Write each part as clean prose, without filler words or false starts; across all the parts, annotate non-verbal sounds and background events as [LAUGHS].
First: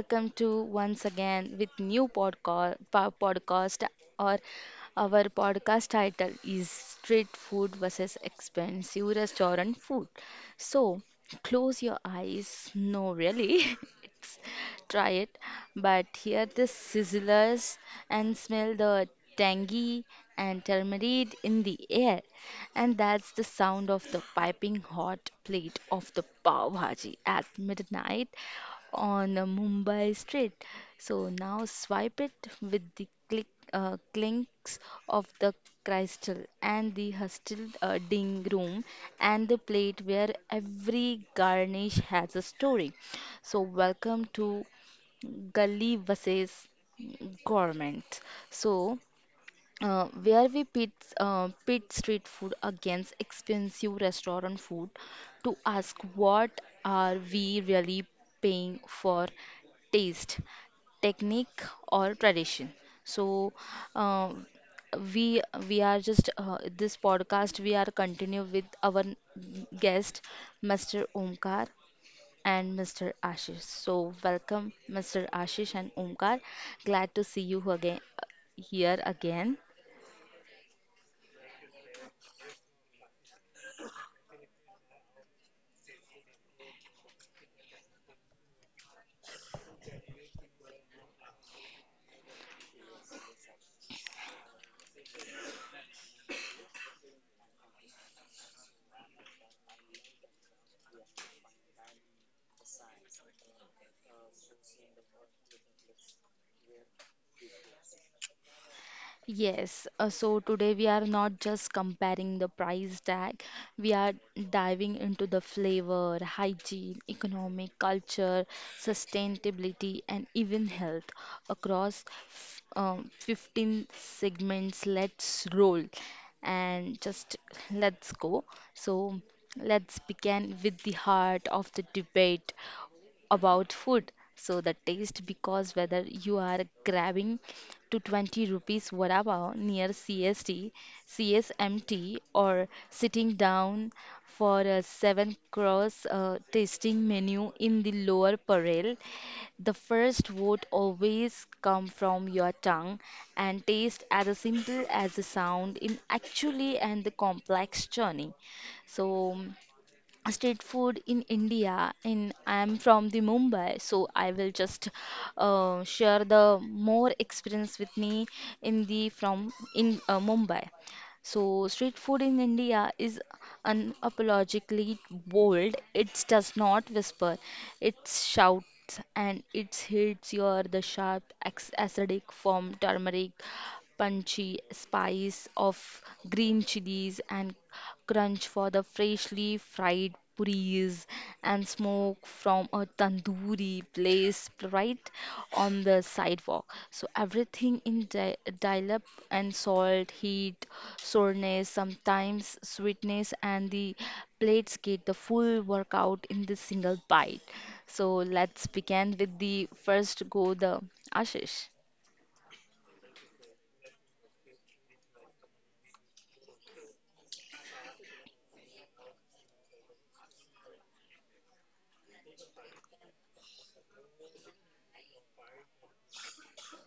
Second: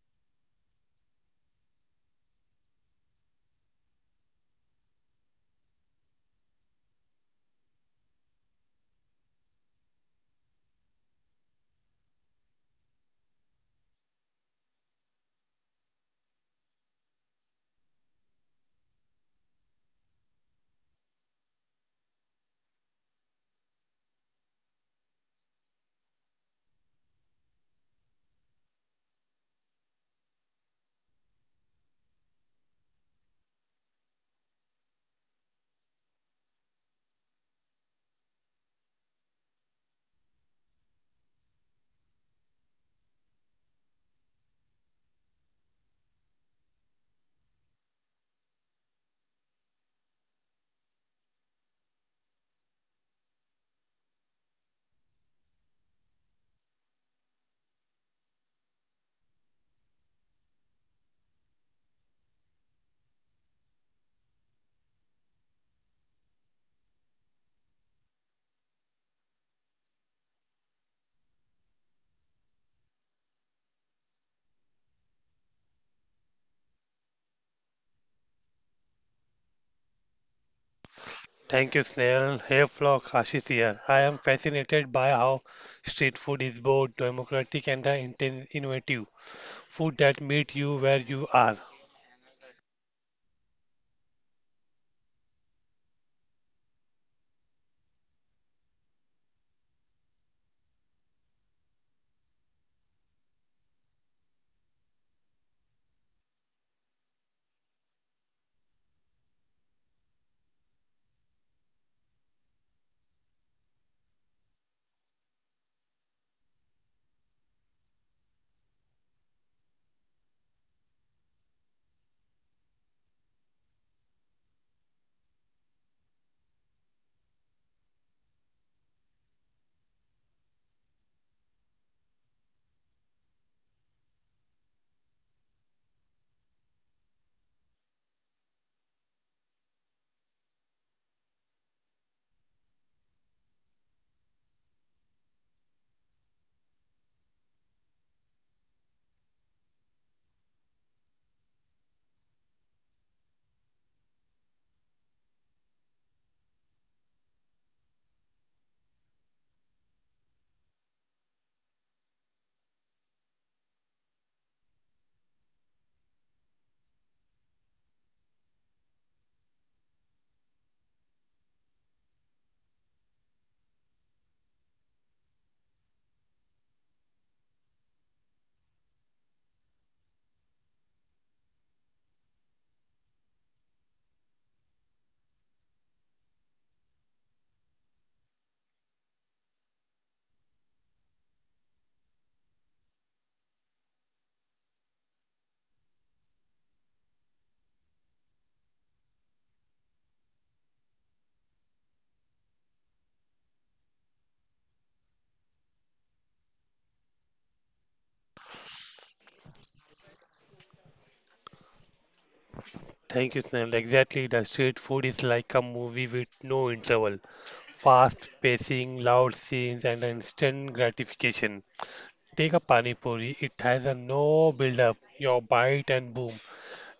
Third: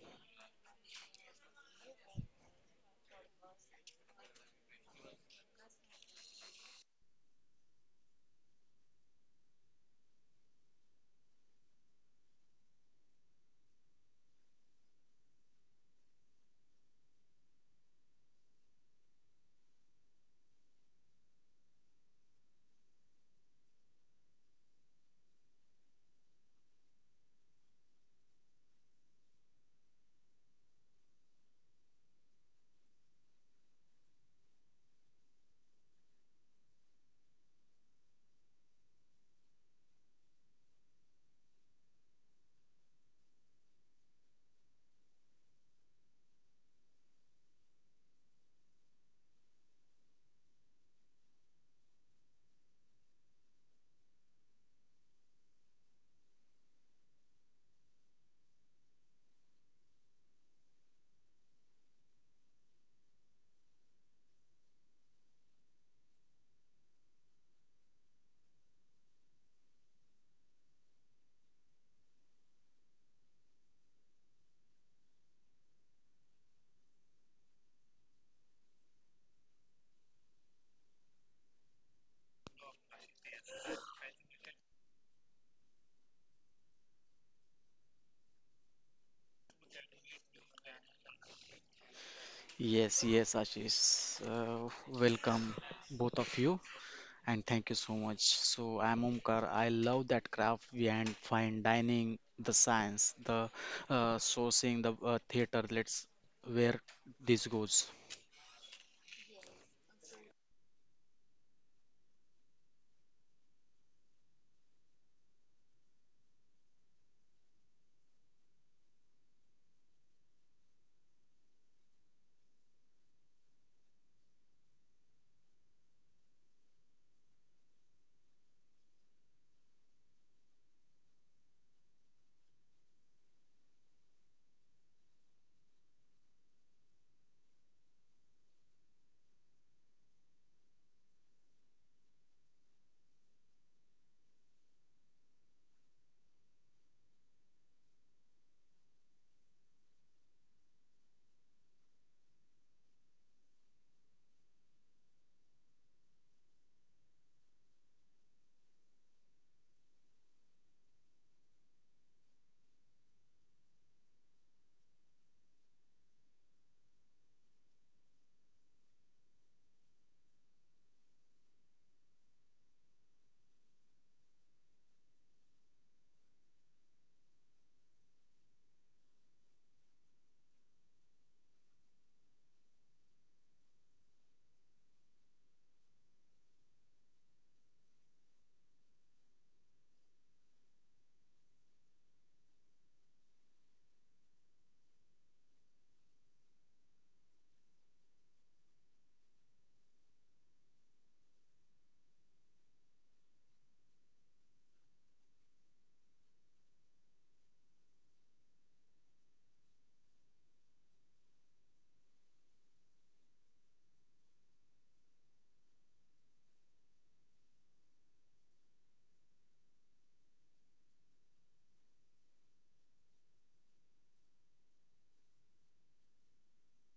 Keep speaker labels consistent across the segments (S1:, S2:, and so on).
S1: Welcome to once again with new podcast podcast or our podcast title is street food versus expensive restaurant food. So, Close your eyes. No, really. [LAUGHS] It's- Try it, but hear the sizzlers and smell the tangy and turmeric in the air, and that's the sound of the piping hot plate of the pav bhaji at midnight on a Mumbai street. So now swipe it with the click, clinks of the crystal and the hostel ding room and the plate where every garnish has a story. So welcome to Gully versus Government. So where we pit street food against expensive restaurant food, to ask what are we really paying for: taste, technique or tradition. So uh, we we are just this podcast we are continue with our guest Mr. Omkar and Mr. Ashish. So welcome Mr. Ashish and Omkar. Glad to see you again here again.
S2: Thank you, Snail. Hey, Flock, Ashish here. I am fascinated by how street food is both democratic and innovative. Food that meet you where you are.
S3: Yes, yes, Ashish. Welcome, both of you, and thank you so much. So, I'm Omkar. I love that craft behind fine dining, the science, the sourcing, the theater. Let's where this goes.
S1: Yes, so today we are not just comparing the price tag, we are diving into the flavor, hygiene, economic, culture, sustainability, and even health across 15 segments. Let's roll and just let's go. So, let's begin with the heart of the debate about food. So the taste, because whether you are grabbing to 20 rupees vada pav near CST, CSMT, or sitting down for a 7 cross tasting menu in the lower parel, the first vote always come from your tongue, and taste as a simple as the sound in actually and the complex journey. So street food in India, and I'm from the Mumbai, so I will just share the more experience with me in the from in Mumbai. So street food in India is unapologetically bold. It does not whisper. It shouts, and it hits your the sharp acidic from turmeric, punchy spice of green chilies and crunch for the freshly fried puris and smoke from a tandoori place right on the sidewalk. So everything in dial up and salt, heat, soreness, sometimes sweetness, and the plates get the full workout in the single bite. So let's begin with the first go the Ashish.
S2: Thank you, Snail. Exactly, the street food is like a movie with no interval. Fast pacing, loud scenes, and instant gratification. Take a pani puri. It has a no build-up. Your bite and boom,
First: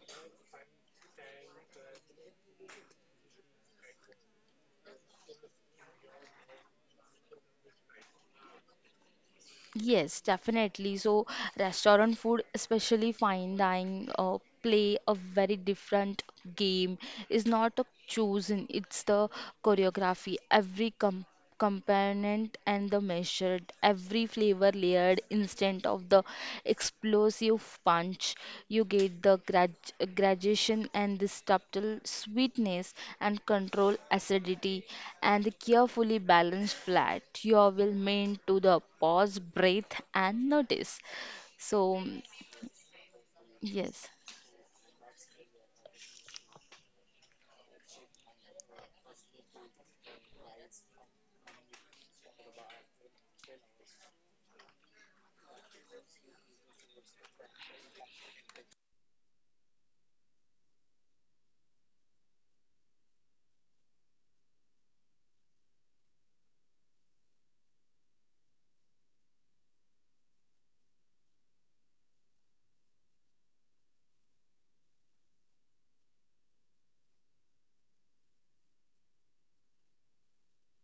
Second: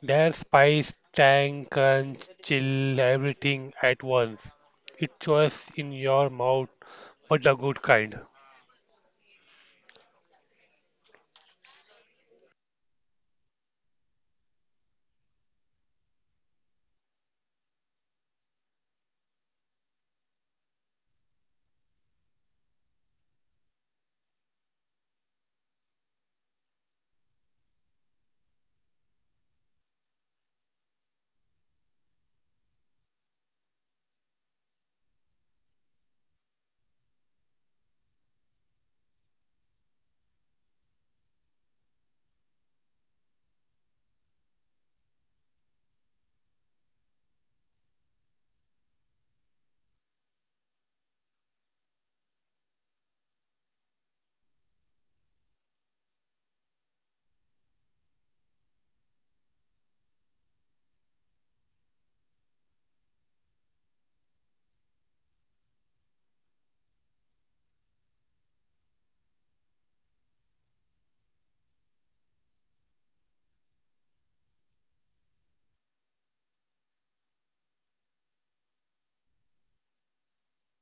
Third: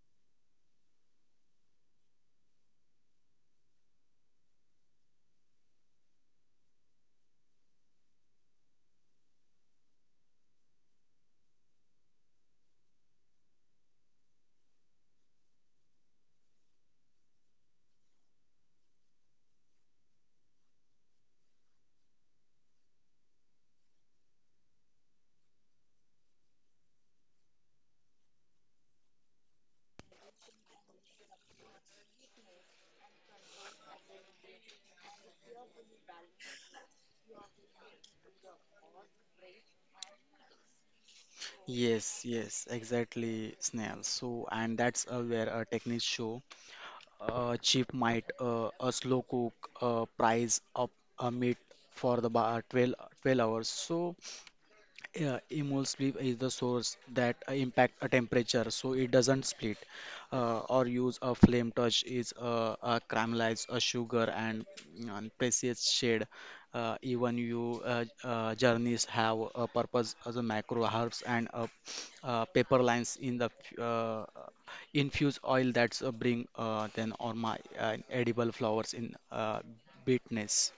S2: their spice, tang, crunch, chill, everything at once. It just in your mouth, but the good kind.
S1: Yes, definitely. So, restaurant food, especially fine dining, play a very different game. It's not a chosen, it's the choreography. Every component and the measured, every flavor layered instead of the explosive punch. You get the gradation and the subtle sweetness and control acidity and the carefully balanced flat. You will meant to the pause, breathe, and notice.
S3: Yes,
S1: So,
S3: yes, exactly, Snail.
S1: yes.
S3: So, and that's where a technique show, cheap might, a slow cook, price up a meat for the bar 12, 12 hours. So, yeah, immold sleep is the source that impact a temperature, so it doesn't split. Or use a flame torch is caramelize a sugar and, and precious shade. Even you journeys have a purpose as a macro herbs and paper lines in the f- uh, infused oil that's bring then or my edible flowers in bitterness.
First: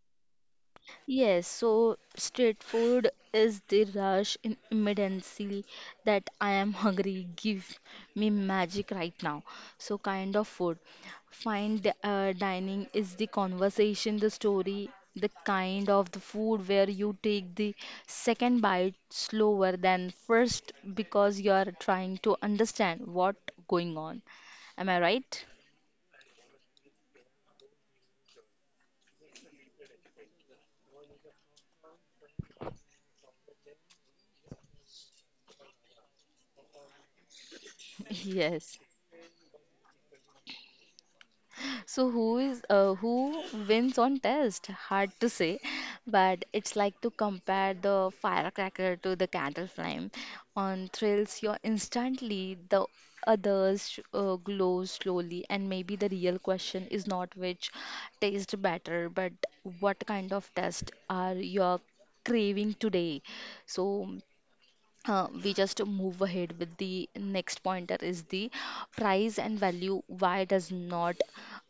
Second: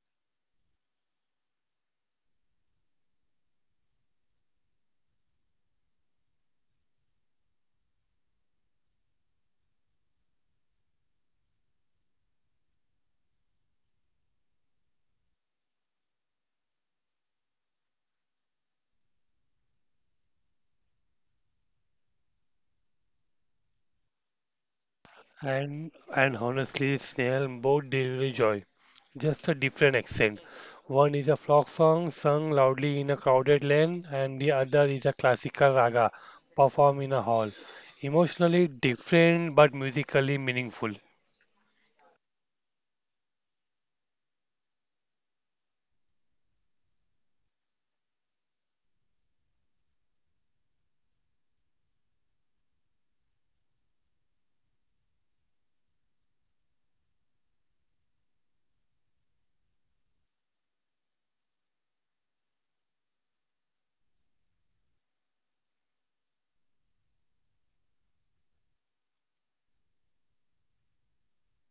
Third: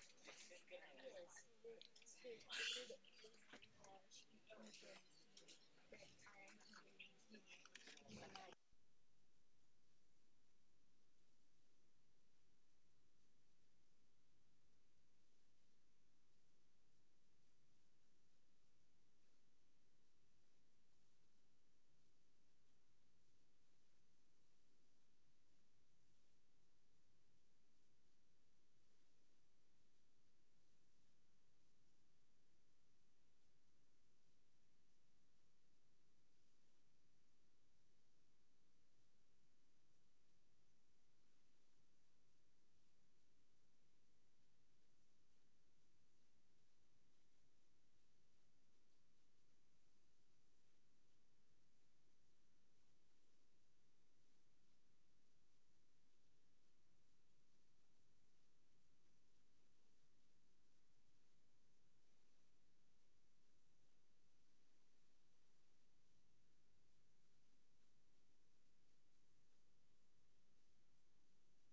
S1: Yes, so street food is the rush in immediacy, that I am [LAUGHS] hungry. Give me magic right now. So kind of food. Fine dining is the conversation, the story, the kind of the food where you take the second bite slower than first because you are trying to understand what going on. Am I right?
S2: And honestly, Snail, both deliver joy. Just a different accent. One is a folk song sung loudly in a crowded lane, and the other is a classical raga performed in a hall.
S1: [LAUGHS]
S2: Emotionally
S1: Yes.
S2: different, but musically meaningful.
S1: So who is who wins on test? Hard to say, but it's like to compare the firecracker to the candle flame. On thrills, you're instantly the others glow slowly, and maybe the real question is not which tastes better, but what kind of test are you craving today? So we just move ahead with the next pointer is the price and value. Why does not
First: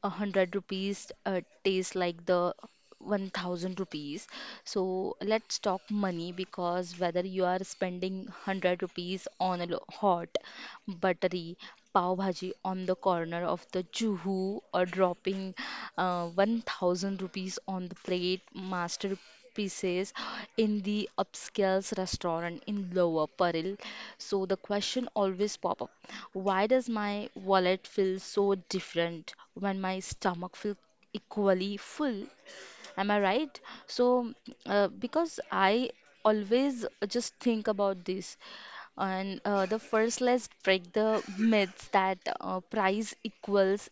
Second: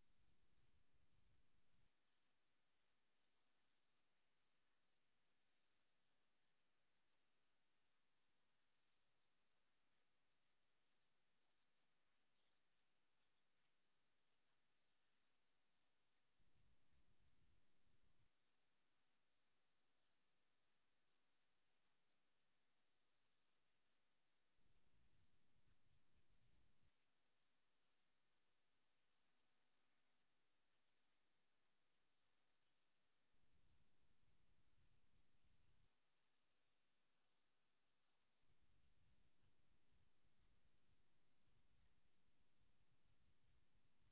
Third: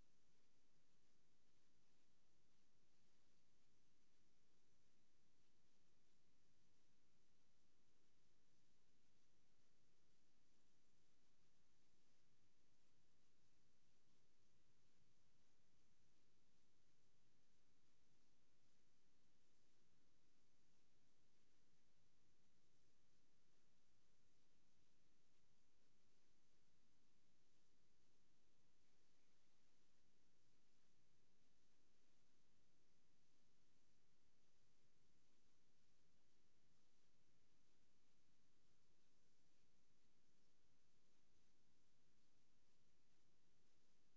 S1: a hundred rupees taste like the 1000 rupees? So let's talk money, because whether you are spending 100 rupees on a hot buttery pav bhaji on the corner of the juhu, or dropping 1000 rupees on the plate master pieces in the upscale restaurant in Lower Parel. So the question always pop up. Why does my wallet feel so different when my stomach feels equally full? Am I right? So because I always just think about this, and the first let's break the myths that price equals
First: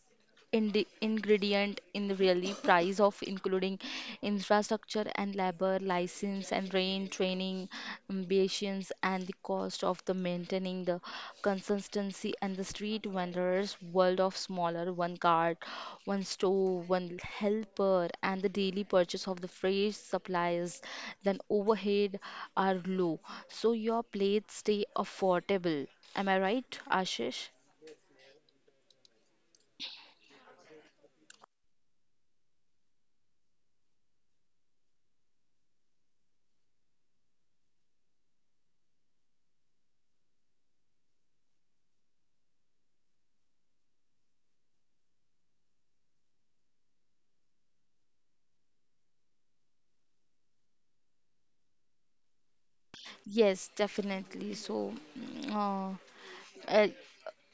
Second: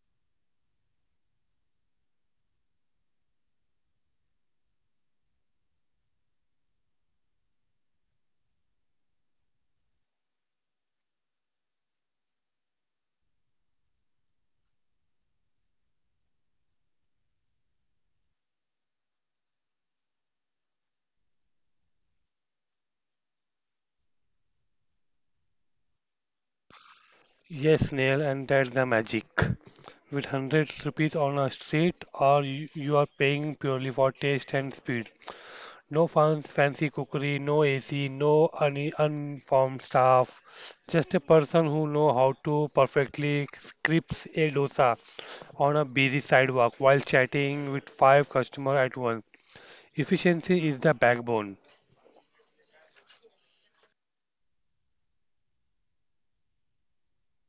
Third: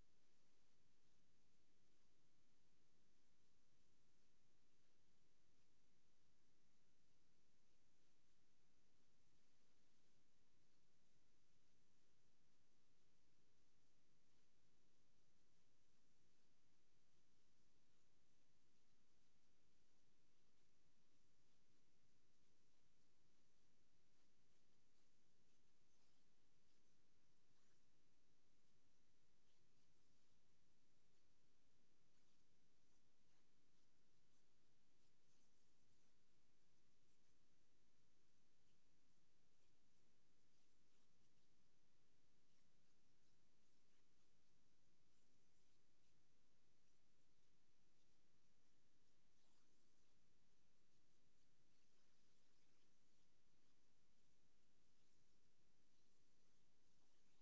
S1: ingredient in the really price of including infrastructure and labor license and rain training ambitions and the cost of the maintaining the consistency, and the street vendors world of smaller one cart one store one helper and the daily purchase of the fresh supplies, then overhead are low, so your plates stay affordable. Am I right, Ashish?
S2: Yes, Snail, and that's the magic. With hundreds rupees on a street or you are paying purely for taste and speed. No fan, fancy cookery, no AC, no uniformed staff. Just a person who know how to perfectly scripts a dosa on a busy sidewalk while chatting with five customers at once. Efficiency is the backbone.
S1: Yes, definitely. So, a,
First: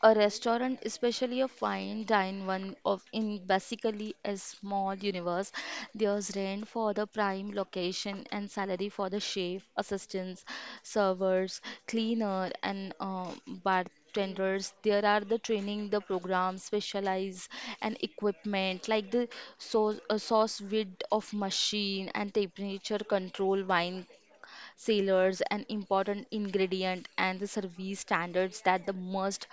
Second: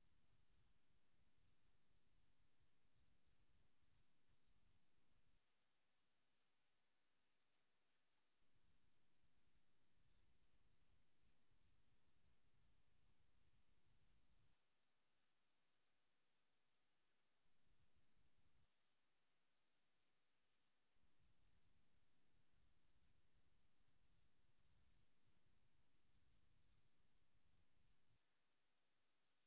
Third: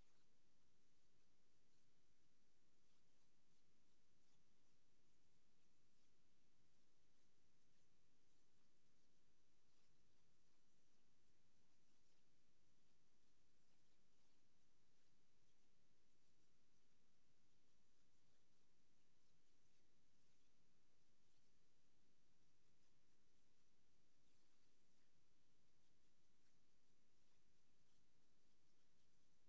S1: a restaurant, especially a fine dine one of in basically a small universe, there's rent for the prime location and salary for the chef, assistants, servers, cleaner, and bartenders. There are the training, the program, specialized and equipment like the a sauce width of machine and temperature control, wine sailors an important ingredient, and the service standards that the must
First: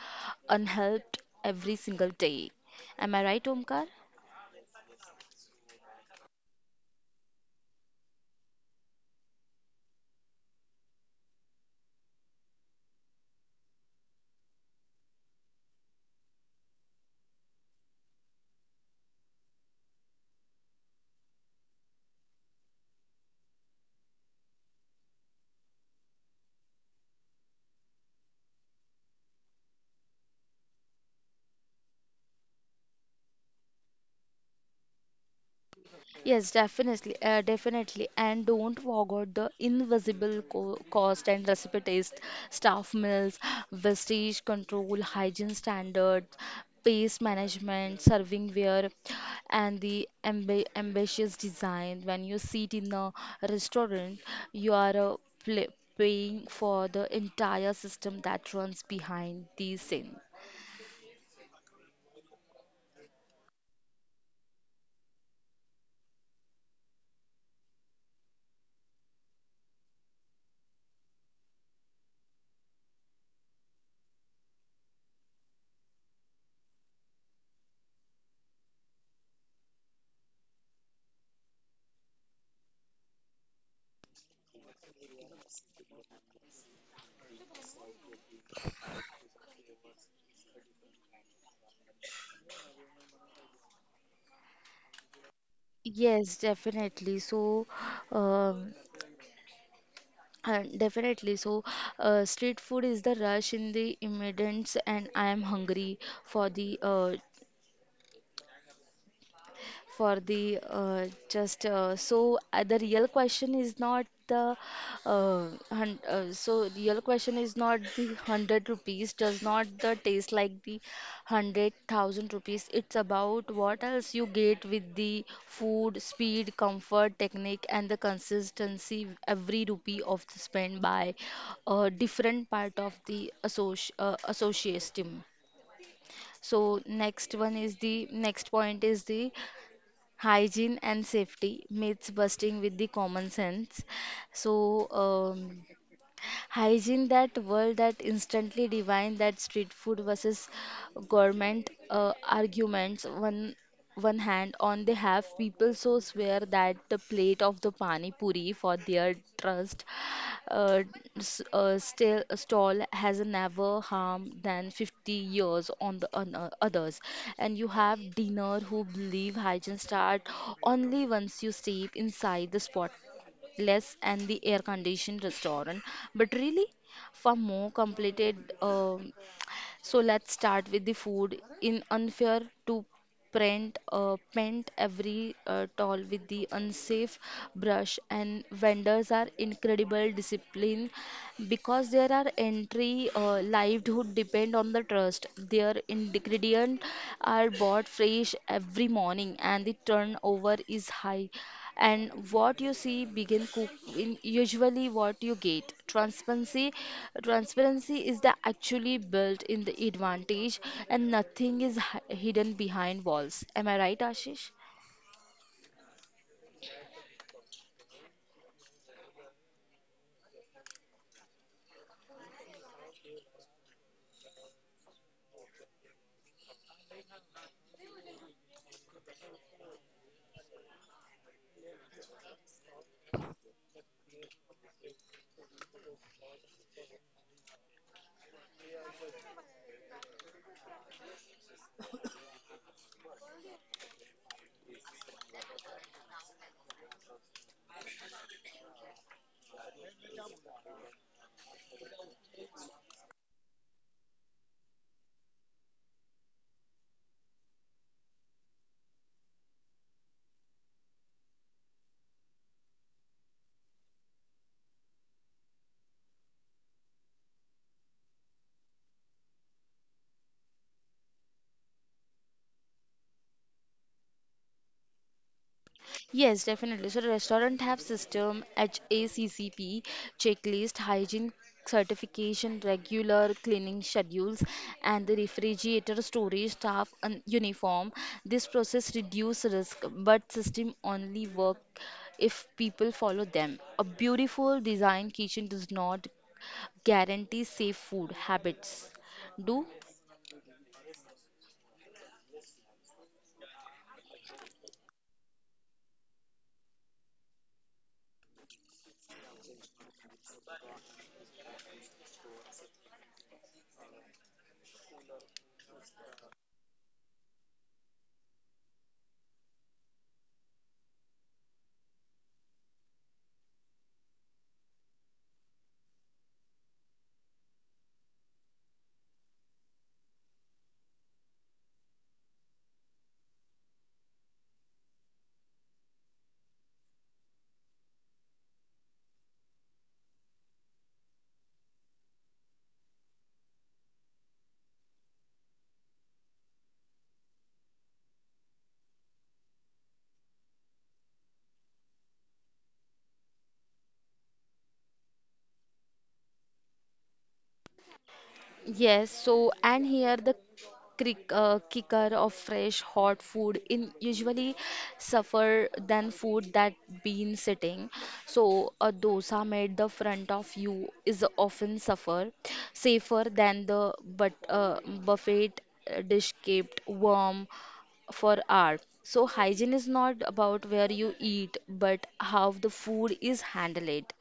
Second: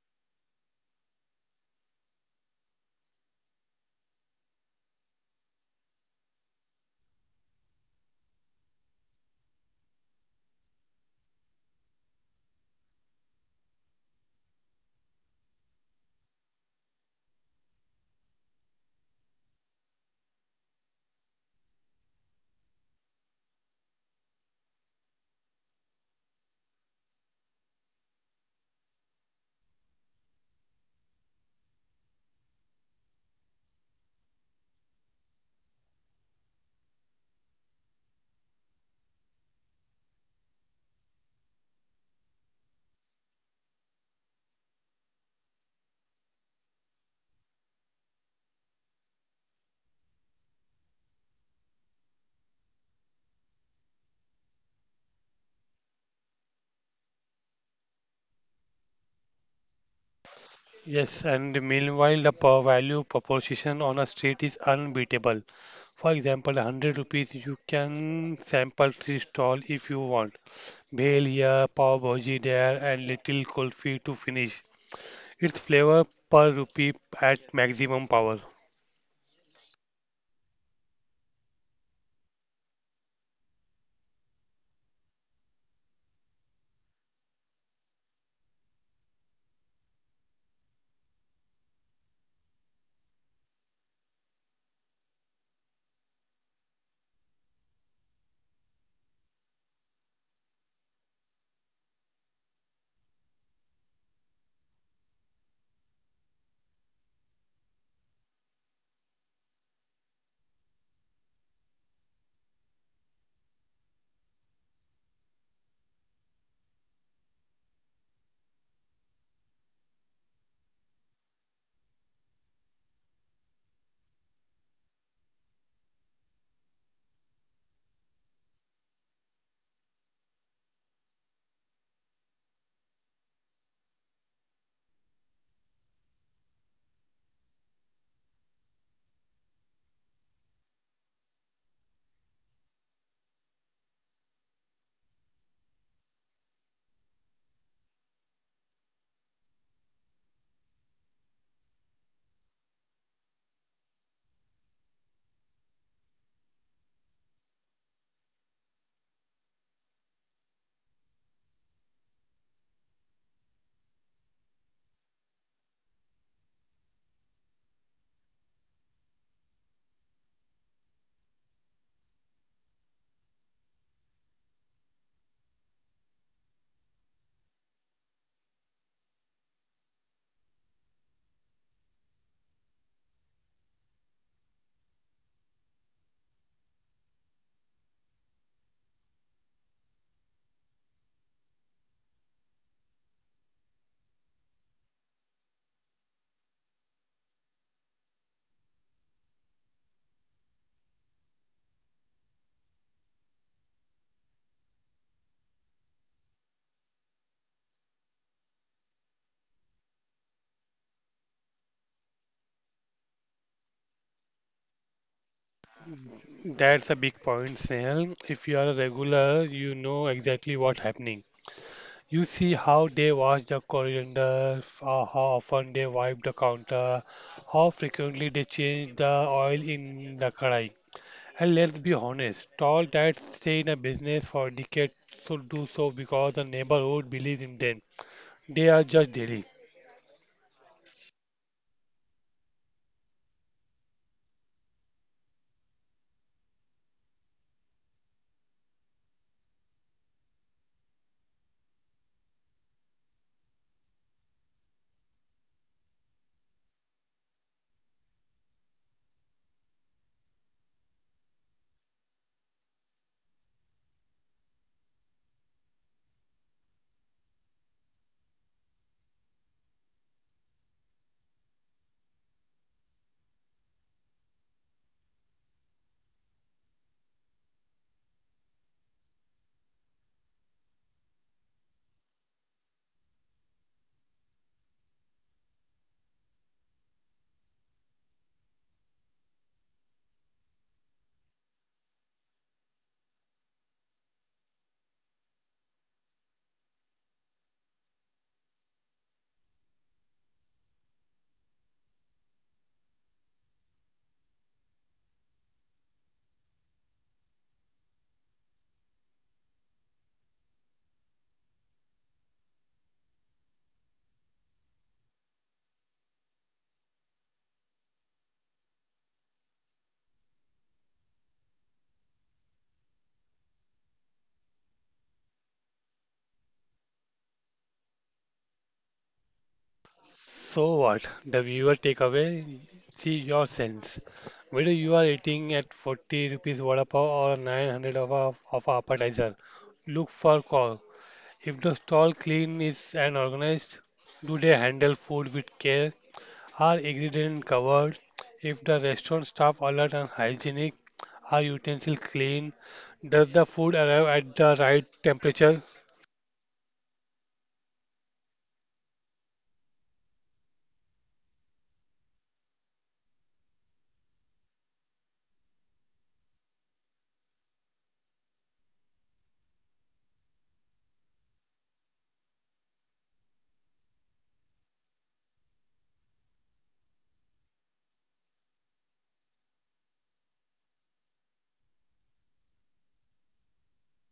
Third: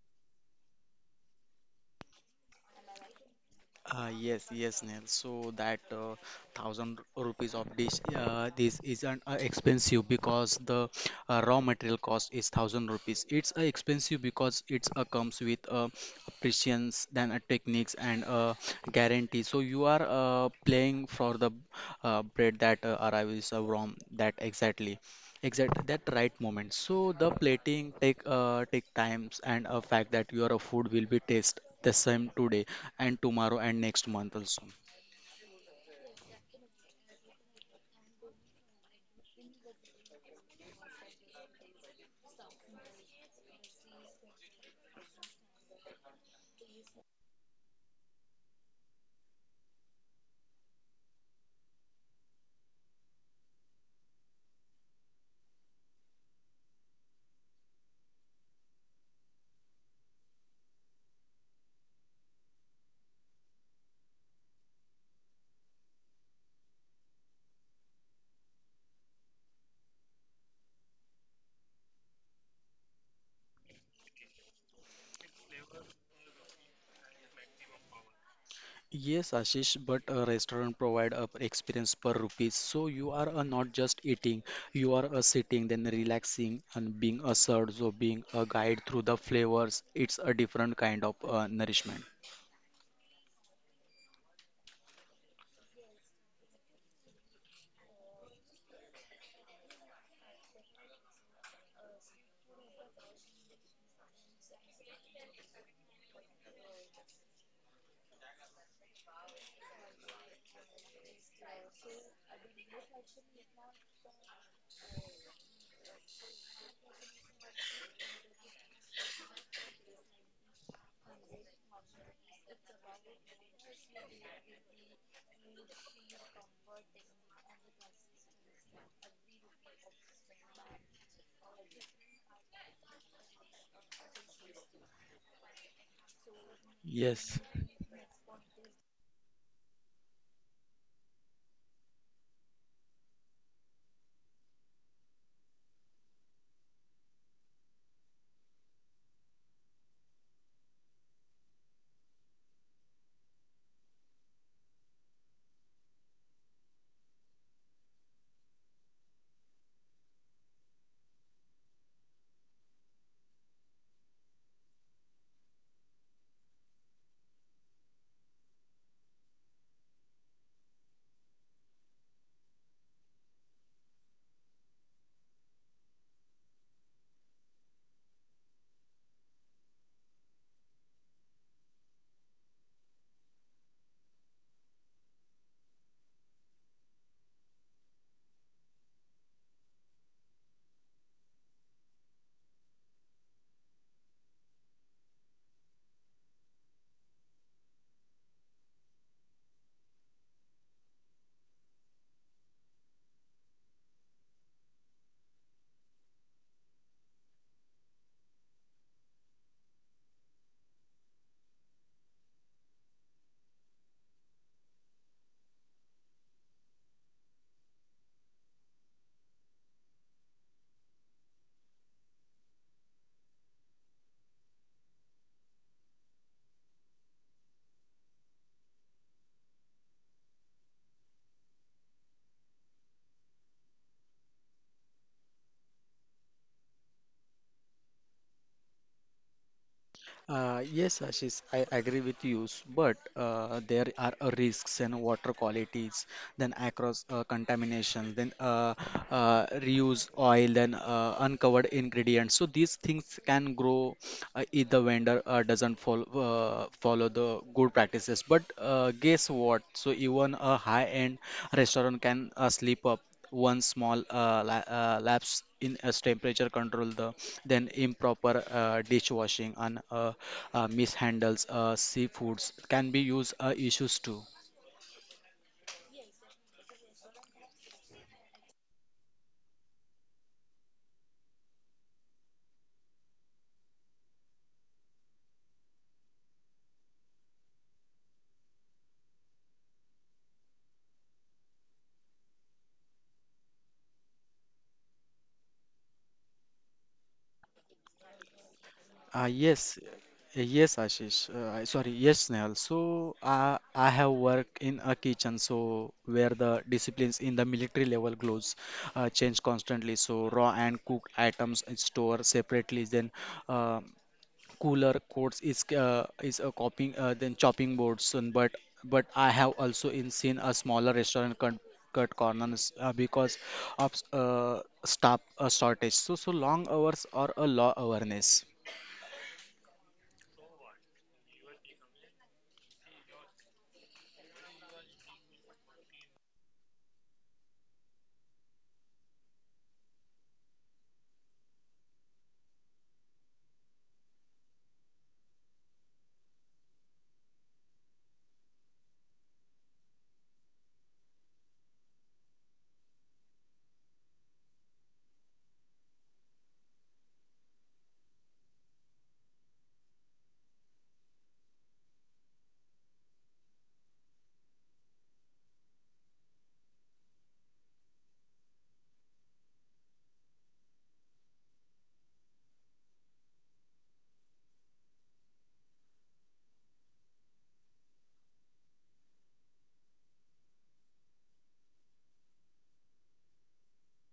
S1: unhelped every single day. Am I right, Omkar?
S3: Yes, yes, Neil. So that thousand rupees of dish, this isn't expensive because the raw material cost is thousand rupees. It's expensive because it comes with precisions, then techniques and guarantee. So you are playing for the bread that arrives from that exactly. Exactly, that right moment. So the plating take take times and a fact that your food will be taste the same today and tomorrow and next month also.
S1: Yes, definitely, definitely, and don't forget the invisible co cost and recipe taste, staff meals, vestige control, hygiene standards, pace management, serving ware, and the ambitious design. When you sit in a restaurant, you are pla paying for the entire system that runs behind the scene.
S2: Yes, and meanwhile, the per value proposition on a street is unbeatable. For example, 100 rupees, you can sample three stall if you want. Bhel here, pav bhaji there, and little kulfi to finish. It's flavor per rupee at maximum power.
S3: Yes, Ashish, but a restaurant provide a experience per rupees. So you are not just eating, you are sitting, then relaxing and being a served, so being a guide through the flavors. It's a different kind of nourishment.
S1: Yes, definitely. Um, Uh, definitely. So, Street food is the rush in the immigrants, and I am hungry for the uh, for the just so the real question is not the hun- so real question is not the 100 rupees does not the taste like the 100,000 rupees. It's about what else you get with the food: speed, comfort, technique, and the consistency. Every rupee of the spend by a different part of the association. So next
S3: Yes.
S1: one is the next point is the hygiene and safety myths busting with the common sense. So um, hygiene that world that instantly divine that street food versus government arguments. One hand on they have people so swear that the plate of the pani puri for their trust uh, still a stall has never harmed than 50 years on the on, others, and you have dinner who believe hygiene start only once you step inside the spotless and the air conditioned restaurant, but really far more completed. So let's start with the food. In unfair to paint every tall with the unsafe brush, and vendors are incredible discipline because there are entry livelihood depend on the trust. Their ingredient are bought fresh every morning, and the turnover is high, and what you see begin cook in usually what you get: transparency is the actually built in the advantage, and nothing is hidden behind walls. Am I right, Ashish?
S2: That's a big point, Snehal. If you are a regular, you know exactly what's happening. You see how they wash the coriander, how often they wipe the counter, how frequently they change the oil in the kadai. And let's be honest, all that stay in a business for decades should do so because the neighborhood believes in them. They are just daily.
S3: Yes, Ashish, I agree with you, but there are risks and water qualities, then across contamination, then reuse oil, then uncovered ingredients. So these things can grow if the vendor doesn't follow the good practices. But guess what? So even a high-end restaurant can slip up one small lapse in as temperature control the then improper dishwashing and mishandles seafoods can be used issues too.
S1: Yes, definitely. So the restaurant have system HACCP checklist, hygiene certification, regular cleaning schedules, and the refrigerator storage staff and uniform. This process reduce risk, but system only work if people follow them. A beautiful design kitchen does not guarantee safe food habits.
S3: Yes
S1: Do?
S3: yes ashish Sorry, yes, Snehal. So I have worked in a kitchen so where the disciplines in the military level gloves change constantly so raw and cooked items is stored separately then uh, cooler quotes is is a copying than chopping boards and but I have also in seen a smaller restaurant cut corners because of staff shortage so long hours or a low awareness.
S2: So what? The viewer takeaway? See your sense. Whether you are eating at 40 rupees vada pav or 900 of a appetizer, look for call. If the stall clean is and organized, do they handle food with care? Are ingredients covered? If the restaurant staff alert and hygienic, are utensils clean? Does the food arrive at the right temperature?
S1: Yes, so and here the kicker of fresh hot food in usually suffer than food that been sitting. So a dosa made the front of you is often suffer safer than the but buffet dish kept warm for art. So hygiene is not about where you eat, but how the food is handled.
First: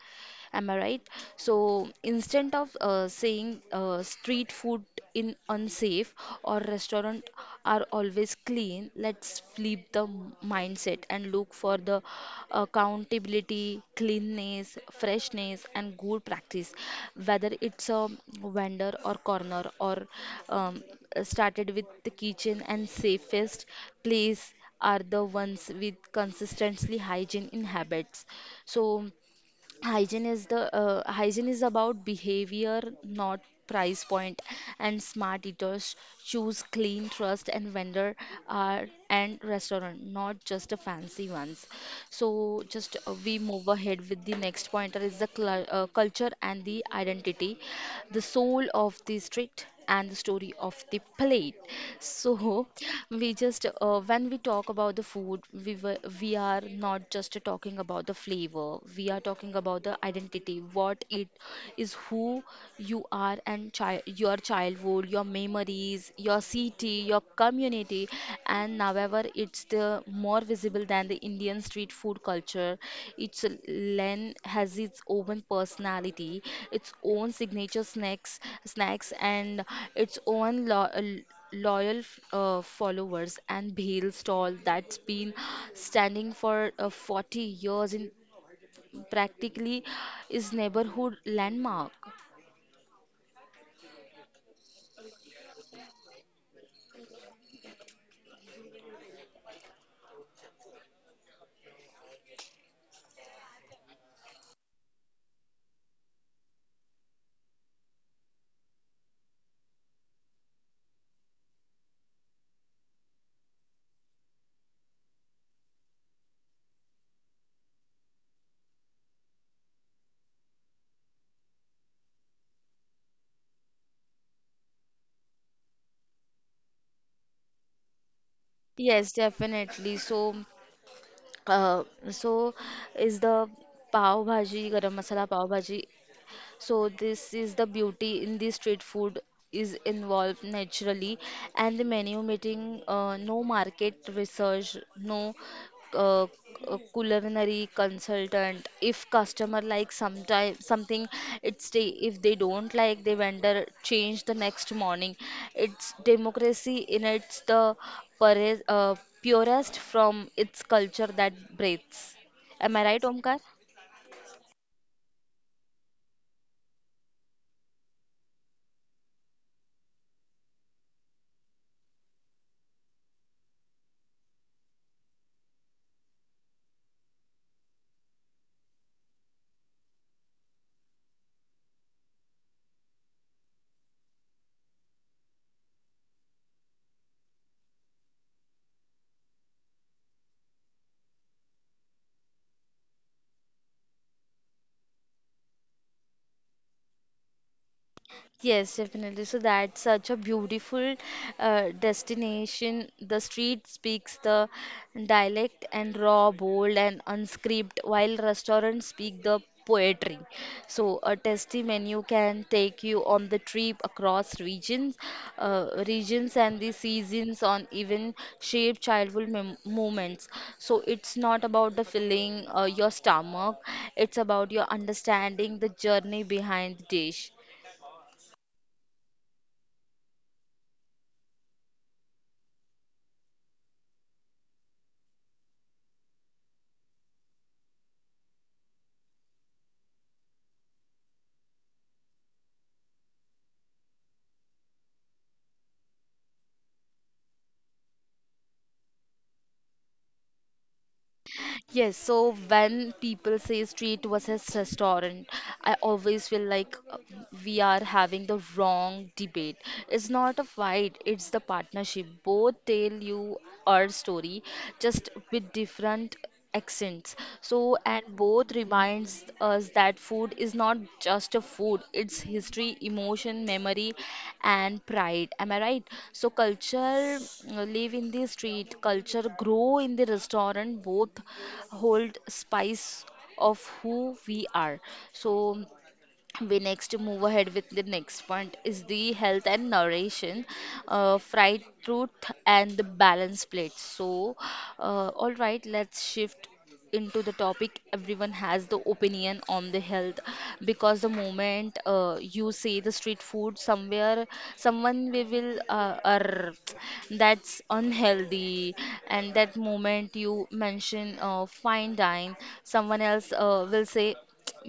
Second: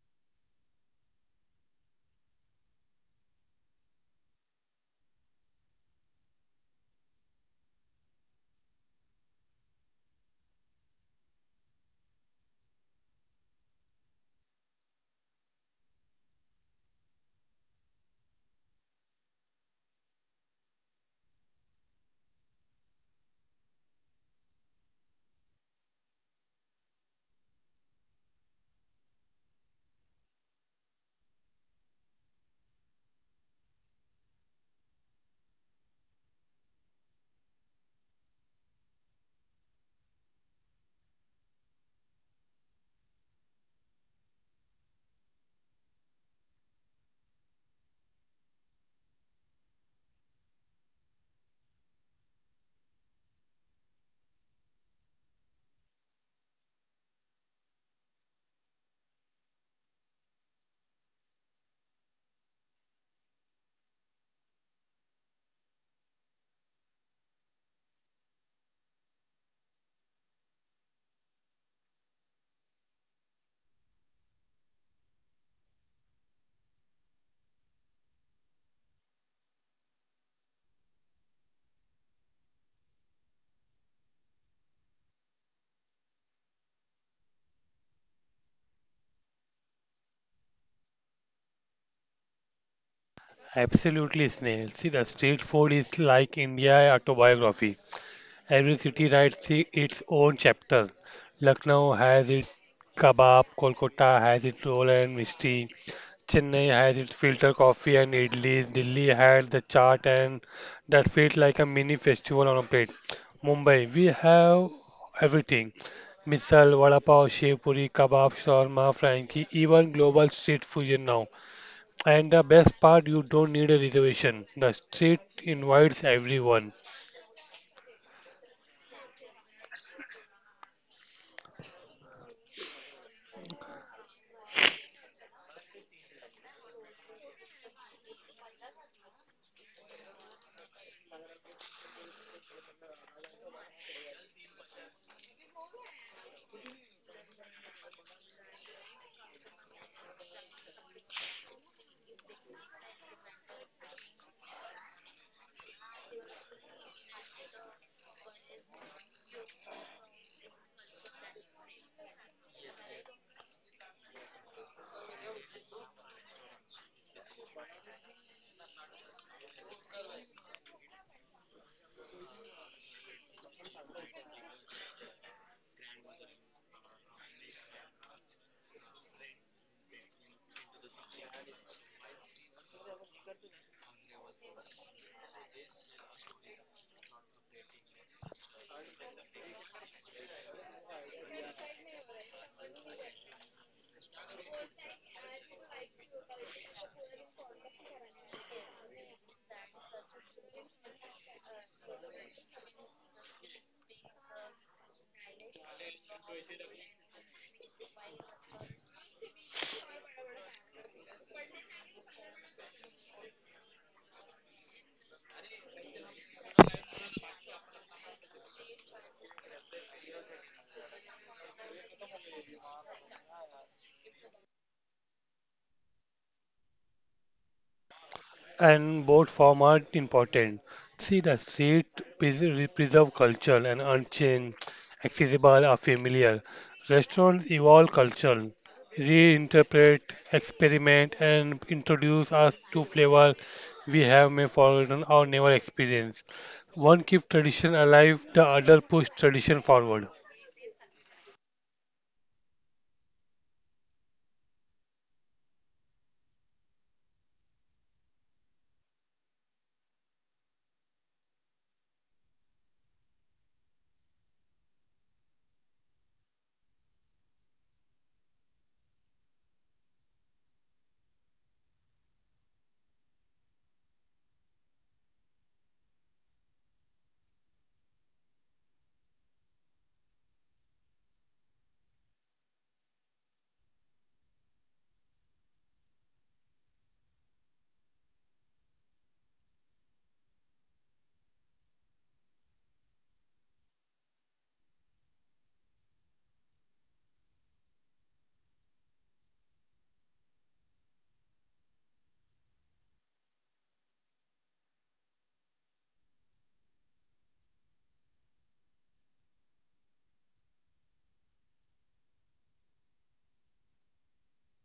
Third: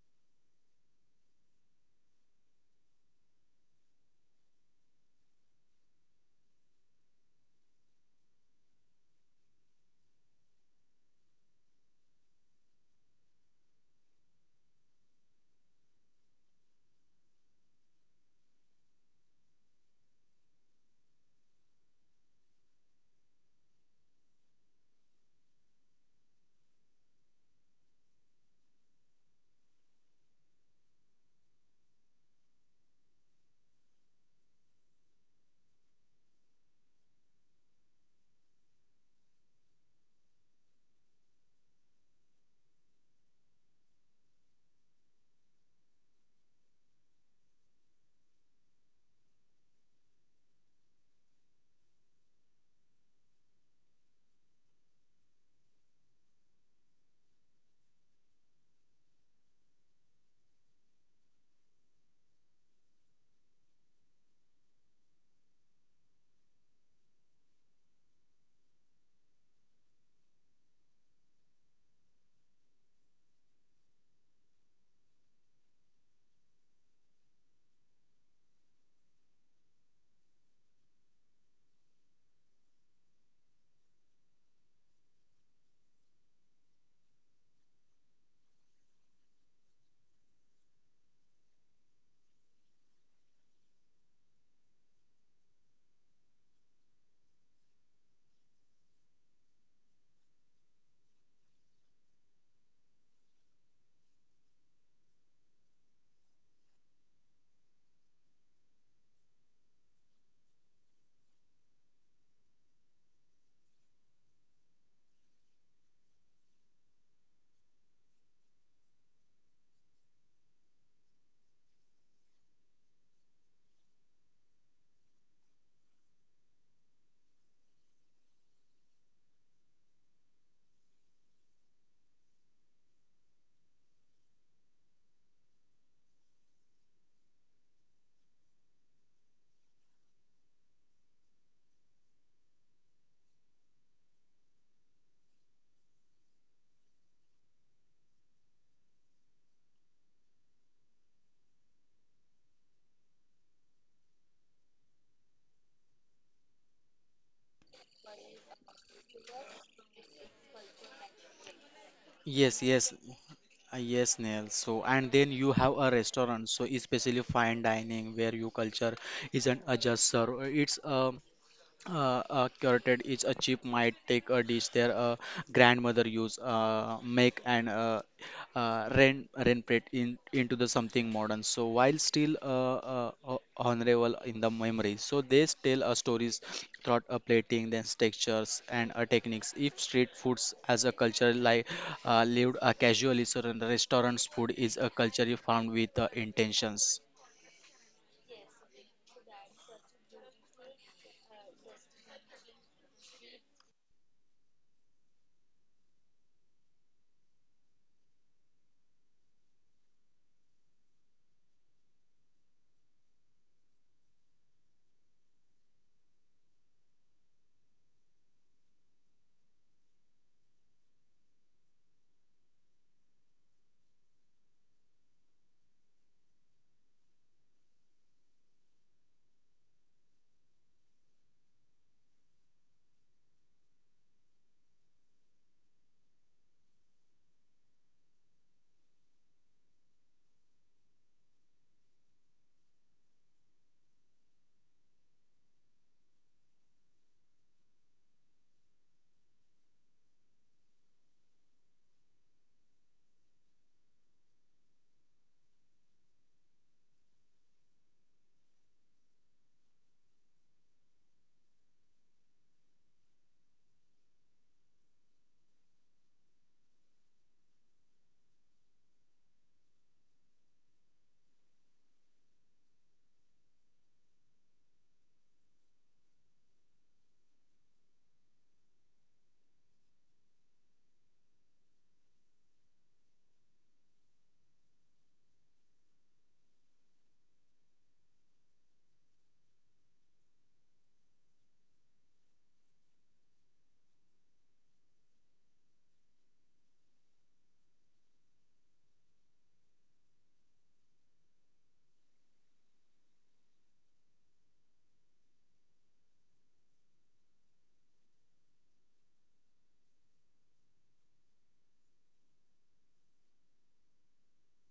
S1: Am I right? So instead of saying street food in unsafe or restaurant are always clean, let's flip the mindset and look for the accountability, cleanness, freshness, and good practice. Whether it's a vendor or corner or um, started with the kitchen, and safest place are the ones with consistently hygiene in habits. So hygiene is about behavior, not price point, and smart eaters choose clean trust and vendor and restaurant, not just the fancy ones. So just uh, we move ahead with the next pointer is the culture and the identity, the soul of the street and the story of the plate. So we just when we talk about the food, we are not just talking about the flavor. We are talking about the identity. What it is, who you are, and your childhood, your memories, your city, your community, and now however, it's the more visible than the Indian street food culture. Each lane has its own personality, its own signature snacks, and its own loyal followers, and bhel stall that's been standing for 40 years in practically is neighborhood landmark.
S2: Absolutely, Snail. See, the street food is like India autobiography. Every city writes its own chapter. Lucknow has its kebab, Kolkata has its roll and mystery, Chennai has its filter coffee and idlis, Delhi has the chaat and that feels like a mini festival on a plate. Mumbai, we have everything. Misal, vada pav, shev puri, kebab, shawarma, frankie, even global street fusion now. And the best part, you don't need a reservation. The street invites everyone.
S1: Yes, definitely. So, uh, so is the pav bhaji, garam masala pav bhaji. So this is the beauty in the street food, is involved naturally, and the menu meeting no market research, no uh, culinary consultant. If customer like sometime something, it stay. If they don't like, the vendor change the next morning. It's democracy in its the pure, uh, purest from its culture that breathes.
S3: Yes,
S1: Am I
S3: yes.
S1: right, Omkar?
S3: Yes, Neil. So, and then you have a restaurant, so especially fine dining where your culture isn't a just serve. It's a curated is a chip might take a dish their grandmother use make and rent it in into the something modern so while still honorable in the memory so they tell stories throughout a plating then textures and techniques if street foods as a culture like lived casually so the restaurant's food is a culture you found with intentions.
S1: Yes, definitely. So that's such a beautiful destination. The street speaks the dialect and raw, bold, and unscripted, while restaurants speak the poetry. So a tasty menu can take you on the trip across regions, and the seasons on even shape childhood mem moments. So it's not about the filling your stomach; it's about your understanding the journey behind the dish.
S2: And both form are important. See, the street preserve culture and unchanged, accessible or familiar. Restaurants evolve culture, reinterpret, experiment, and introduce us to flavor we have may forgotten or never experienced. One keeps tradition alive, the other push tradition forward.
S1: Yes, so when people say street versus restaurant, I always feel like we are having the wrong debate. It's not a fight, it's the partnership. Both tell you our story, just with different accents. So, and both reminds us that food is not just a food, it's history, emotion, memory, and pride. Am I right? So, culture live in the street, culture grow in the restaurant, both hold spice of who we are. So, we next move ahead with the next point is the health and nutrition fried truth and the balanced plate. So all right, let's shift into the topic everyone has the opinion on the health, because the moment you say the street food, somewhere someone we will are that's unhealthy. And that moment you mention fine dine, someone else will say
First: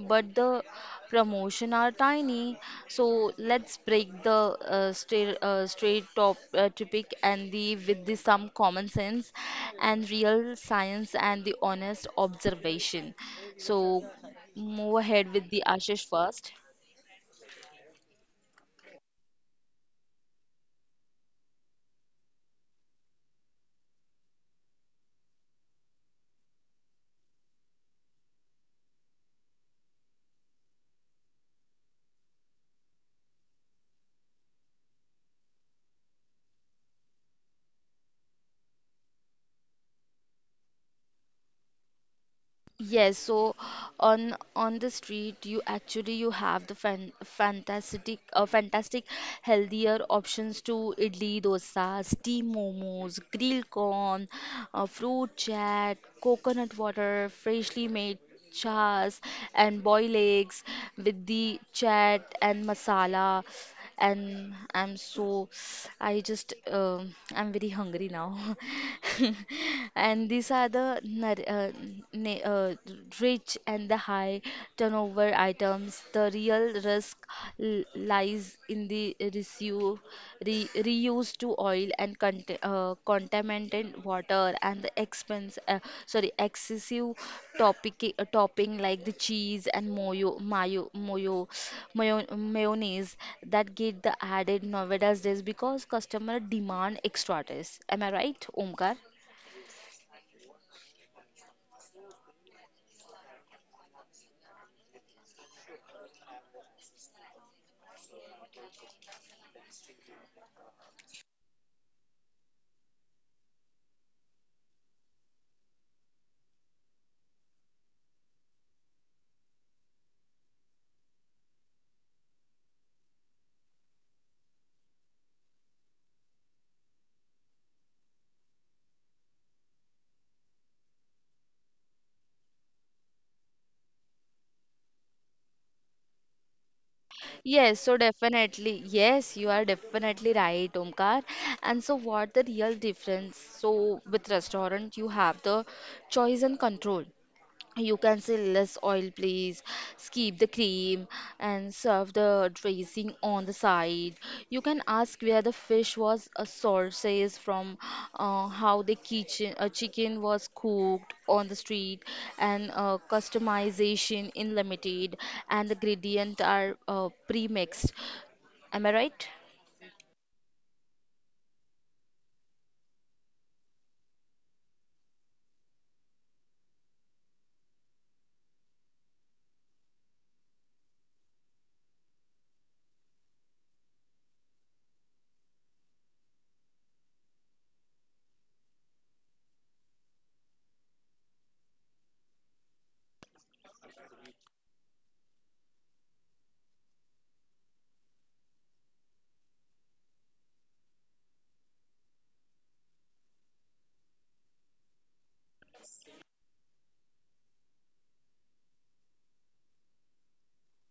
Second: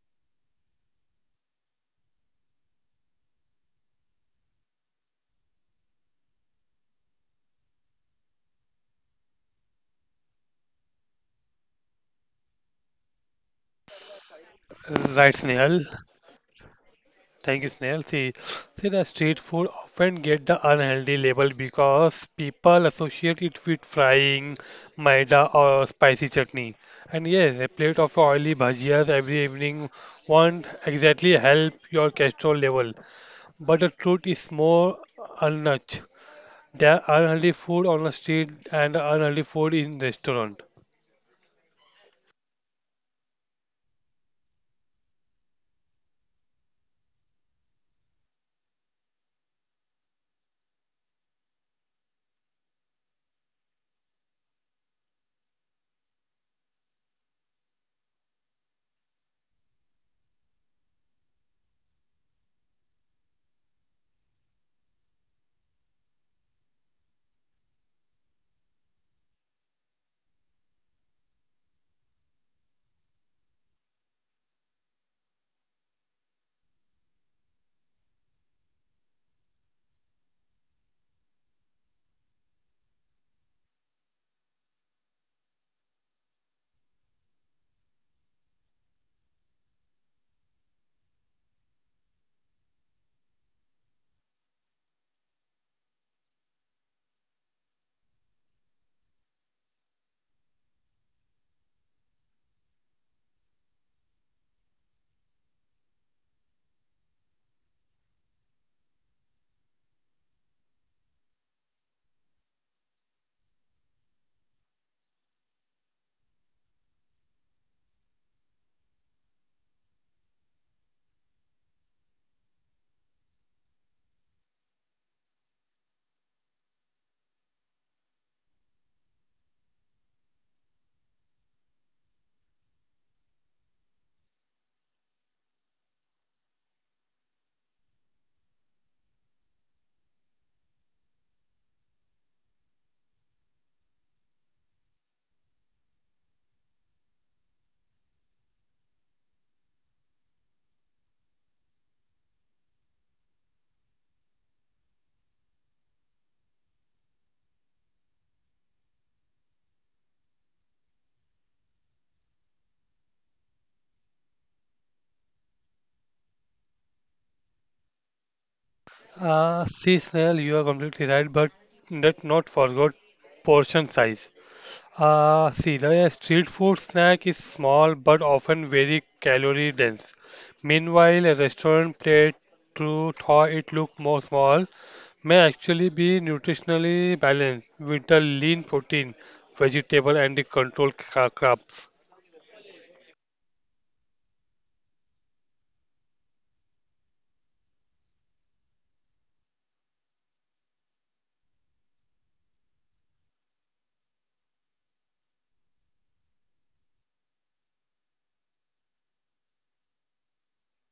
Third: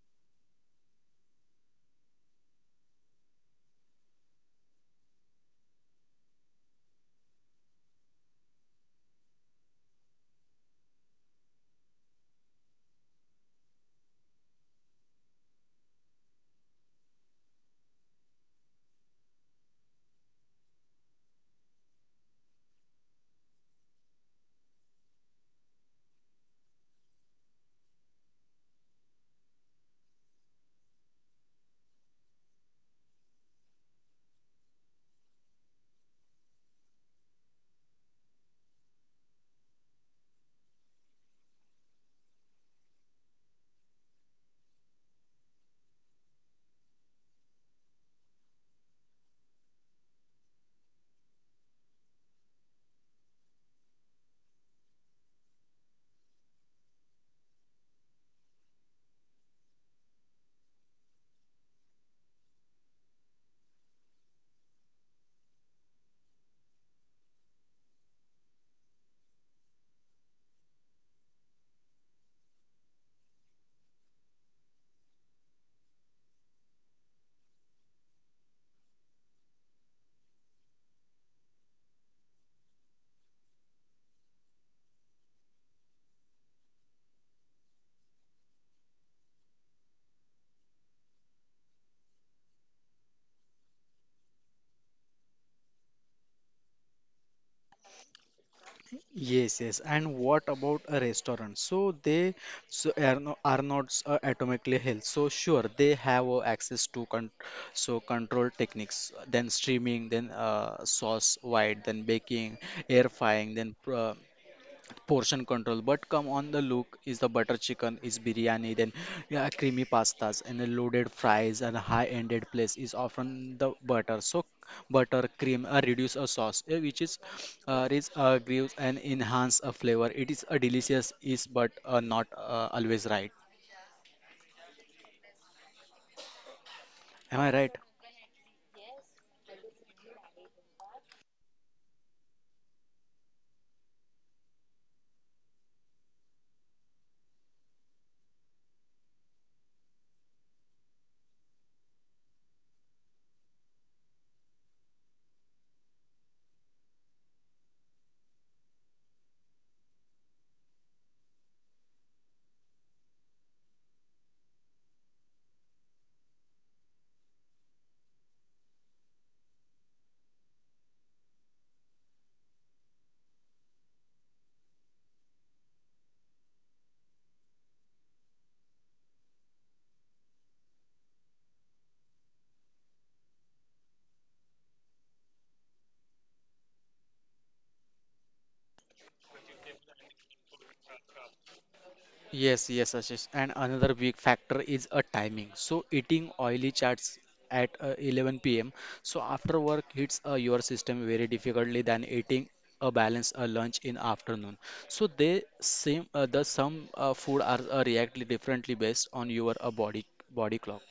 S1: but the promotion are tiny. So let's break the straight straight top topic, and the with the some common sense and real science and the honest observation. So move ahead
S2: Right,
S1: with the
S2: Snehal.
S1: Ashish first.
S2: Thank you, Snehal. See, the street food often get the unhealthy label because people associate it with frying, maida, or spicy chutney. And yes, a plate of oily bhajias every evening won't exactly help your cholesterol level. But the truth is more unnudge. There are unhealthy food on the street and unhealthy food in restaurant.
S1: Yes, so on the street you actually you have the fantastic healthier options to idli dosa, steam momos, grilled corn, fruit chat, coconut water, freshly made chas and boil eggs with the chat and masala. And I'm so, I just, I'm very hungry now. [LAUGHS] And these are the na- uh, rich and the high turnover items. The real risk lies in the resu re, reuse to oil and contaminated water and the expense sorry excessive topic topping like the cheese and mayo mayo mayonnaise that get the added nowadays days because customer demand extra taste. Am I right, Omkar?
S3: Yes, yes. And what about a restaurant? So they so are, no, are not atomically health. So sure, they have access to con so control techniques, then streaming, then sauce white, then baking, air frying, then portion control but come on the look is the butter chicken is biryani then yeah, creamy pastas and the loaded fries and high ended place is often the butter so butter cream reduce a sauce which is gives and enhance a flavor it is a delicious is but not always right, am I right?
S1: Yes, so definitely, yes, you are definitely right, Omkar. And so, what the real difference? So, with restaurant, you have the choice and control. You can say less oil, please. Skip the cream and serve the dressing on the side. You can ask where the fish was sources from, how the kitchen chicken was cooked on the street, and customization in limited, and the gradient are pre-mixed. Am I right?
S2: See, Snehal, you are completely right, but let's not forget portion size. See, the street food snack is small but often very calorie dense. Meanwhile, a restaurant plate, to thaw it look more small, may actually be nutritionally balanced with the lean protein, vegetable, and the controlled carbs.
S3: Yes, yes, Ashish. And another big factor is a timing. So eating oily chats at 11 p.m. So after work hits your system very difficultly than eating a balanced lunch in afternoon. So they same the some food are react differently based on your body clock.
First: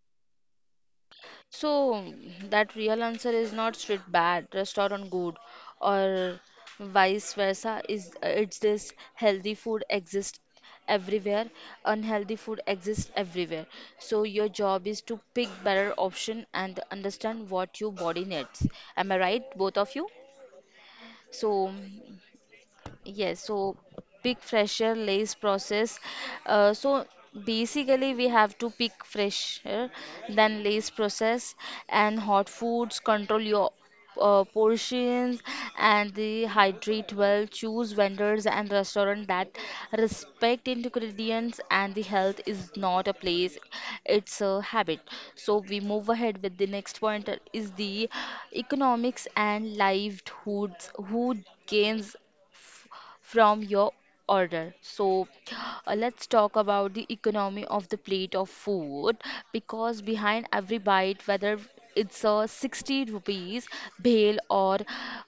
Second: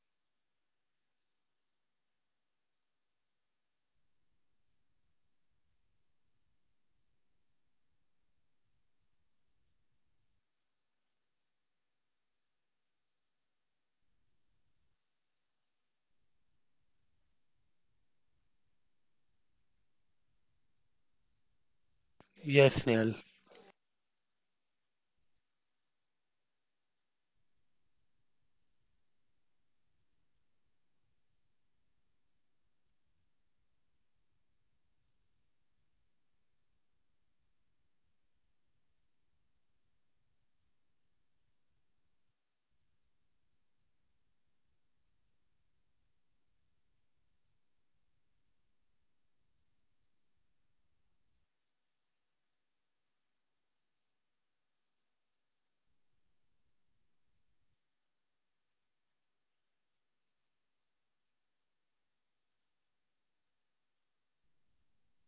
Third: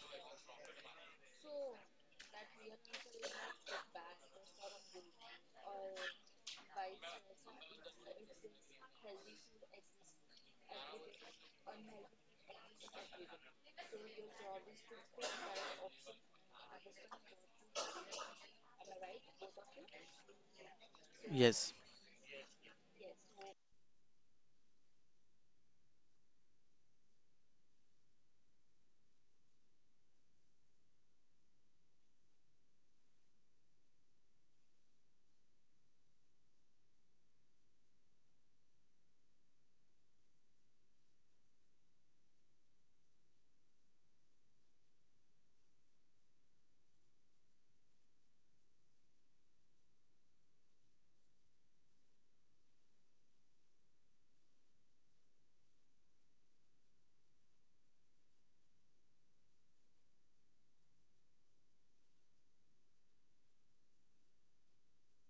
S1: So that real answer is not street bad, restaurant good, or vice versa. Is it's this healthy food exists everywhere, unhealthy food exists everywhere. So your job is to pick better option and understand what your body needs. Am I right, both of you?
S3: Yes,
S1: So
S2: Yes, Neil.
S1: yes, so pick fresher lace process. So basically, we have to pick fresher than lace process and hot foods. Control your portions and the hydrate well. Choose vendors and restaurant that respect ingredients and the health is not a place; it's a habit. So we move ahead with the next point is the economics and livelihoods. Who gains from your order. So, let's talk about the economy of the plate of food, because behind every bite, whether it's a 60 rupees bhel or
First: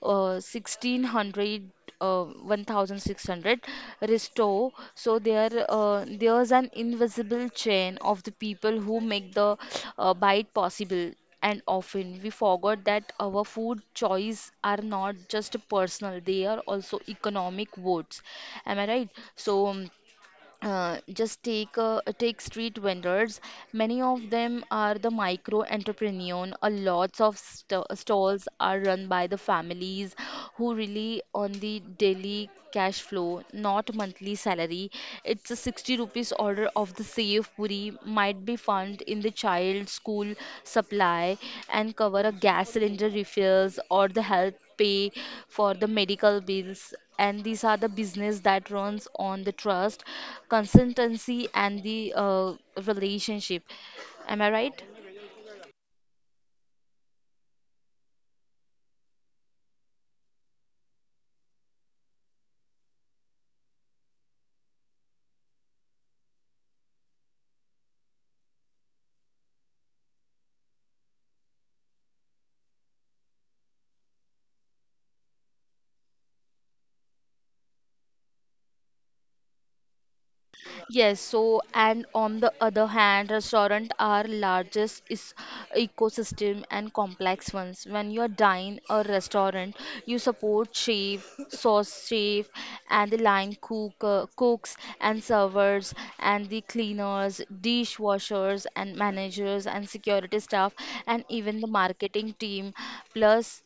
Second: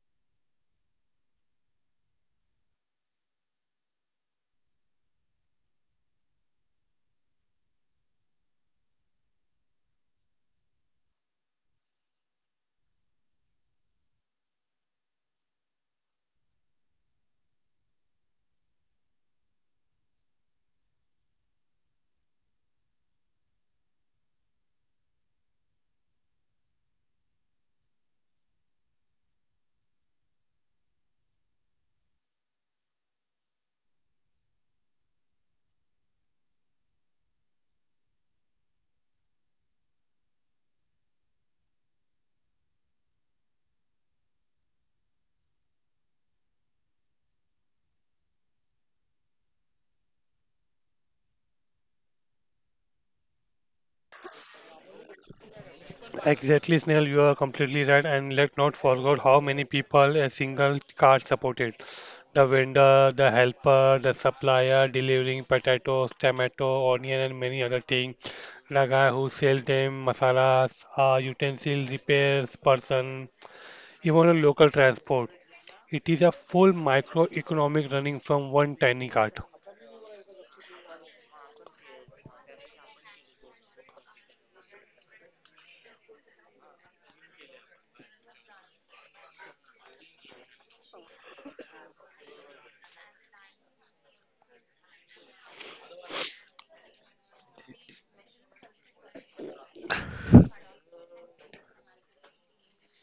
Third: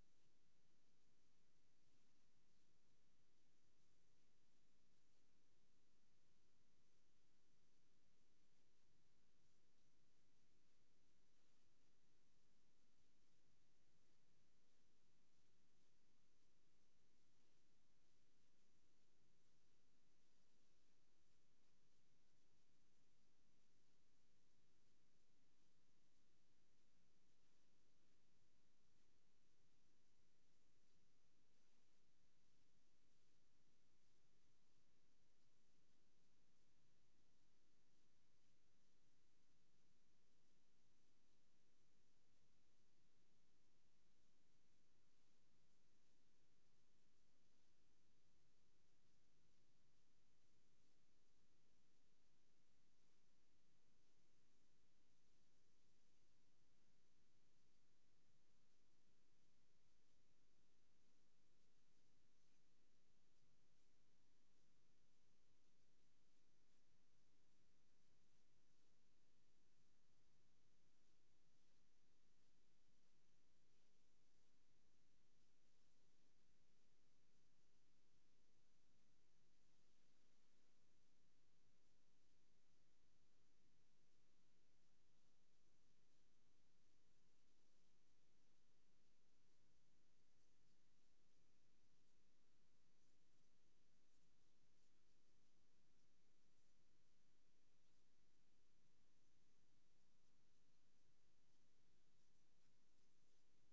S1: uh, 1600 uh, 1600 resto, so there's an invisible chain of the people who make the bite possible. And often we forget that our food choice are not just personal, they are also economic votes. Am I right? So just take take street vendors, many of them are the micro entrepreneur. A lots of stalls are run by the families who rely on the daily cash flow, not monthly salary. It's a 60 rupees order of the safe puri might be found in the child school supply and cover a gas cylinder refills or the health pay for the medical bills. And these are the business that runs on the trust, consistency and the relationship. Am I right?
S2: Exactly, Snail. You are completely right. And let's not forget how many people a single cart supported. The vendor, the helper, the supplier delivering potatoes, tomato, onion, and many other things. The guy who sells them masalas, utensil repairs person, even a local transport. It is a full microeconomic running from one tiny cart.
S1: Yes, so and on the other hand, restaurant are largest is ecosystem and complex ones. When you dine a restaurant, you support chef, sauce chef, and the line cook, cooks and servers and the cleaners, dishwashers and managers and security staff and even the marketing team. Plus,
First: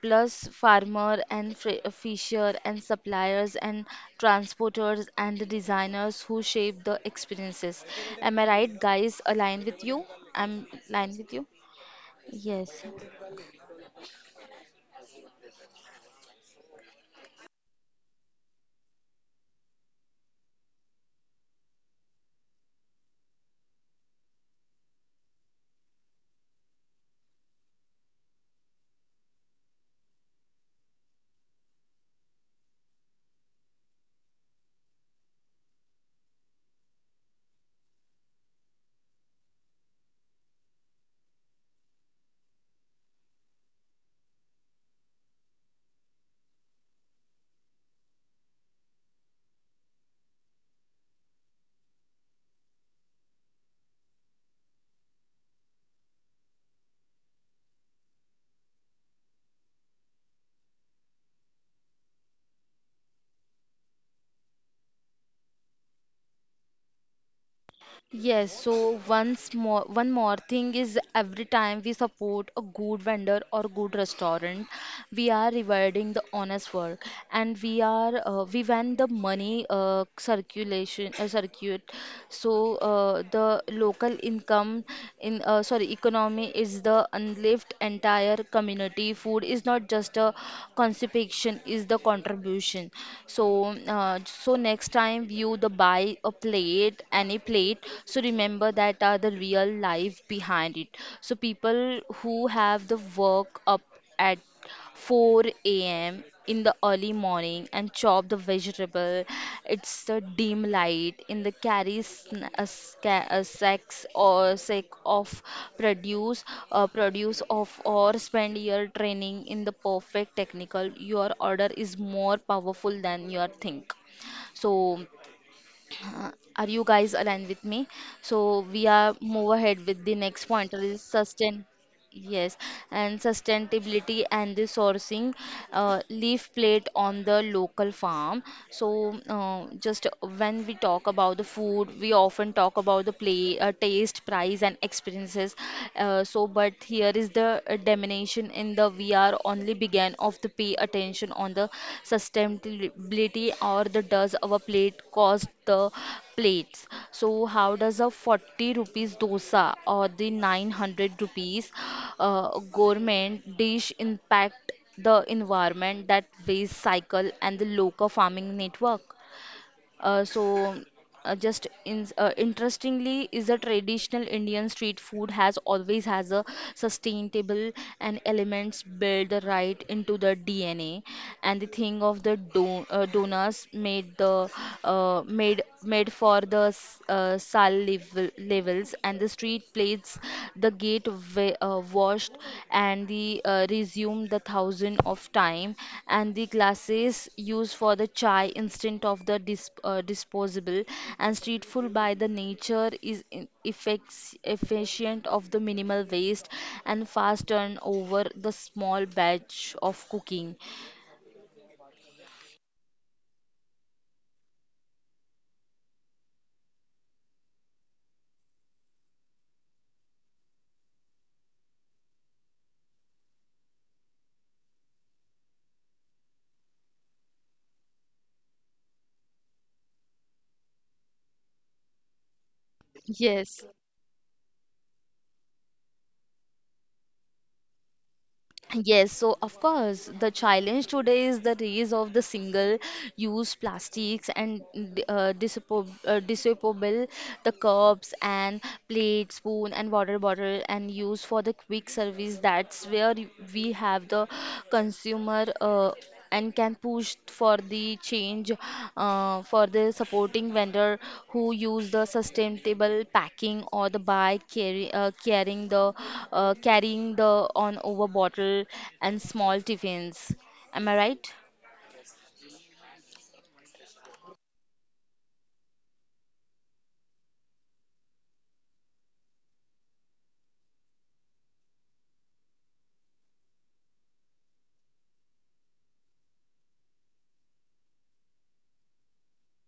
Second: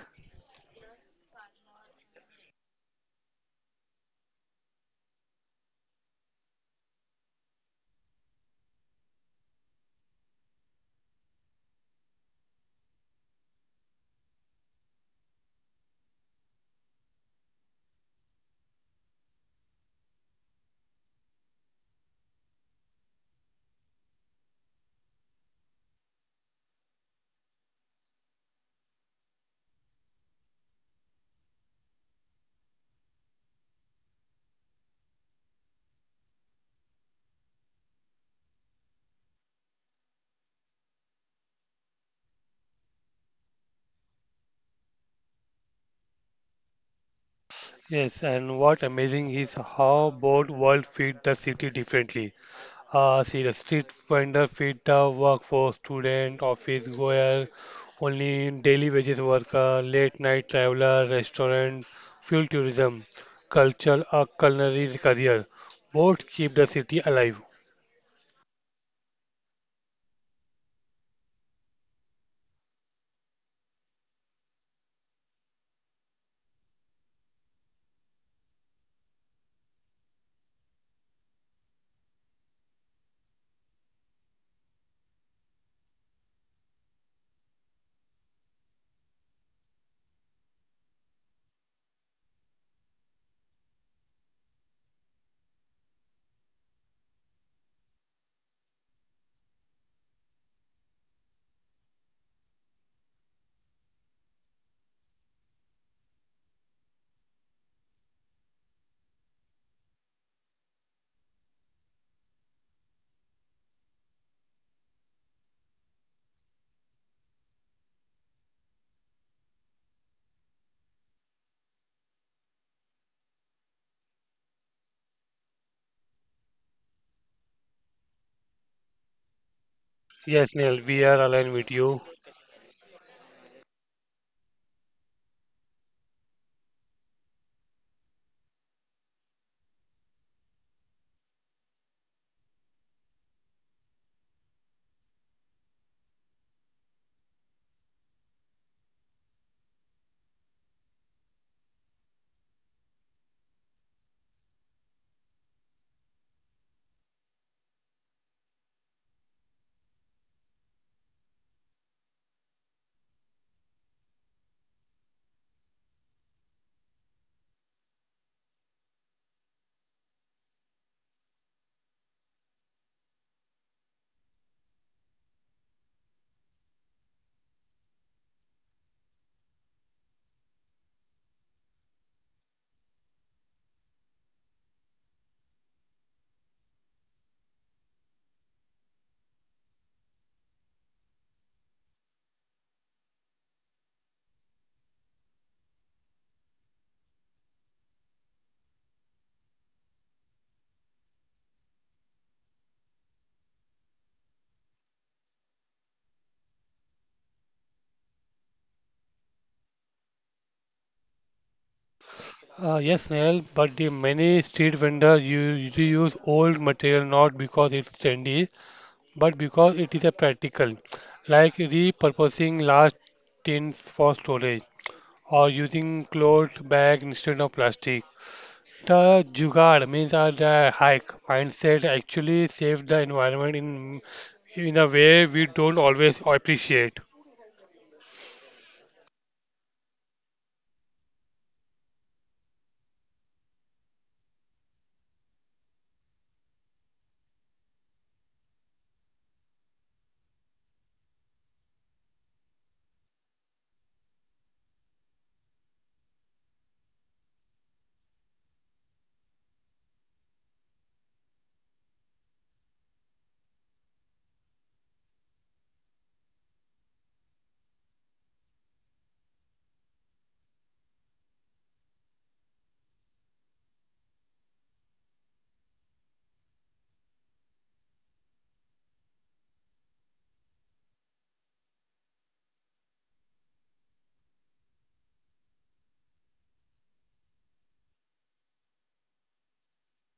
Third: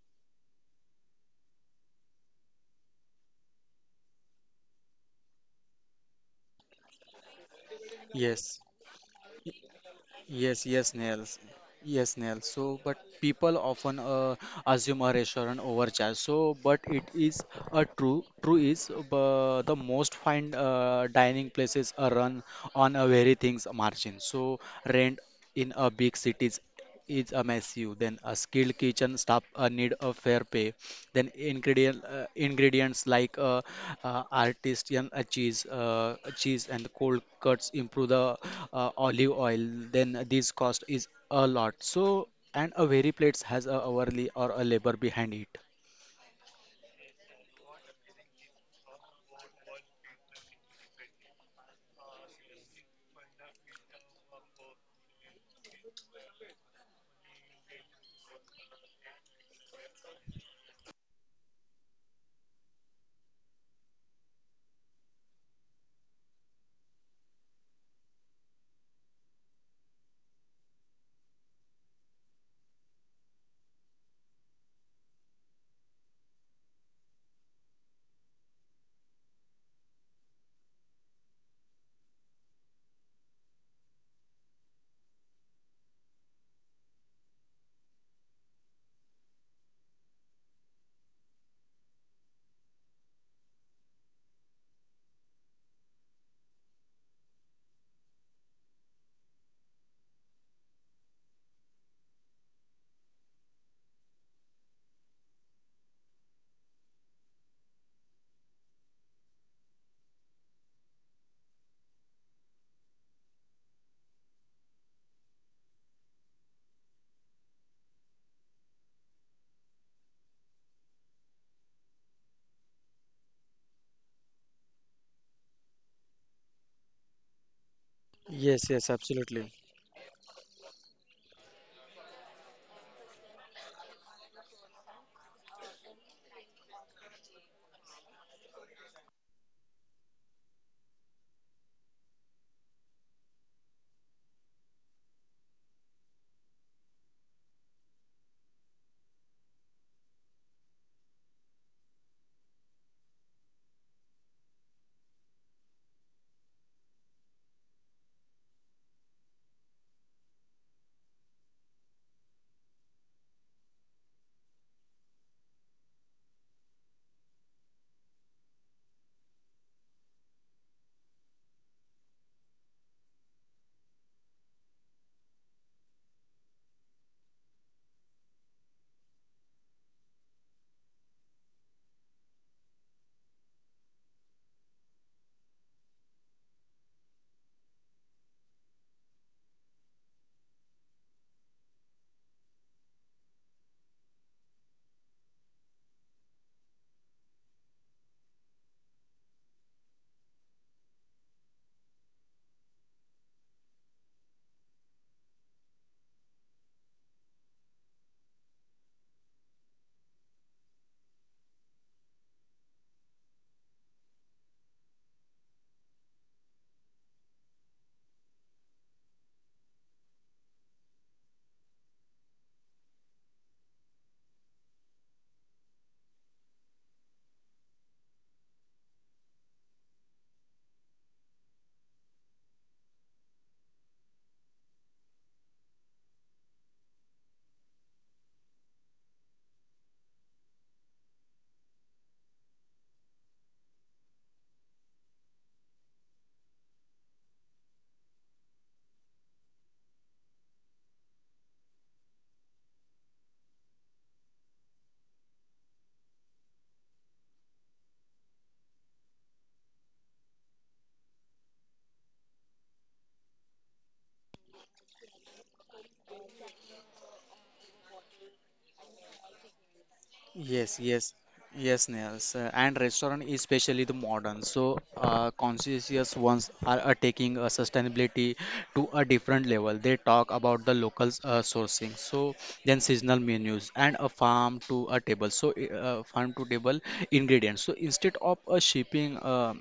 S1: plus farmer and fisher and suppliers and transporters and the designers who shape the experiences. Am I
S3: yes.
S1: right, guys? Aligned with you. I'm
S3: Yes, yes,
S1: aligned with you.
S3: Nails. Yes, Nails.
S1: Yes.
S3: So, but people often assume a restaurant overcharge. So, but it is a true is the most fine dining places are run on a very things margin. So, rent in a big cities is a massive. Then a skilled kitchen staff need a fair pay then ingredients like artisan cheese, cheese and cold cuts improve the olive oil. Then this cost is a lot. So and a very plates has a hourly or a labor behind it.
S2: Yes, and what amazing is how both world feed the city differently. See, the street vendor feed the workforce, student, office goer, only daily wages worker, late night traveler, restaurant, fuel tourism, culture, a culinary career. Both keep the city alive.
S1: Yes, so once more, one more thing is every time we support a good vendor or good restaurant, we are rewarding the honest work, and we are we when the money circulation circuit, so the local income in sorry economy is the unlived entire community. Food is not just a consumption, is the contribution. So so next time view the buy a plate, any plate, so remember that are the real life behind it. So people who have the work up at 4 a.m. in the early morning and chop the vegetable. It's the dim light in the carry sn- a sca- a sacks or sack of produce, produce of or spend your training in the perfect technical. Your order is more powerful than your think. So uh, are you guys aligned with me? So
S3: Yes,
S1: we
S3: yes,
S1: are move
S3: absolutely.
S1: ahead with the
S2: Yes, Neil,
S1: next
S2: we
S1: point.
S2: are
S1: Is
S2: aligned with you.
S1: sustain. Yes, and sustainability and the sourcing leaf plate on the local farm. So, just when we talk about the food, we often talk about the taste, price, and experiences. But here is the diminution in the VR only began of the pay attention on the sustainability, or the does our plate cost the plates. So how does a 40 rupees dosa or the 900 rupees gourmet dish impact the environment, that waste cycle and the local farming network? Uh, so, interestingly, is a traditional Indian street food has always has a sustainable and elements built right into the DNA. And the thing of the do donors made for the sal level, levels and the street plates the gate washed and the resumed the thousand of time, and the glasses used for the chai instant of the disposable. And street food by the nature is effects efficient of the minimal waste and fast turnover the small batch of cooking.
S2: Yes, Neil, but the many street vendors reuse old material not because it's trendy, but because it is a practical, like repurposing large tins for storage or using cloth bag instead of plastic. The jugaad means the hike mindset actually saves the environment in
S1: Yes.
S2: a way we don't always appreciate.
S1: Yes, so of course, the challenge today is the rise of the single-use plastics and disposable the cups and plate, spoon, and water bottle, and used for the quick service. That's where we have the consumer. And can push for the change for the supporting vendor who use the sustainable packing or the by carrying the on over bottle and small tiffins. Am
S3: Yes,
S1: I
S3: yes,
S1: right?
S3: yes, Nails. And restaurant, especially the modern. So, conscientious ones are, taking sustainability to a different level. They talk about the local sourcing. So, then seasonal menus and a farm to a table. So, farm to table ingredients. So, instead of shipping uh,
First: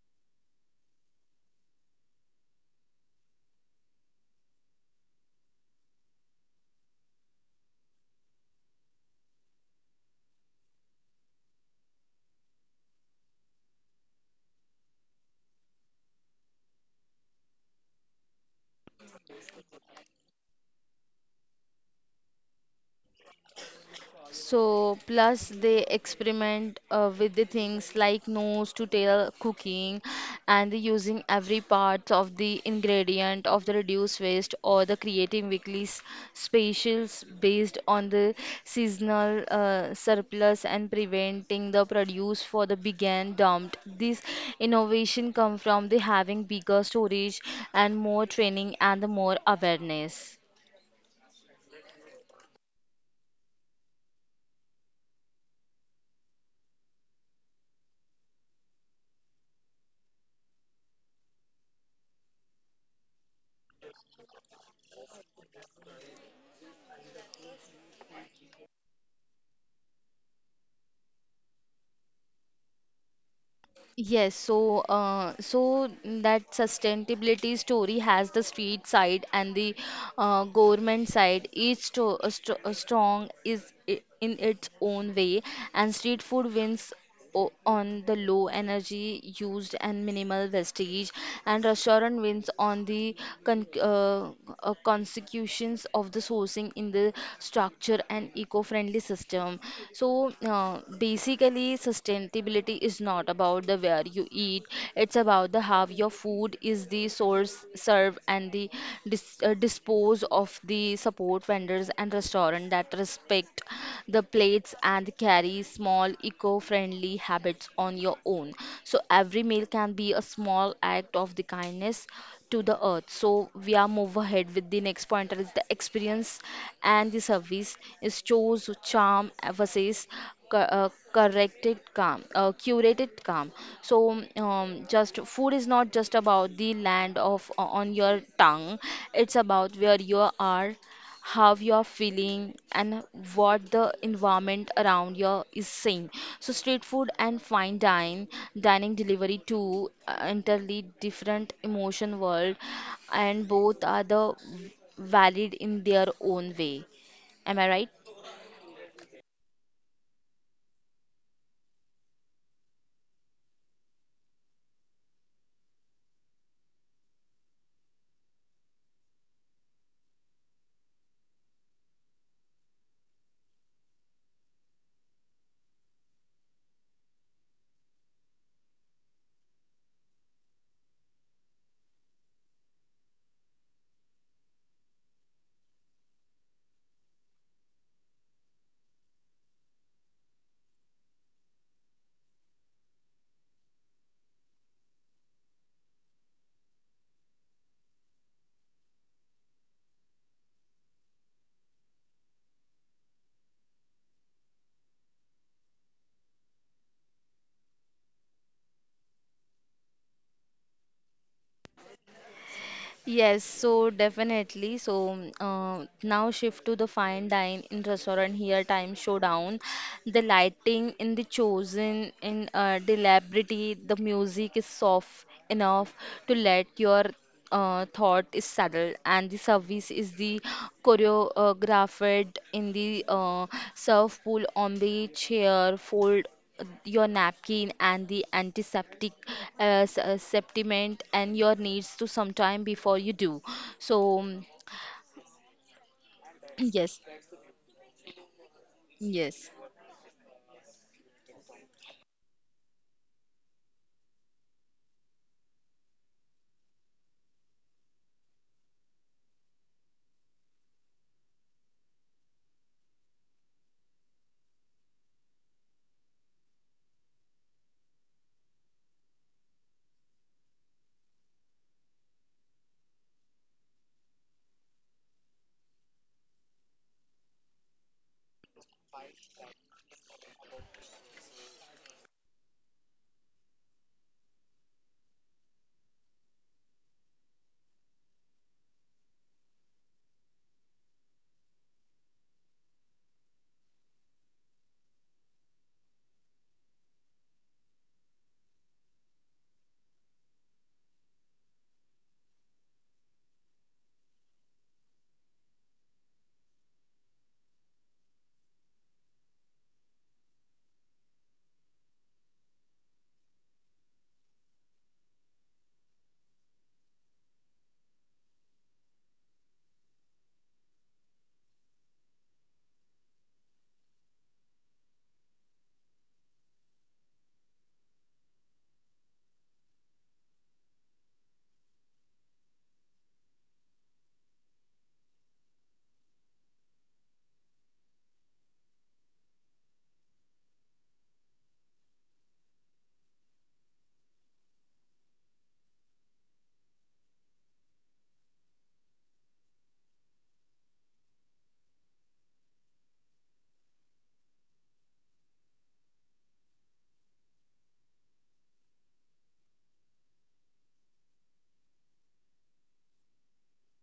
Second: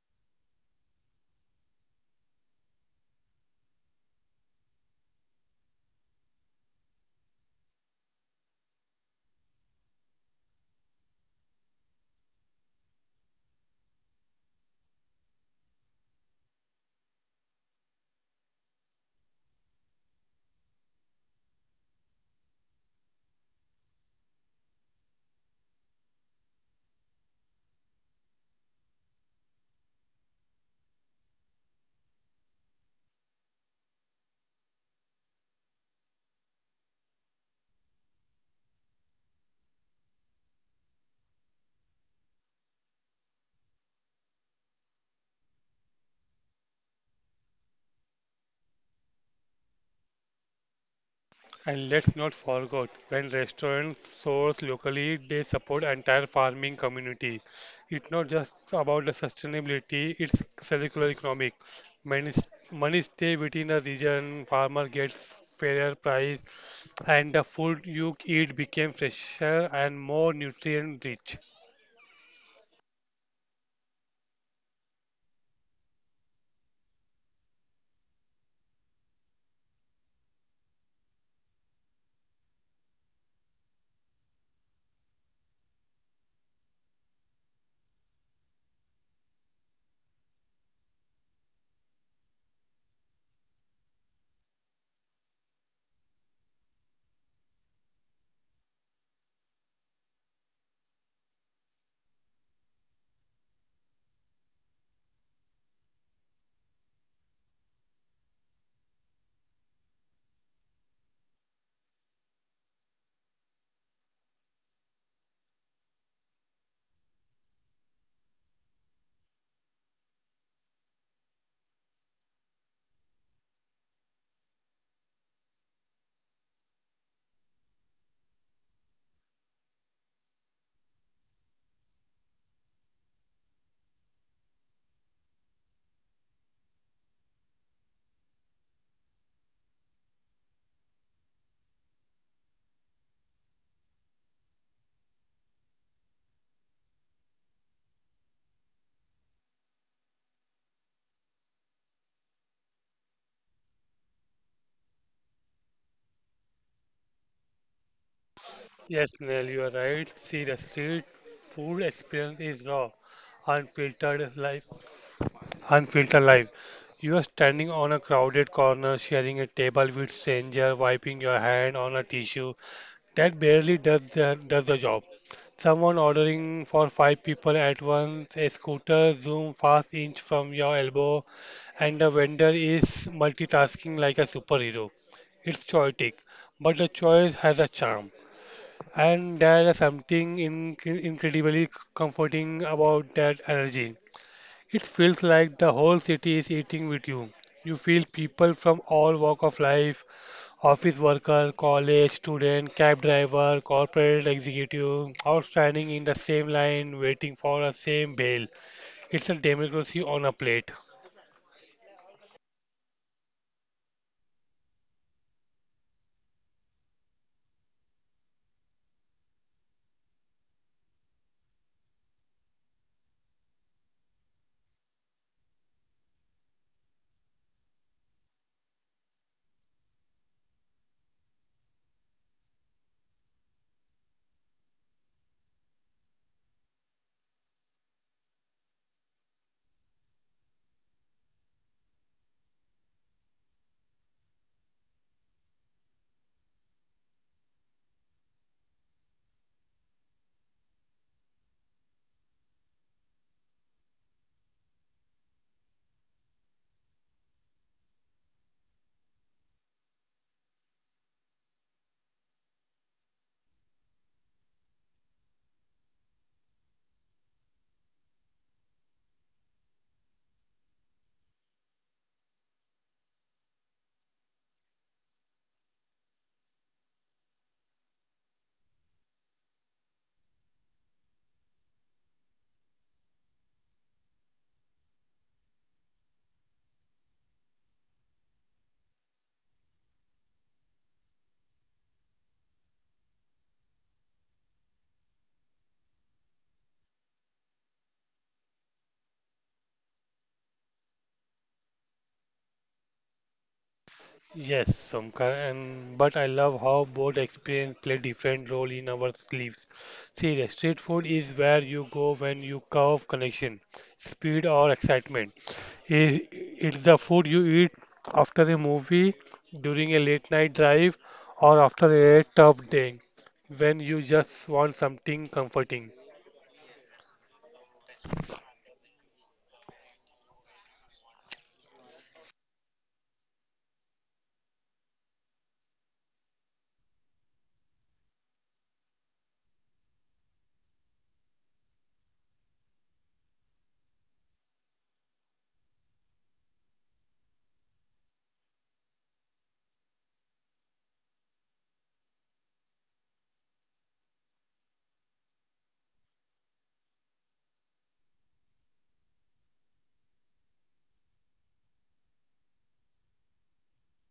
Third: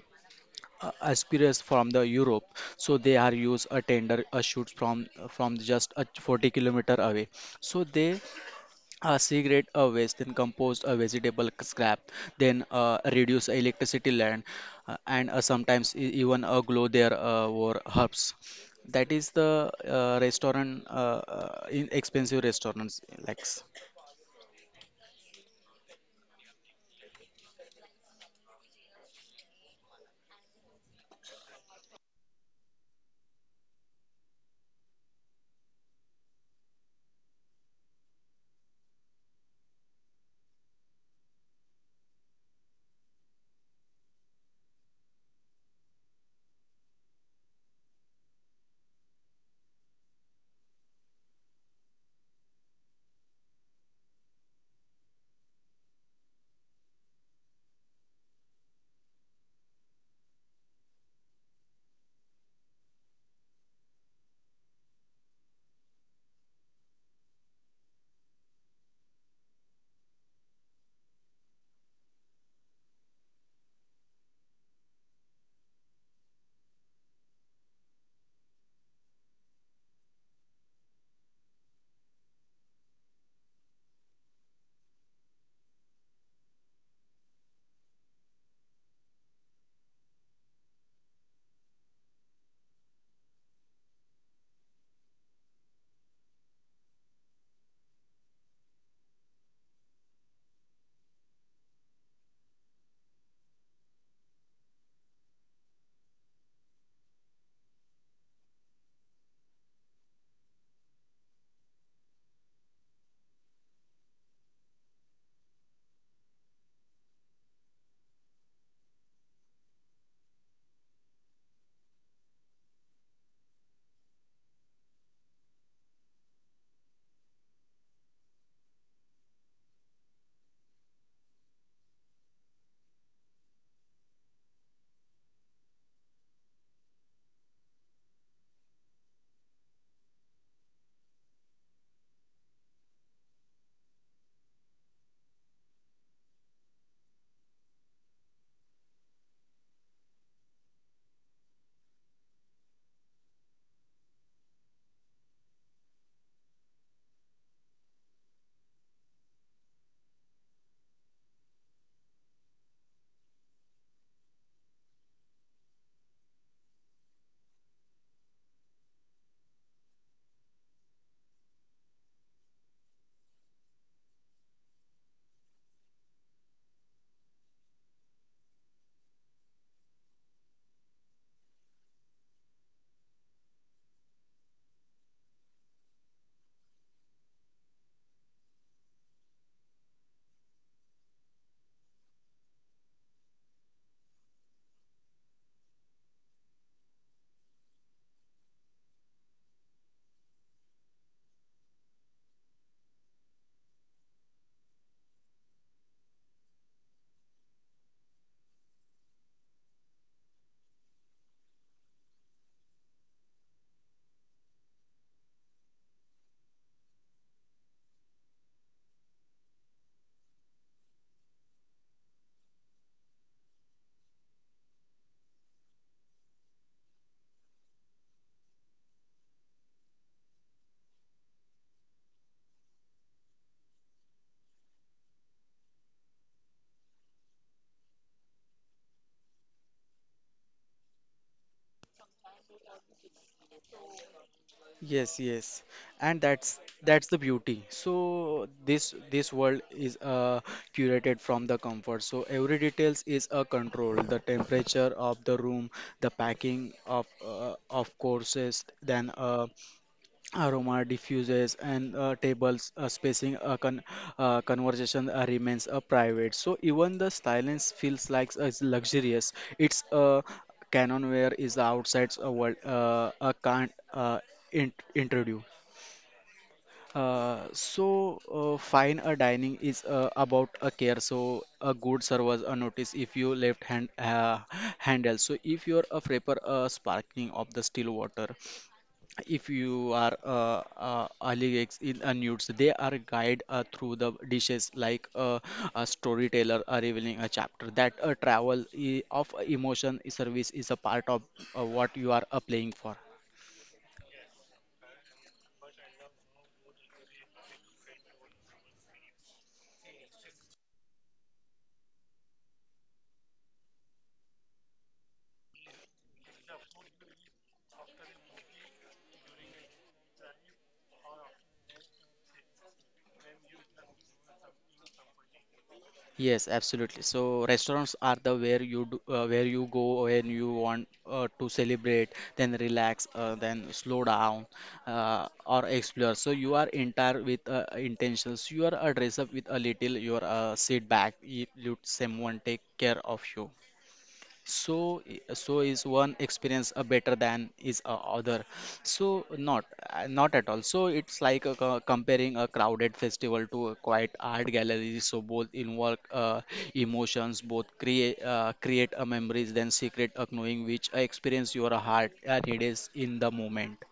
S3: uh, asparagus from the Europe, so they are use a tender shoots from just a 40 kilometer away. So they segregate a waste, then compost a vegetable scrap, then reduce electricity land, and sometimes even glow their war herbs. That is the restaurant, in expensive restaurants like.
S1: So, plus they experiment with the things like nose to tail cooking and the using every part of the ingredient of the reduced waste, or the creating weekly specials based on the seasonal surplus and preventing the produce for the big and dumped. This innovation come from the having bigger storage and more training and the more awareness.
S2: And let's not forget, when restaurants source locally, they support entire farming community. It's not just about the sustainability, it's circular economic. Money, money stay within the region, farmer gets fairer price, and the food you eat became fresher and more nutrient rich.
S1: Yes, so so that sustainability story has the street side and the government side. Each sto st strong is in its own way, and street food wins o on the low energy used and minimal wastage, and restaurant wins on the con uh, consecutions of the sourcing in the structure and eco-friendly system. So basically, sustainability is not about the where you eat; it's about the how your food is the source, serve, and the dispose of the support vendors and restaurant that respect the plates and carry small eco-friendly habits on your own. So every meal can be a small act of the kindness to the earth. So we are move ahead with the next pointer is the experience and the service is chose charm versus cu- corrected calm curated calm. So just food is not just about the land of on your tongue, it's about where you are, how you are feeling and what the environment around you is saying. So street food and fine dine dining delivery two entirely different emotion world, and both are the valid in their own way. Am I right?
S2: Yes, Nell, you are right. See, the street food experience is raw, unfiltered life. Unfiltered life. You are standing on a crowded corner, sharing a table with stranger, wiping your hand on a tissue. That barely does does the job. Someone ordering for five people at once, a scooter zoom fast inch from your elbow, and the vendor is multitasking like a superhero. It's chaotic, but the choice has a charm. And there is something in incredibly comforting about that energy. It feels like the whole city is eating with you. You feel people from all walk of life, office worker, college student, cab driver, corporate executive, all standing in the same line waiting for the same bail. It's a democracy on a plate.
S1: Yes, so definitely. So now shift to the fine dine in restaurant here time showdown. The lighting in the chosen in deliberately, the music is soft enough to let your thought is settled, and the service is the choreographed in the surf pool on the chair fold your napkin and the antiseptic supplement and your needs to sometime before you do so [CLEARS THROAT] mm,
S3: Yes, yes, and that's
S1: yes.
S3: the beauty. So this
S1: Yes.
S3: world is curated from the comfort. So every details is a control. The temperature of the room, the packing of courses, then aroma diffuses and tables spacing conversation remains private so even the silence feels like it's luxurious. It's a canon where is the outside world can't introduce. So fine a dining is about a care so a good servers a notice if you left hand handle so if you're a frapper sparkling of the still water if you are AliEx in unused, they are guide through the dishes like a storyteller revealing a chapter. That travel of emotion service is a part of what you are playing for.
S2: Yes, some ki- and but I love how both experience play different role in our sleeves. See, the street food is where you go when you crave connection, speed or excitement. It's the food you eat after a movie, during a late night drive, or after a tough day, when you just want something comforting.
S3: Yes, absolutely. So restaurants are the where you do, where you go when you want to celebrate, then relax, then slow down, or explore. So you are entire with intentions. You are dress up with a little. You are sit back. You let someone take care of you so is one experience a better than is a other so not not at all so it's like a, comparing a crowded festival to a quiet art gallery so both involve emotions both create a memories then secret acknowing which experience your heart needs in the moment.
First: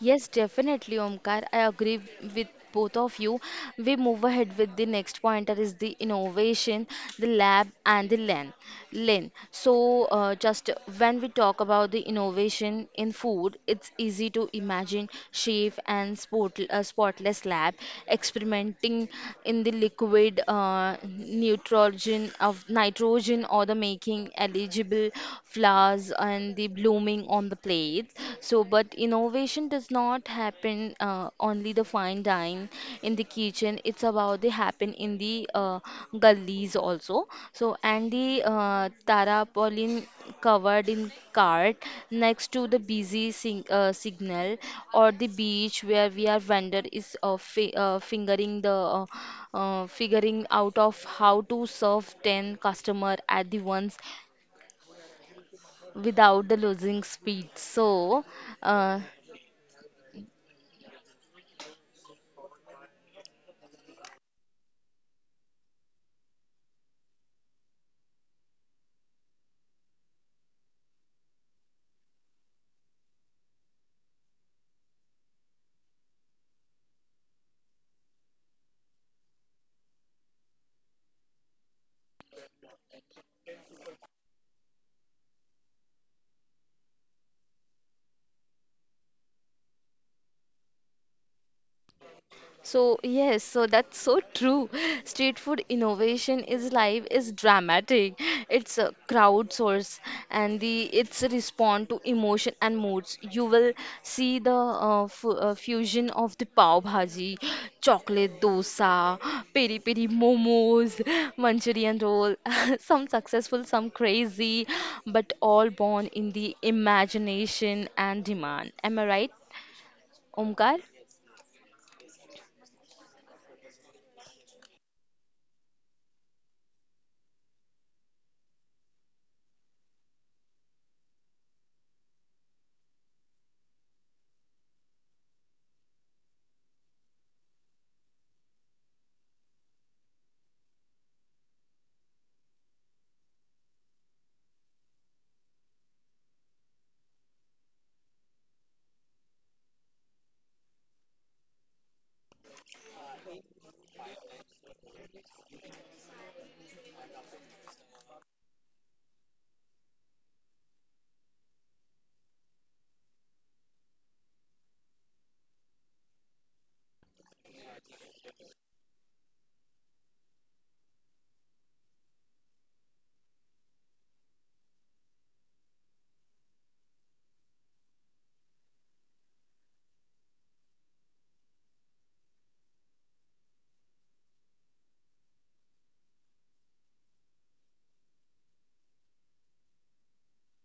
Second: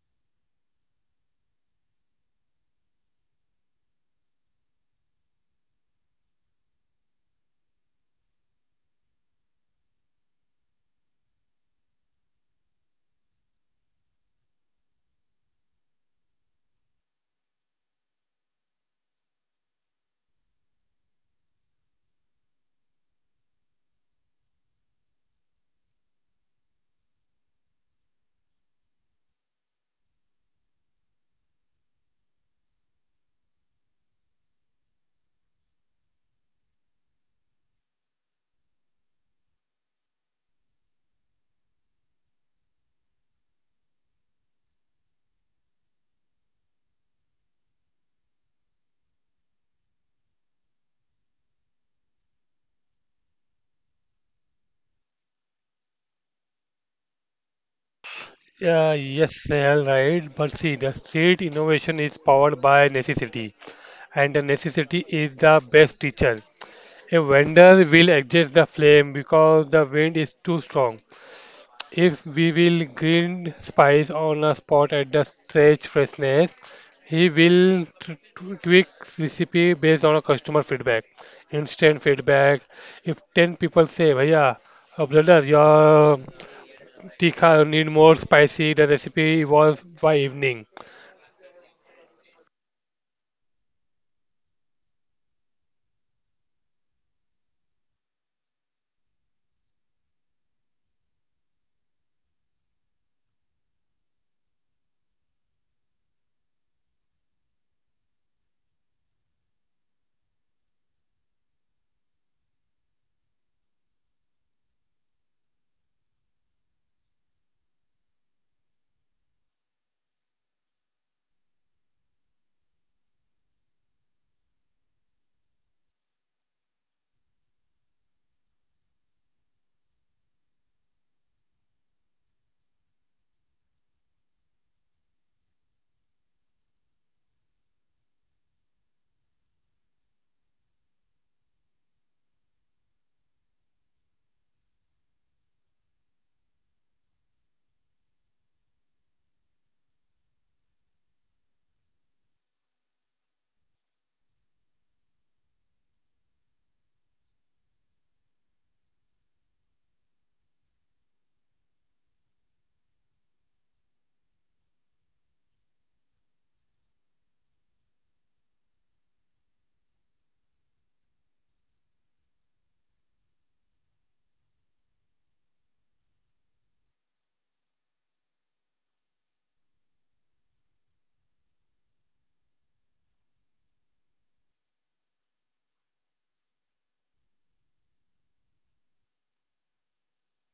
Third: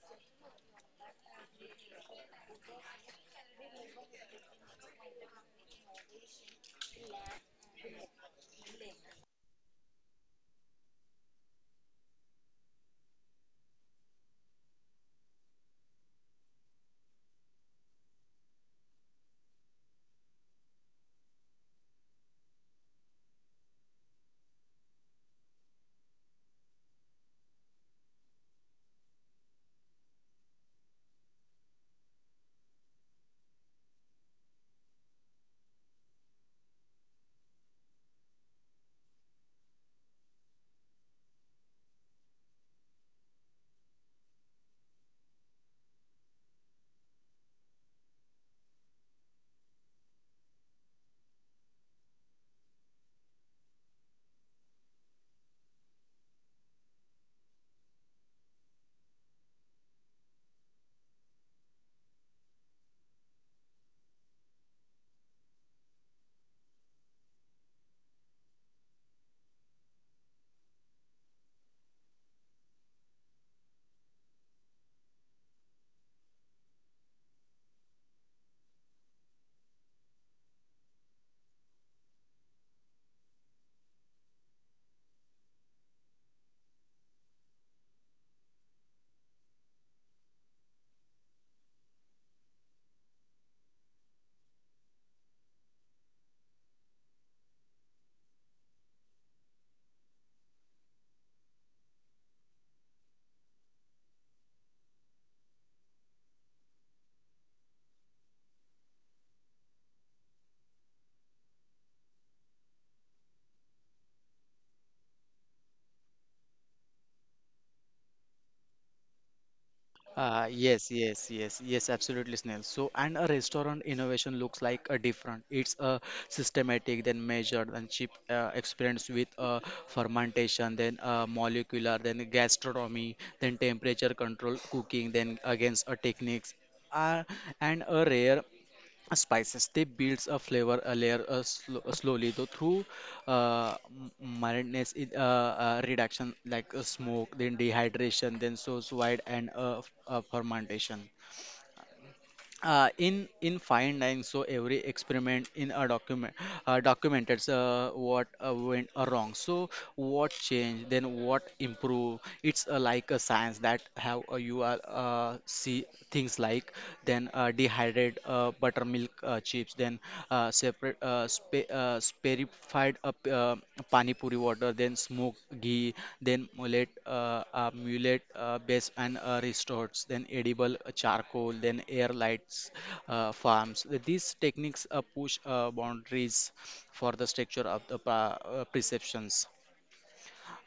S1: Yes, definitely, Omkar. I agree with both of you. We move ahead with the next pointer is the innovation, the lab, and the LAN. LAN. So, just when we talk about the innovation in food, it's easy to imagine chef and spotless lab experimenting in the liquid nitrogen of nitrogen or the making eligible flowers and the blooming foaming on the plates. So, but innovation does not happen only the fine dine in the kitchen. It's about the happen in the gullies also. So, and the tarpaulin covered in cart next to the busy signal or the beach where we are vendor is fingering the uh, figuring out of how to serve 10 customer at the once without the losing speed. Uh,
S2: Yeah, yes, all right. But see, the street innovation is powered by necessity, and the necessity is the best teacher. A vendor will adjust the flame because the wind is too strong. If we will grind spice on a spot at the stretch freshness, he will tweak recipe based on a customer feedback. Instant feedback. If 10 people say, Bhaiya, brother, your tikha need more spicy, the recipe evolves by evening.
S1: So, yes, so that's so true. [LAUGHS] Street food innovation is live, is dramatic. It's a crowdsource and the it's a respond to emotion and moods. You will see the fu fusion of the pav bhaji, chocolate dosa, peri peri momos, Manchurian roll, [LAUGHS] some successful, some crazy, but all born in the imagination and demand. Am I right, Omkar?
S3: Yes, Absolutely, Snail. So, and a restaurant innovation looks like a different. It's a systematic, then measured, then cheap experience with fermentation, then molecular, then gastronomy, then temperature control cooking, then against a techniques. Uh, and a rare spices they builds a flavor a layer sl slowly though through uh, m- mildness in, reduction like smoke then dehydration then so wide and fermentation in fine dining so every experiment in a documented what went wrong so what changed then what improve it's like a science that have you are see things like then dehydrated buttermilk chips then separate spe spe spherified up pani puri water, then smoked ghee, then mullet, mullet base and restorts, then edible charcoal, then air lights farms. These techniques push boundaries for the structure of the perceptions.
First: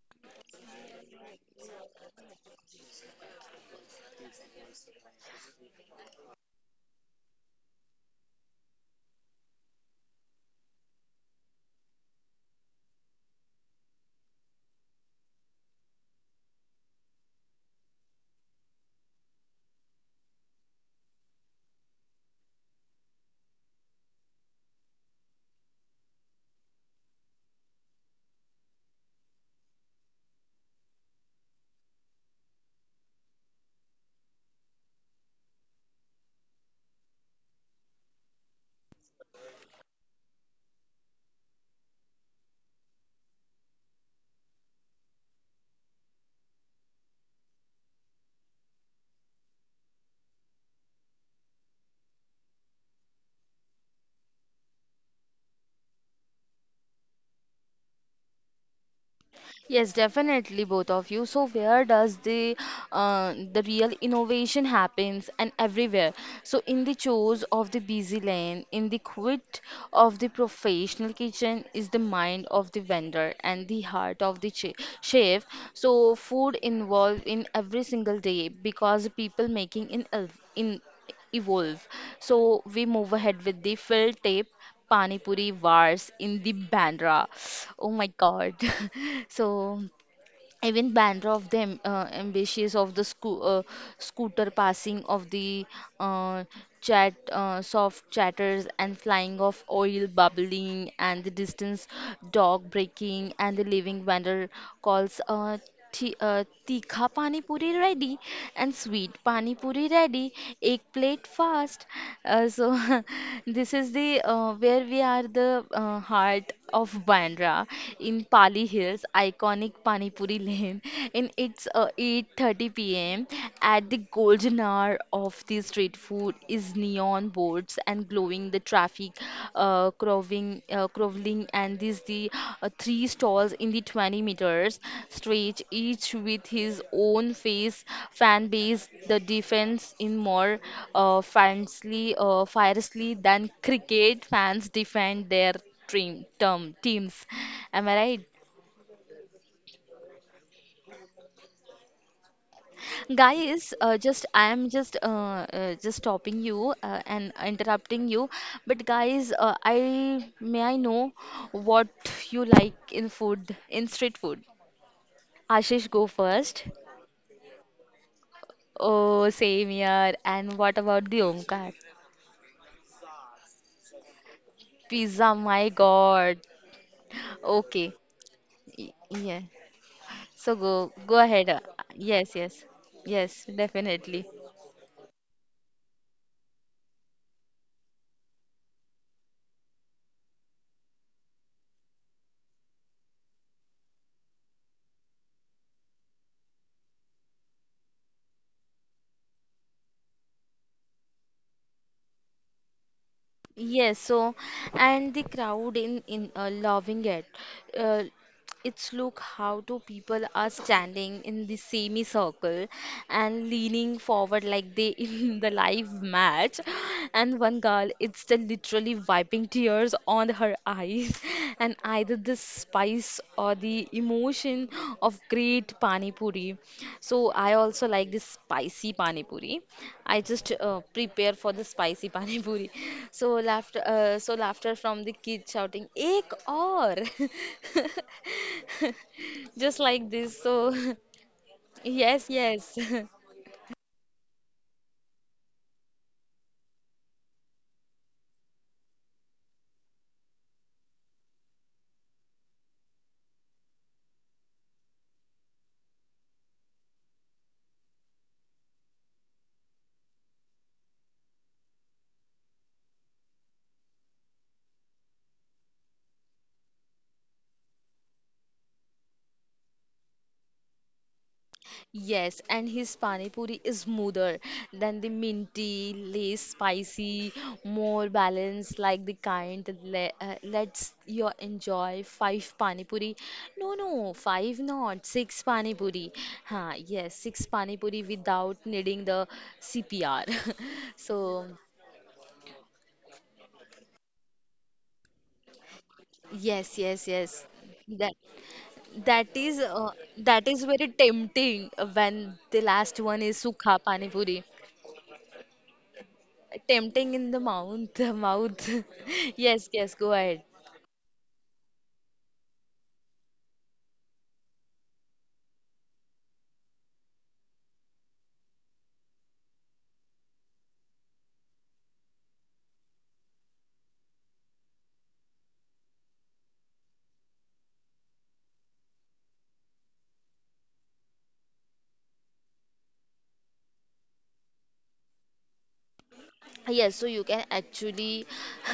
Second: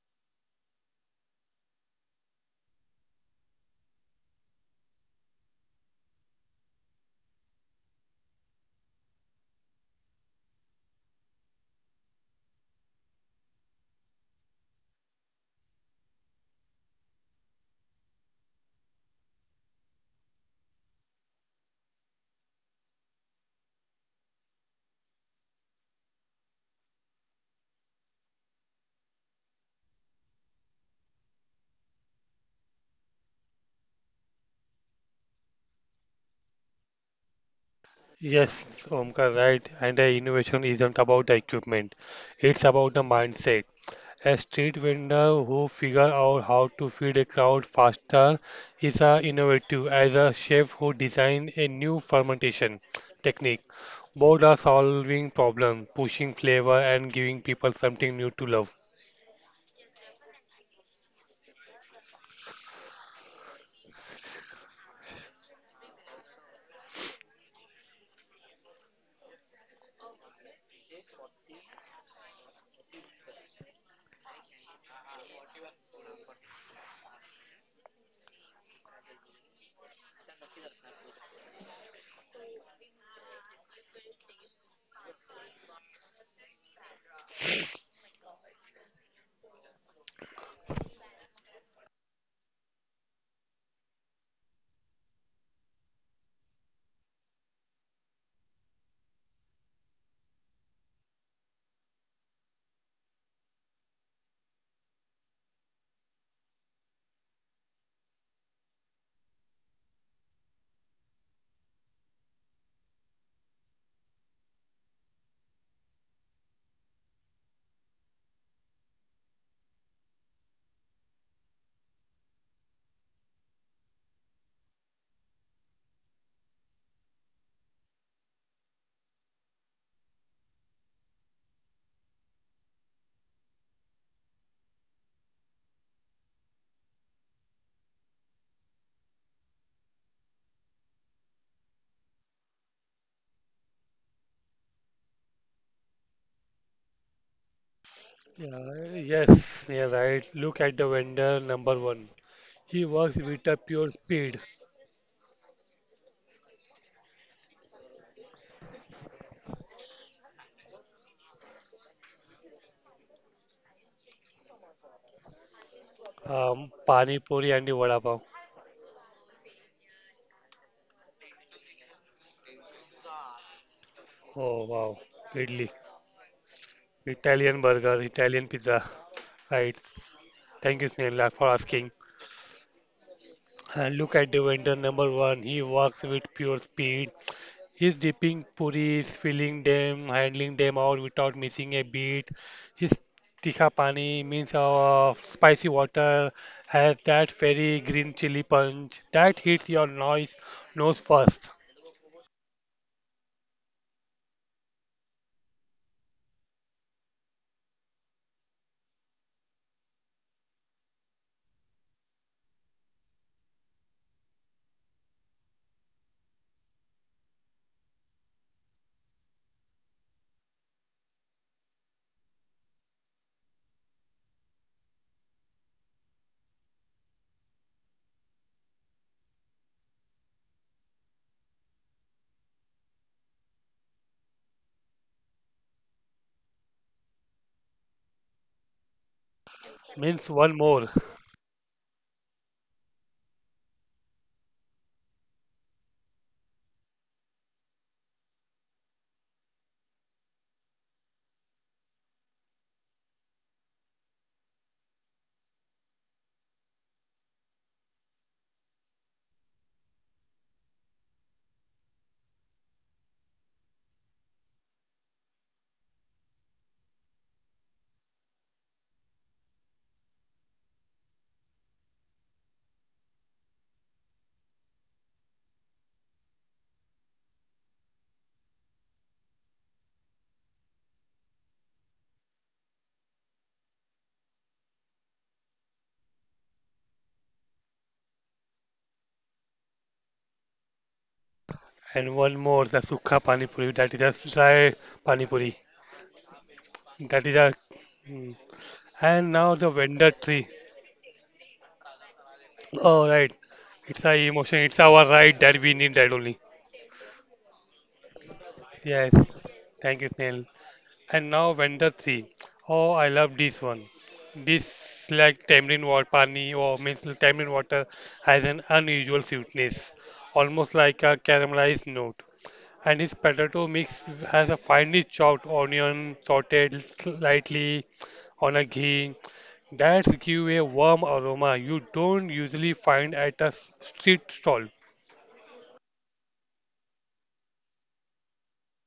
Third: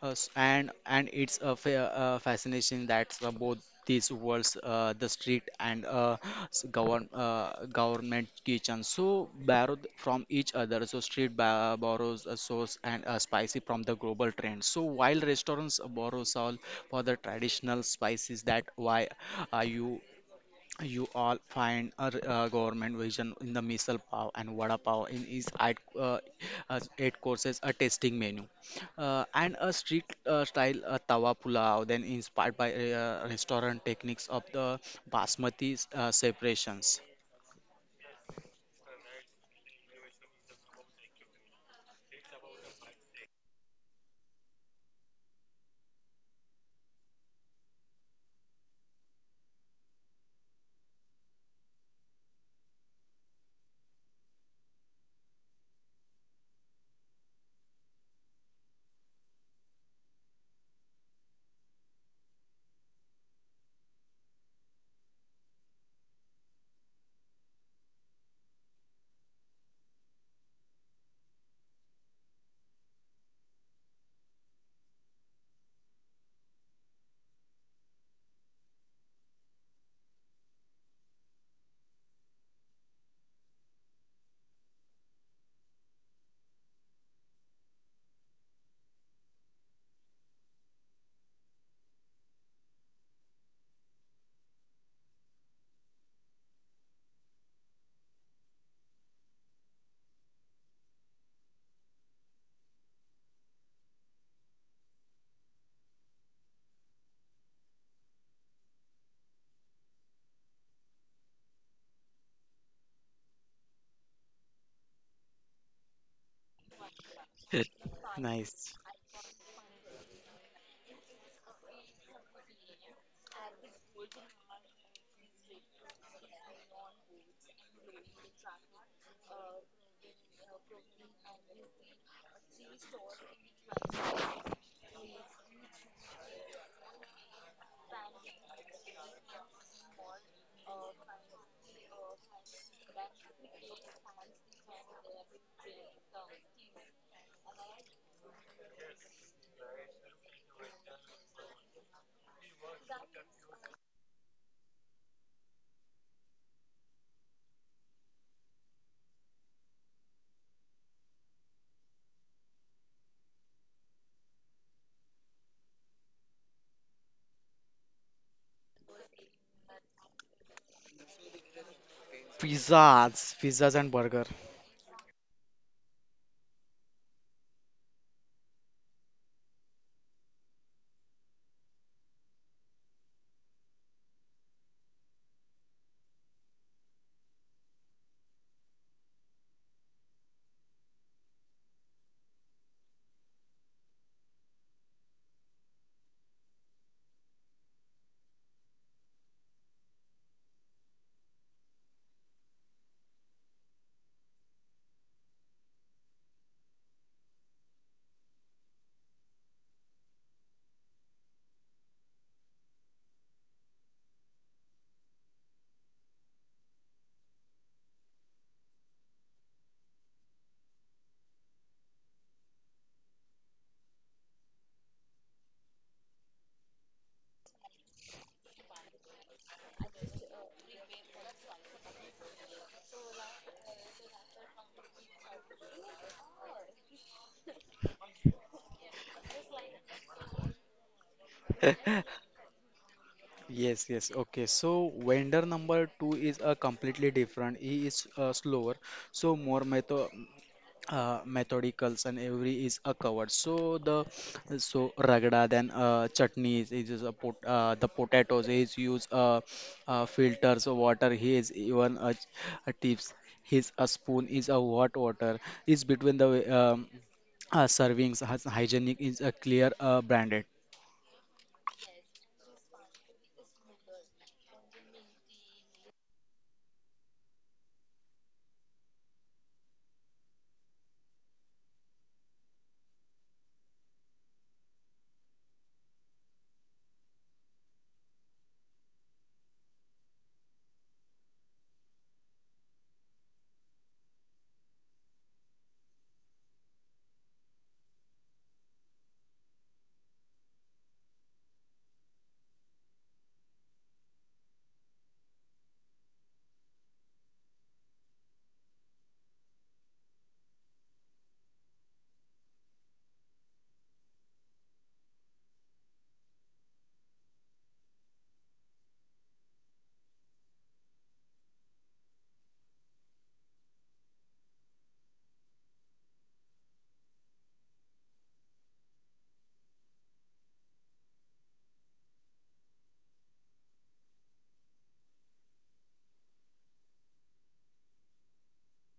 S3: And it's a fascination that both these worlds, the street and government kitchen, so borrowed from each other. So street borrows a sauce and spicy from the global trend. So while restaurants borrow all for the traditional spices that why are you all find a government version in the misal pav and vada pav in each eight courses a tasting menu and a street style tawa pulao then inspired by restaurant techniques of the basmati separations.
S2: Yes, Omkar, right. And the innovation isn't about the equipment. It's about the mindset. A street vendor who figures out how to feed a crowd faster is as innovative as a chef who designed a new fermentation technique. Both are solving problems, pushing flavor and giving people something new to love.
S1: Yes, definitely, both of you. So where does the real innovation happens and everywhere? So in the chores of the busy lane, in the quit of the professional kitchen is the mind of the vendor and the heart of the chef. So food involved in every single day because people making in evolve. So we move ahead with the fill tape Pani Puri wars in the Bandra. Oh my God. [LAUGHS] So even Bandra of them ambitious of the scooter passing of the uh, chat soft chatters and flying of oil bubbling and the distance dog breaking and the living vendor calls. Tikha pani puri ready and sweet pani puri ready, egg plate fast. So [LAUGHS] this is the where we are the heart of Bandra in Pali
S3: Nice.
S1: Hills, iconic pani puri lane. [LAUGHS] And it's 8:30 p.m. at the golden hour of the street food is neon boards and glowing the traffic crawling and these the three stalls in the 20 meters stretch each with his own face fan base the defense in more fansly fiercely than cricket fans defend their dream term teams. Am I right?
S2: Yeah, yes, you right. Look at the vendor number one. He works with a
S1: Guys,
S2: pure
S1: just
S2: speed.
S1: I am just stopping you and interrupting you, but guys, I may I know what you like in food, in street food. Ashish, go first.
S2: Pani Puri and the Vada Pav.
S1: Oh, same here. And what about the Omkar?
S3: Pizzas, pizzas and burger.
S2: Oh wow,
S1: Pizza,
S2: Italy.
S1: my God.
S2: Italian
S1: Okay,
S2: burger, Italian pizza.
S1: Yeah.
S2: Right.
S1: So
S2: Thank
S1: go
S2: you,
S1: go
S2: Snehal,
S1: ahead.
S2: for asking.
S1: Yes, yes, yes,
S2: And look
S1: definitely.
S2: at Devendra number one. He walks with pure speed. He's dipping puris, filling them, handling them out without missing a beat. His tikha pani means spicy water has that very green chili punch that hits your nose first.
S1: Yes, so and the crowd in loving it. Uh, it's look how two people are standing in the semicircle and leaning forward like they [LAUGHS] in the live match, and one girl it's the literally wiping tears on her eyes, and either the spice or the emotion of great pani puri. So I also like this spicy pani puri. I just prepare for the spicy [LAUGHS] pani puri. So laughter from the kids shouting "Ek aur," [LAUGHS] just like
S2: Means
S1: this.
S2: one
S1: So
S2: more.
S1: [LAUGHS] yes, yes. [LAUGHS]
S3: Yes, yes. Okay. So vendor number two is a completely different. He is slower, so more method methodicals, and every is a covered, so the, so ragda, then chutneys is a pot, the potatoes is use filters of water. He is even a tips, his a spoon is a hot water is between the um, servings, has hygienic, is a clear branded.
S1: Yes, and his pani puri is smoother than the minty, less spicy, more balanced, like the kind that le lets you enjoy 5 pani puri. No, no, five not, 6 pani puri. Huh, yes, 6 pani puri without needing the CPR. [LAUGHS] So,
S2: And one more the sukha pani puri that is a dry pani puri.
S1: yes, yes,
S2: That is
S1: yes.
S2: a
S1: That
S2: mm.
S1: that
S2: And now
S1: is
S2: the vendor
S1: that
S2: tree.
S1: is very tempting when the last
S2: All
S1: one
S2: right,
S1: is sukha pani
S2: it's a
S1: puri.
S2: emotion. It's our right that we need that only.
S1: Tempting in the mouth [LAUGHS] mouth
S2: Yes,
S1: [LAUGHS] yes, yes,
S2: thank you,
S1: go
S2: Snail.
S1: ahead.
S2: And now vendor three. Oh, I love this one. This like tamarind water, pani or means tamarind water has an unusual sweetness, almost like a caramelized note. And his potato mix has a finely chopped onion sauteed slightly on a ghee. That give a warm aroma you don't usually find at a street stall.
S1: Yes so you can actually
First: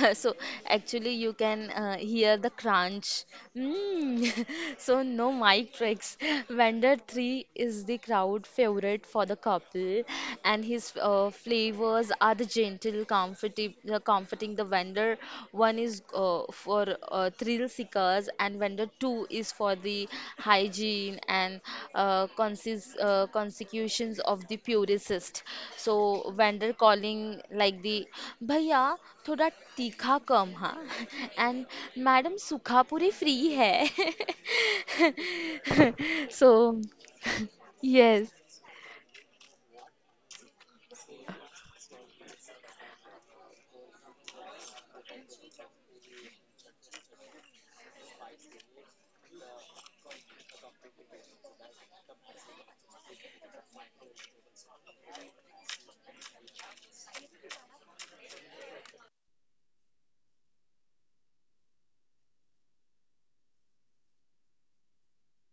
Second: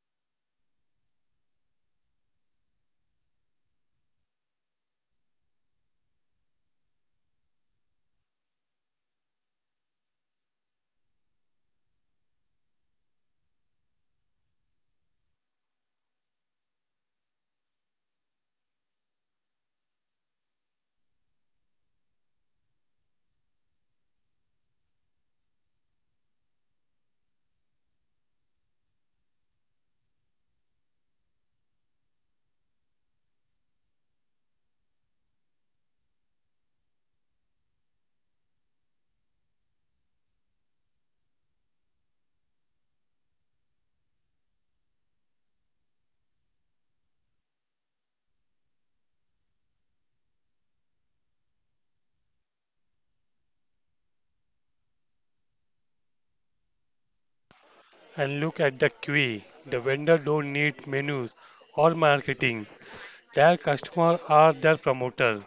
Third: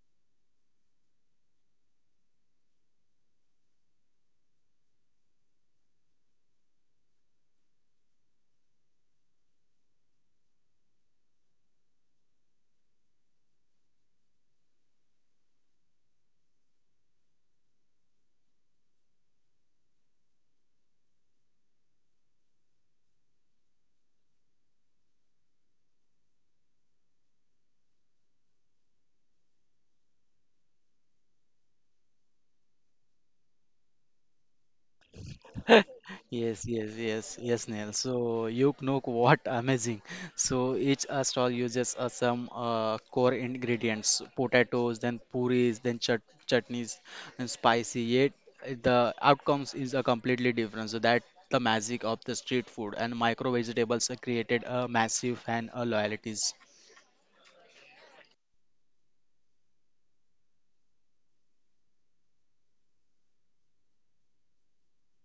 S1: [LAUGHS] so actually you can hear the crunch. Mm. [LAUGHS] So no mic tricks. Vendor 3 is the crowd favorite for the couple and his flavors are the gentle comforting comforting the vendor one is for thrill seekers, and vendor two is for the hygiene and consecutions of the purist. So vendor calling like the भैया थोड़ा तीखा कम हाँ [LAUGHS] and madam सुखापुरी free है
S3: [LAUGHS]
S1: [LAUGHS] so
S3: Yes, yes, yes,
S1: [LAUGHS]
S3: yes, Neil.
S1: yes,
S3: So you know what? [LAUGHS] Amazing. So each stall uses some core ingredients: potatoes, then puris, then chutneys, and spicy. Yet the outcomes is a completely different. So that the magic of the street food and micro vegetables created a massive fan loyalties.
S2: And look at the queue. The vendor don't need menus or marketing. Their customer are their promoter.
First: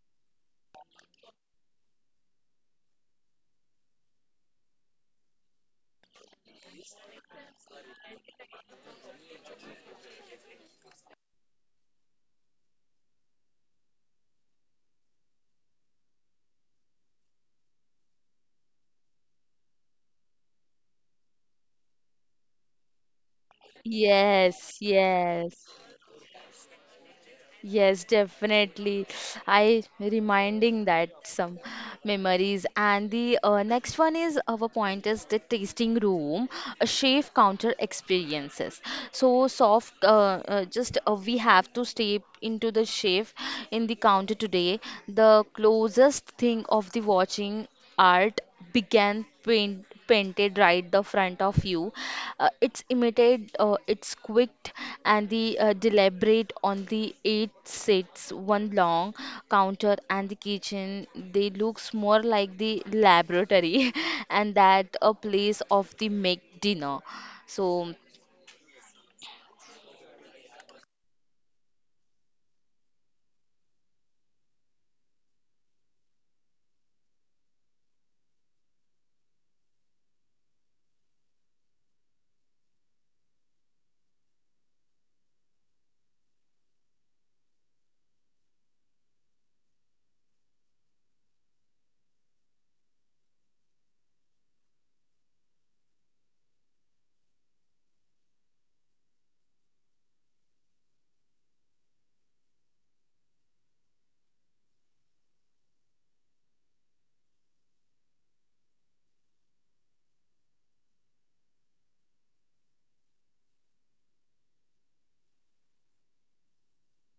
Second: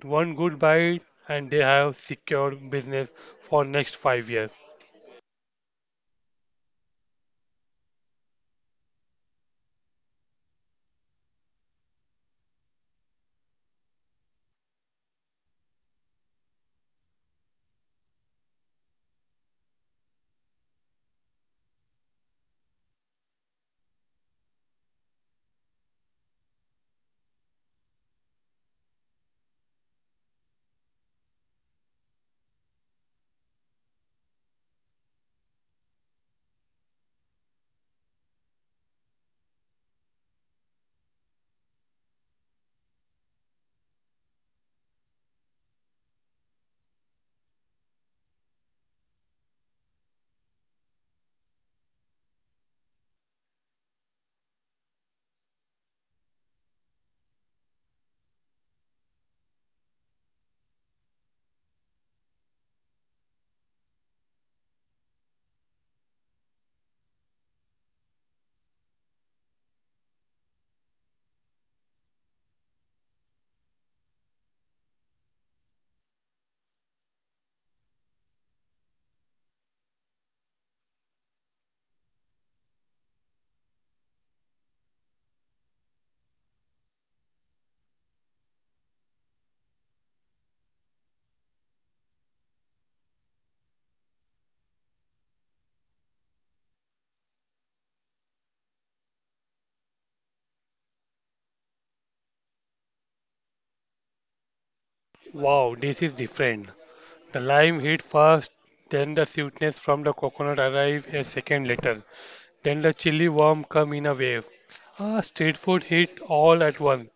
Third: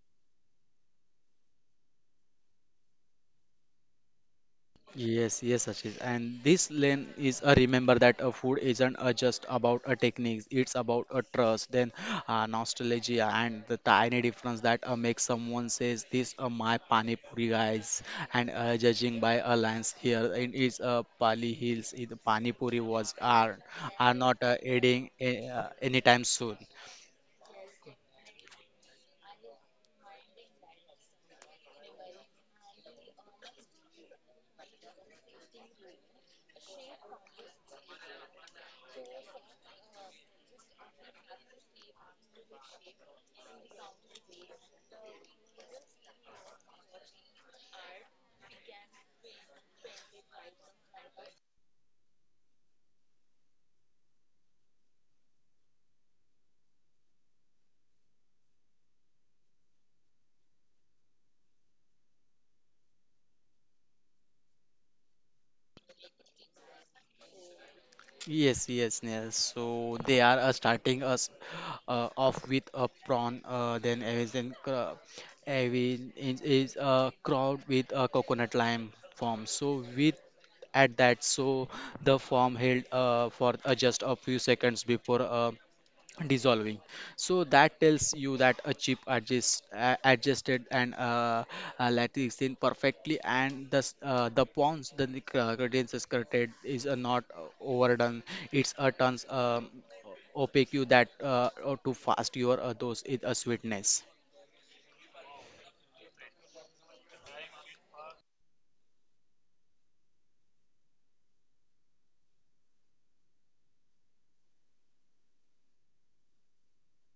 S2: One good bite and they have secured business for next 5 years.
S3: Yes, yes, Ashish. And this lane is a remember that a food isn't a just about a technique, it's about a trust, then nostalgia, and the tiny difference that makes someone says, "This are my pani puri guys," and judging by a lens here, it is Pali Hills, it, pani puri was are not
S1: yes,
S3: adding
S1: yes.
S3: anytime soon.
S1: Yes, definitely. I reminding that some memories. And the next one is our point is the tasting room, a chef counter experiences. So soft, just we have to step into the chef in the counter today. The closest thing of the watching art began painted right the front of you. It's imitated, it's quick, and the deliberate on the eight sits one long counter and the kitchen. They looks more like the laboratory, [LAUGHS] and that a place of the make dinner. So
S3: Yes, yes, yes. So they are starting us off with a prawn, then Avin is a crowd with a coconut lime form. So with at that, so the form held for just a few seconds before dissolving, so that tells you that a chip adjust adjusted and lattice in perfectly, and the the pawns the gradients is created is not overdone. It's a turns opaque you that to fast your those is a sweetness.
S2: Wow, this is different. The lime hit first, then the sweetness from the coconut arrive a second later. Then the chili worm come in a wave. Ah, street food hit all at once.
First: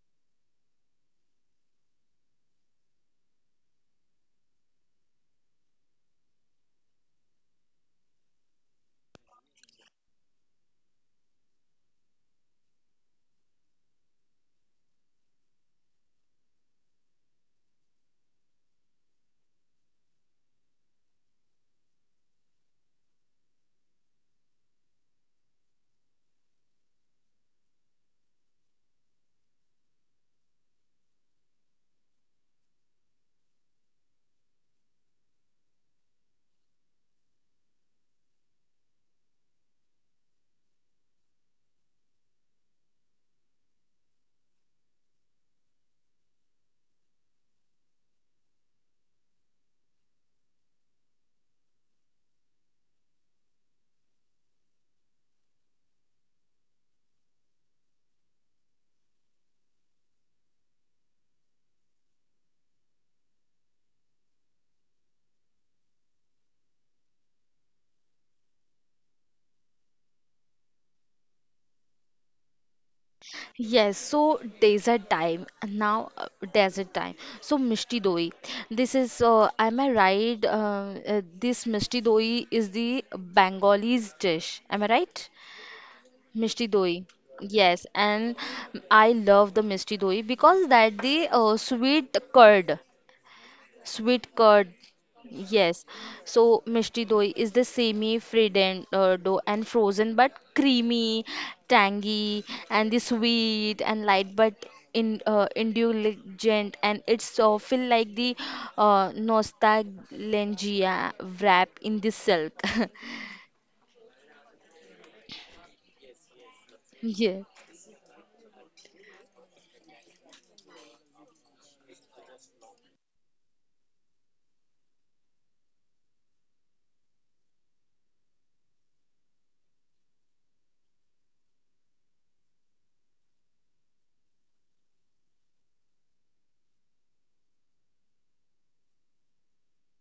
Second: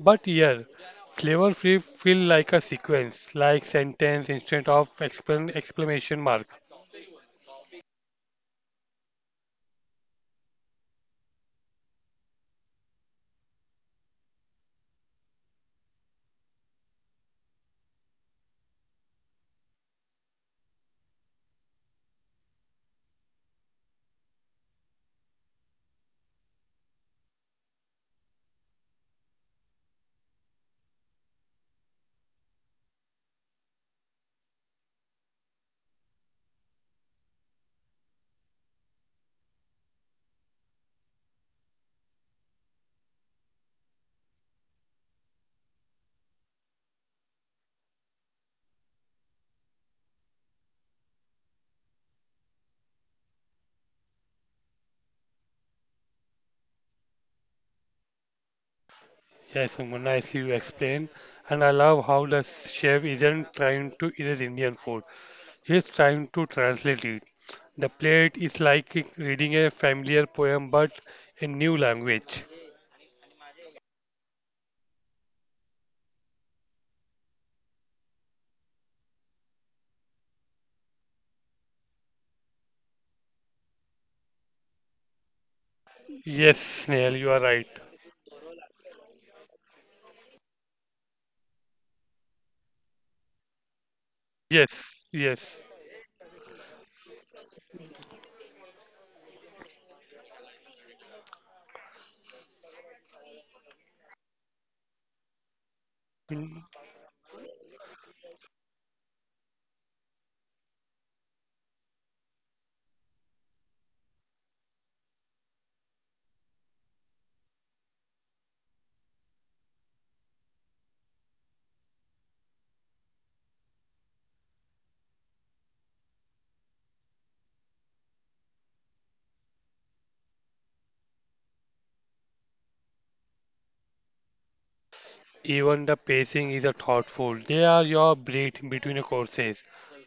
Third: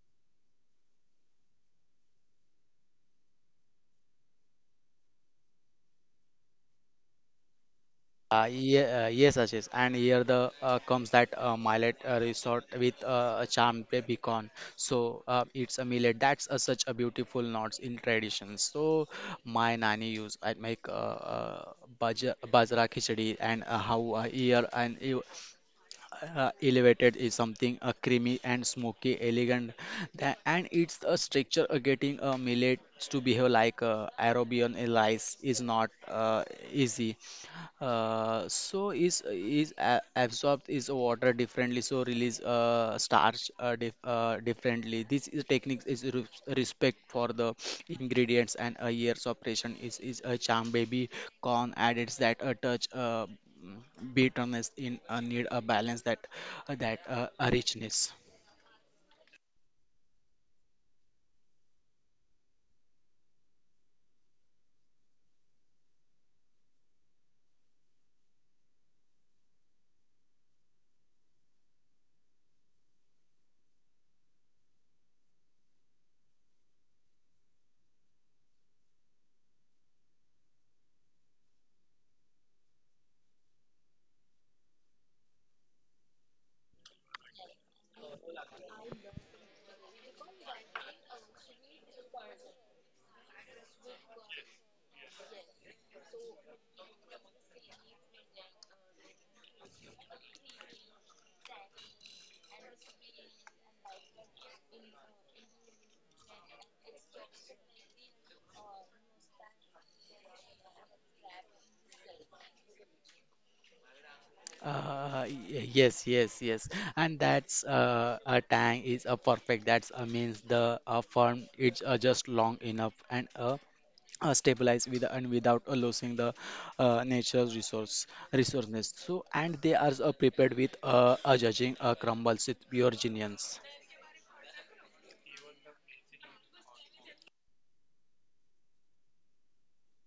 S2: But here, flavor free feel like a sequence, like sentence instead of exclamation mark.
S3: Yes, Ashish, and here the comes that millet resort with a charmed beacon. So it's a millet. That's a, such a beautiful notes in tradition. So my nanny used I make bajra khichdi, and how here and elevated is something creamy and smoky elegant and it's a structure getting a millet to behave like arabian rice is not easy. So absorbed is water differently, so release starch differently. This is technique is re respect for the ingredients, and a year's operation is a charm baby corn added that a touch, bitterness in need a balance that a richness.
S2: Yes, Sumana, as you explain, and I love how the chef isn't trying to erase Indian food. He's trying to translate it. The plate is like reading a familiar poem but in new language.
S1: yes, so desert time now, desert time. So Mishti Doi, this is am I right? This Mishti Doi is the Bengali's dish. Am I right?
S2: Yes,
S1: Mishti Doi.
S2: Snail, you are right.
S1: Yes, and I love the Mishti Doi because that the sweet curd. Sweet curd,
S2: Yes, yes.
S1: yes. So mishti doi is the semi-frident dough and frozen but creamy, tangy, and the sweet and light but in
S2: Mm,
S1: indulgent, and it's feel like the nostalgia wrap in the silk. [LAUGHS]
S3: Uh, y- Yes, yes, yes, and
S1: Yeah.
S3: that's a tang is a perfect, that's means the firm, it's just long enough and stabilize with and without losing the nature's resources, so and they are prepared with a judging crumbles with pure genius.
S2: even the pacing is a thoughtful. They are your breath between the courses.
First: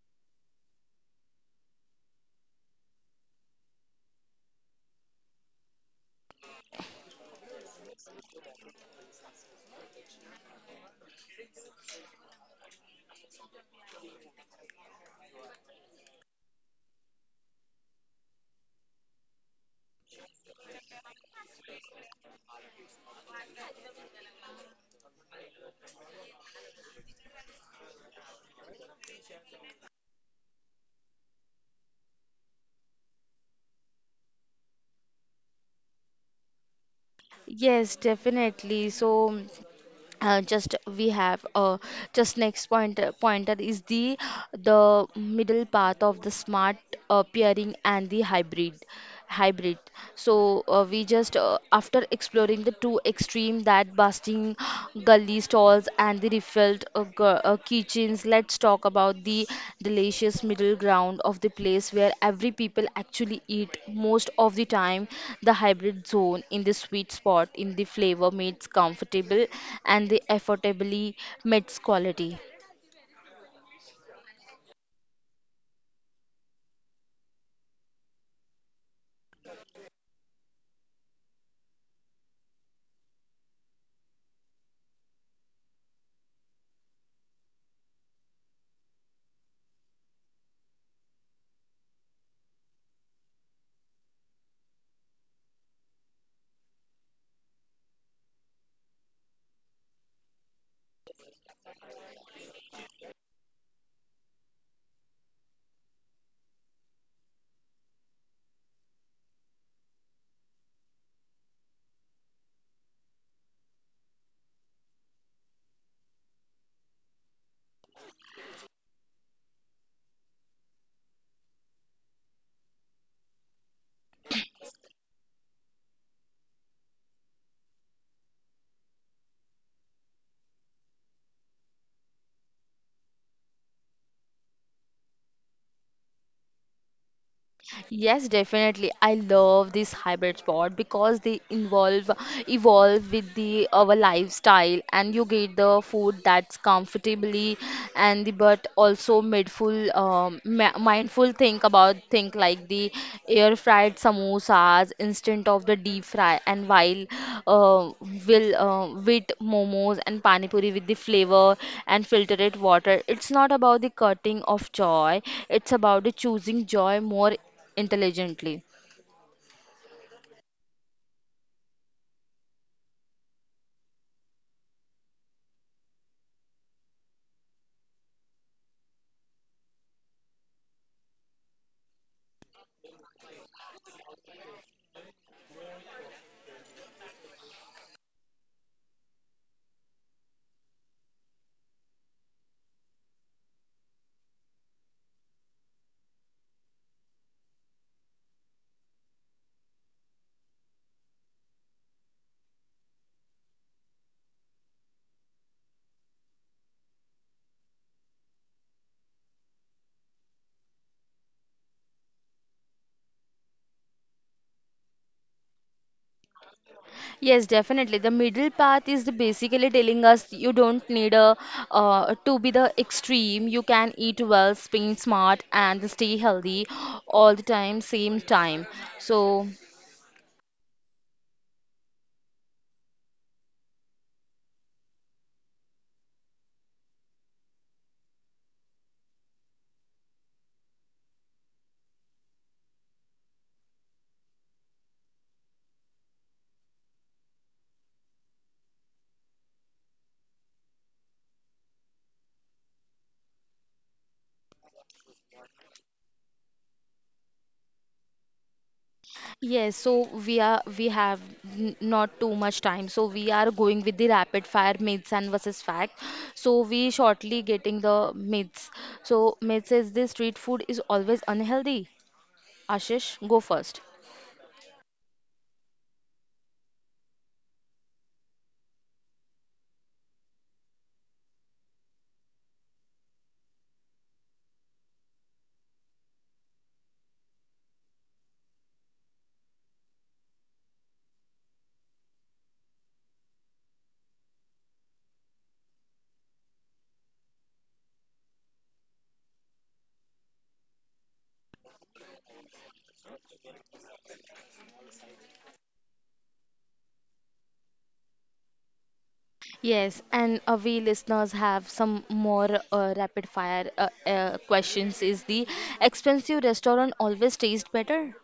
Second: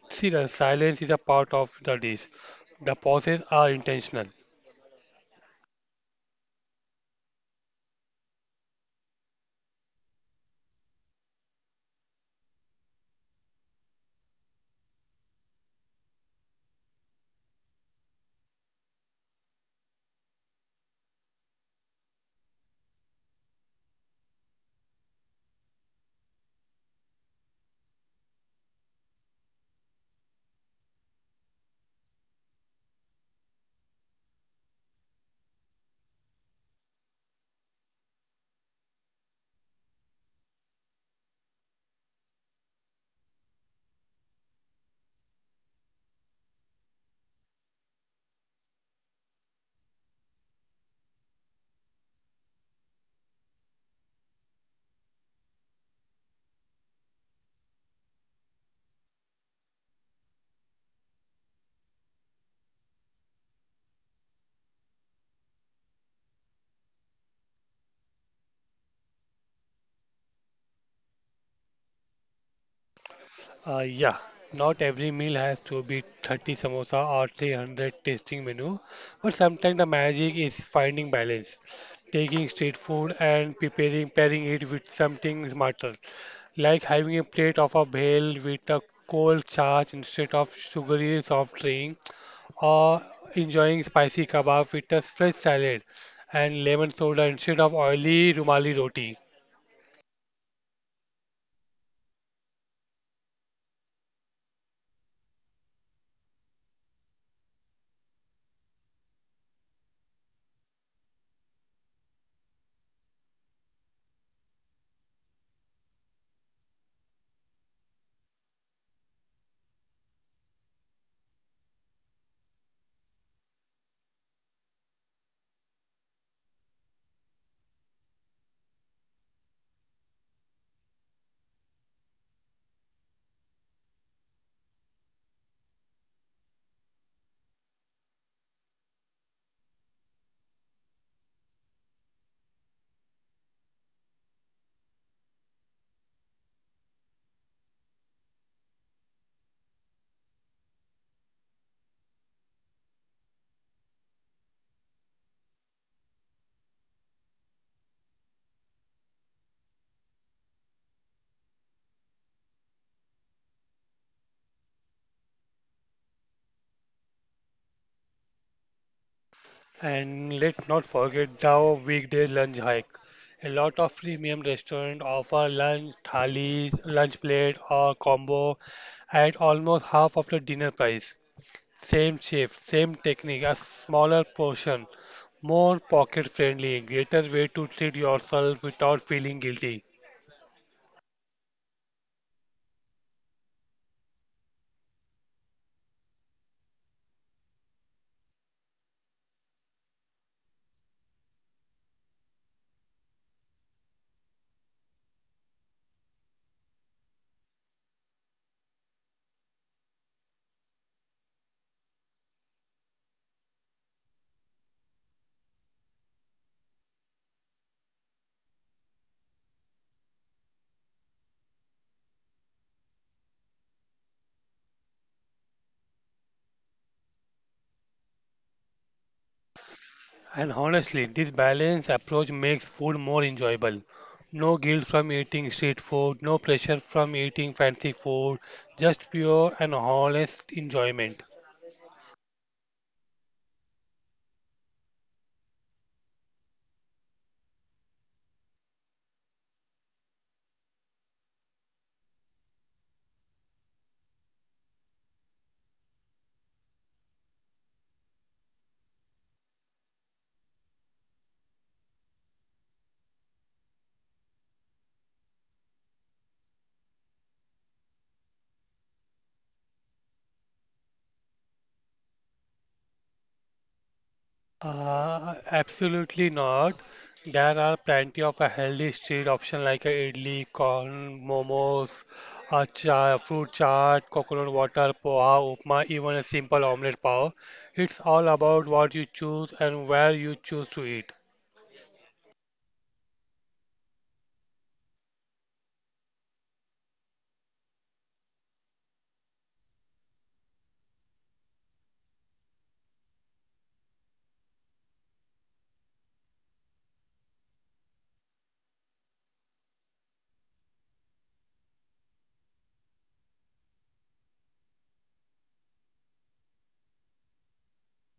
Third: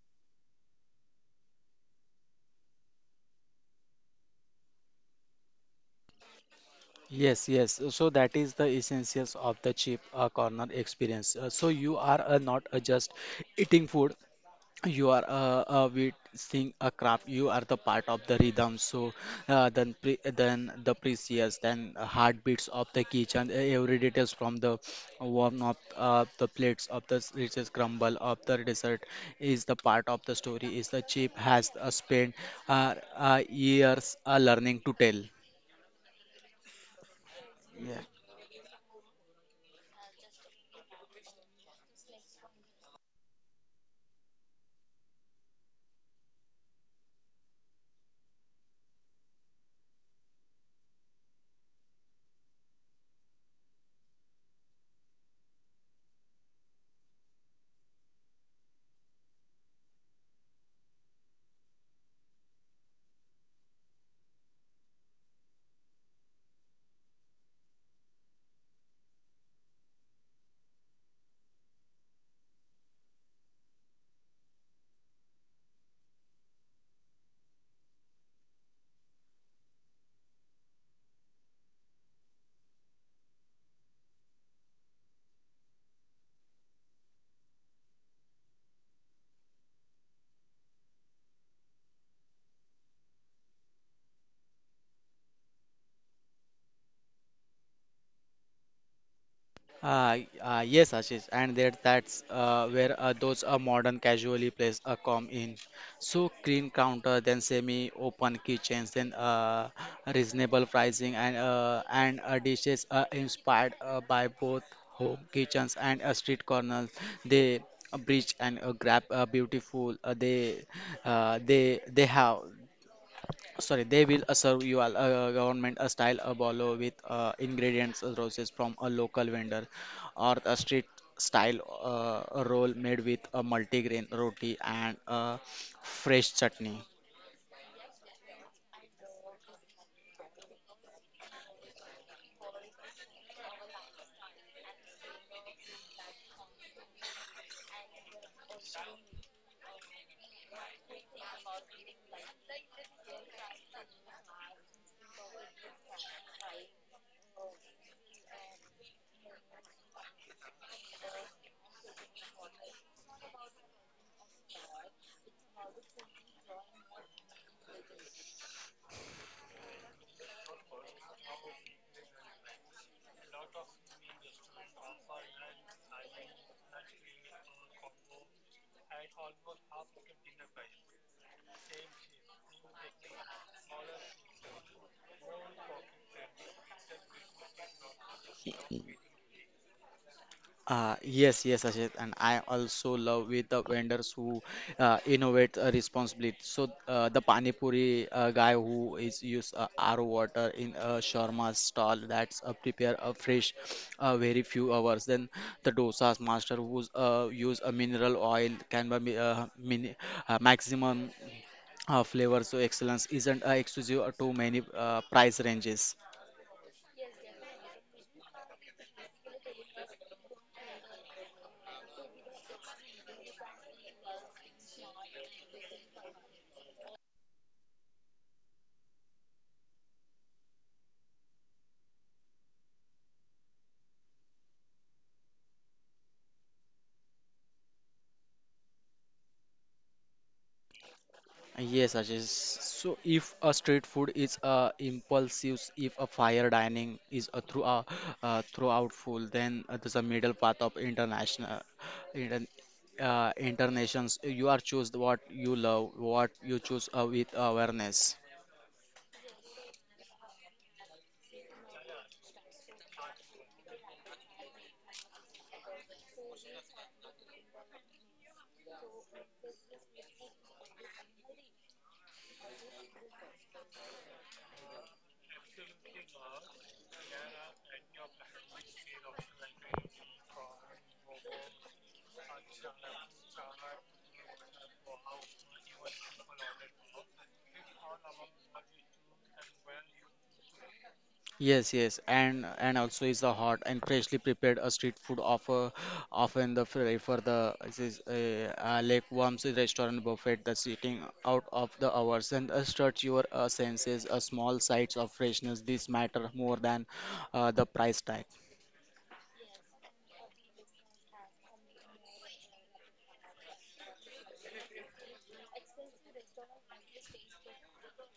S2: See, the silence is a part of the dish. The pauses are intentional.
S3: Yes, yes. So that is the essentials of the cheap corner experience. So you are not just eating food, you are witnessing a craft. You are the part of the rhythm. So then, pre then the precious, then heartbeats of the kitchen, every details from the warm of the plates of the riches crumble of the dessert is the part of the story. Is the cheap has spent years learning to tell. Yeah.
S1: Yes, definitely. So. Just we have just next pointer is the middle path of the smart pairing and the hybrid. So uh, we just uh, after exploring the two extreme that busting gully stalls and the the kitchens, let's talk about the delicious middle ground of the place where every people actually eat most of the time the hybrid zone in the sweet spot in the flavor meets comfortable and the affordably meets quality.
S2: Yeah, not every meal has to be 30 samosa or 300 tasting menu, but sometimes the magic is finding balance, taking street food and preparing pairing it with something smarter, like having a plate of a bhel with a cold charge instead of sugary soft drink, or enjoying spicy kebab with a fresh salad and lemon soda instead of oily rumali roti.
S3: Yes, Ashish, and that's where those modern casually place come in. So clean counter, then semi-open kitchens, then reasonable pricing, and dishes inspired by both home kitchens and street corners. They bridge and grab beautiful. They they have, sorry, they will serve you government a style a bolo with ingredients roses from a local vendor or a street style a roll made with a multigrain roti and a fresh chutney.
S1: Yes, definitely. I love this hybrid sport because they involve evolve with the our lifestyle and you get the food that's comfortably and the but also mindful mindful think like the air fried samosas instant of the deep fry and while uh, will with momos and pani puri with the flavor and filtered water. It's not about the cutting of joy, it's about the choosing joy more intelligently.
S2: And let's not forget the weekday lunch hike. A lot of premium restaurants offer lunch thali, lunch plate, or combo at almost half of the dinner price. Same chef, same technique, a smaller portion, more pocket friendly, greater way to treat yourself without feeling guilty.
S3: Yes, yes, Ashit, and I also love with the vendors who innovate responsibly. So the pani puri guy who is use RO water in a shawarma stall that's prepare a fresh, very few hours. Then the dosa's master who's use a mineral oil can be mini, maximum flavor. So excellence isn't exclusive to many price ranges.
S1: Yes, definitely. The middle path is the basically telling us you don't need a to be the extreme. You can eat well, spend smart, and stay healthy all the time, same time. So
S2: And honestly, this balanced approach makes food more enjoyable. No guilt from eating street food, no pressure from eating fancy food, just pure and honest enjoyment.
S3: Yes, Ashish. So if a street food is a impulsive, if a fire dining is a through a throughout full, then there's a middle path of international, intern, internations. You are choose what you love, what you choose with awareness.
S1: yes, so we are we have not too much time, so we are going with the rapid fire myths and versus fact. So we shortly getting the myths. So myth says this street food is always unhealthy. Ashish, go first.
S2: Absolutely not. There are plenty of a healthy street option like a idli, corn, momos, a cha fruit chaat, coconut water, poha, upma, even a simple omelette pav. It's all about what you choose and where you choose to eat.
S3: Yes, yes, and also is the hot and freshly prepared a street food offer often the fray for the this is Lake Worms restaurant buffet the sitting out of the hours and stretch your senses a small sights of freshness, this matter more than the price tag.
S1: Yes, and we listeners have some more rapid fire questions. Is the expensive restaurant always taste better?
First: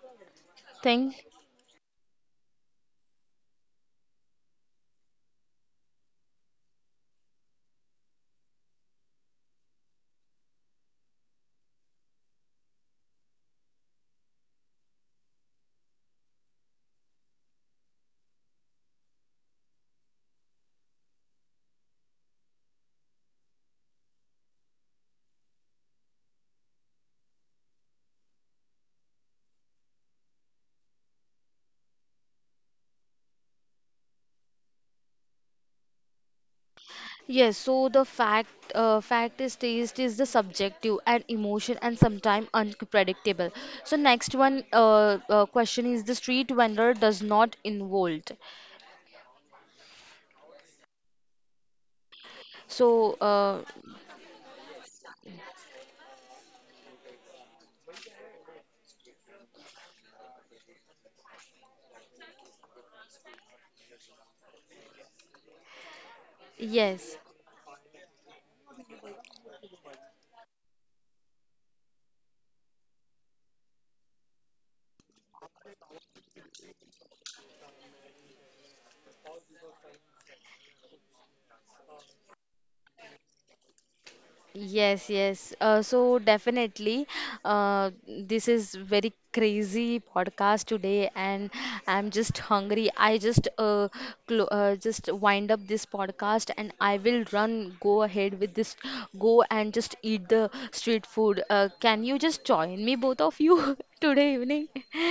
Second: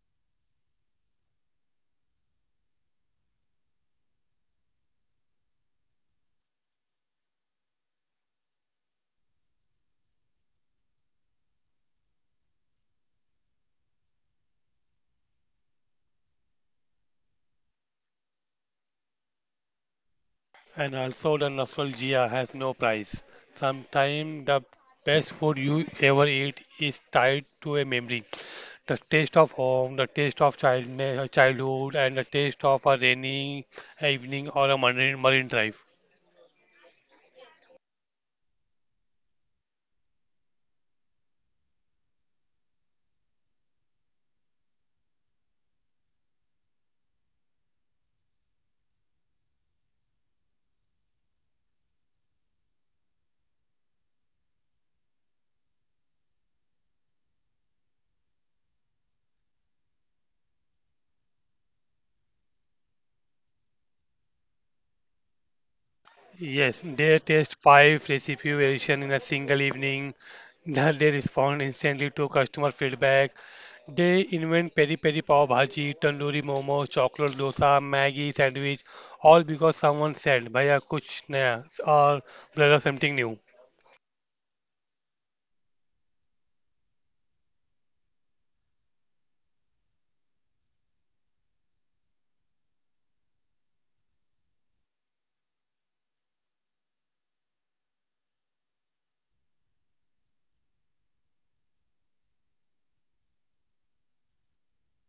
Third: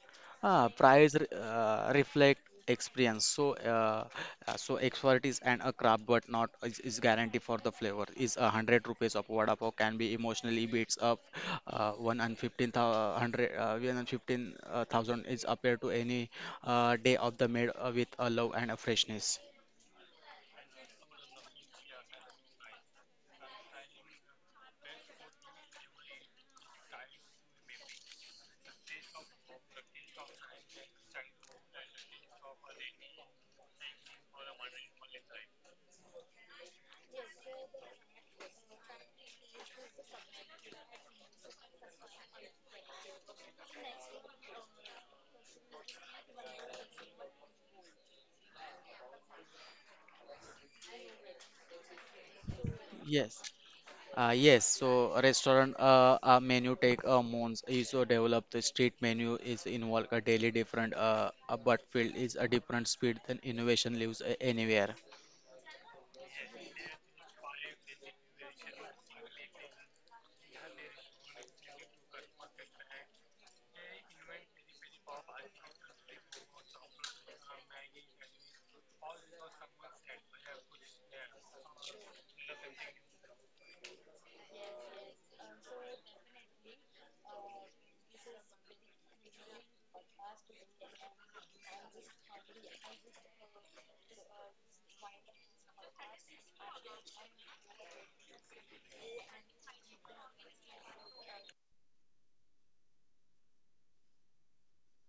S3: Ah,
S1: Thing.
S3: reflect experience. So, so expertise and a craft, but not is, is guarantee for the flavor. Is 100 rupees of vada pav can be emotionally beats up 1 and 1,500 1 and 15 thousand is compared to any day of the made with a love and a freshness.
S2: And also the nostalgia has no price. Sometimes the best food you ever eat is tied to a memory. The taste of home, the taste of childhood, and the taste of a rainy evening or a marine drive.
S1: Yes, so the fact is taste is the subjective and emotion and sometimes unpredictable. So next one question is the street vendor does not involved. So
S3: Yes, Yes, so a restaurant menu take months is developed. The street menu is involved a daily different, but field is a different speed than innovation lives anywhere.
S2: Yes,
S1: yes.
S2: they test five recipe variation in a single evening. [LAUGHS] That they respond instantly to customer feedback. They invent peri peri pav bhaji, tandoori momo, chocolate dosa, Maggie sandwich, all because someone said, "Bhaiya, kuch naya," or brother, something new.
S1: Yes, yes. So definitely, this is very crazy podcast today, and I'm just hungry. I just clo just wind up this podcast, and I will run, go ahead with this, go and just eat the street food. Can you just join me, both of you, [LAUGHS] today evening?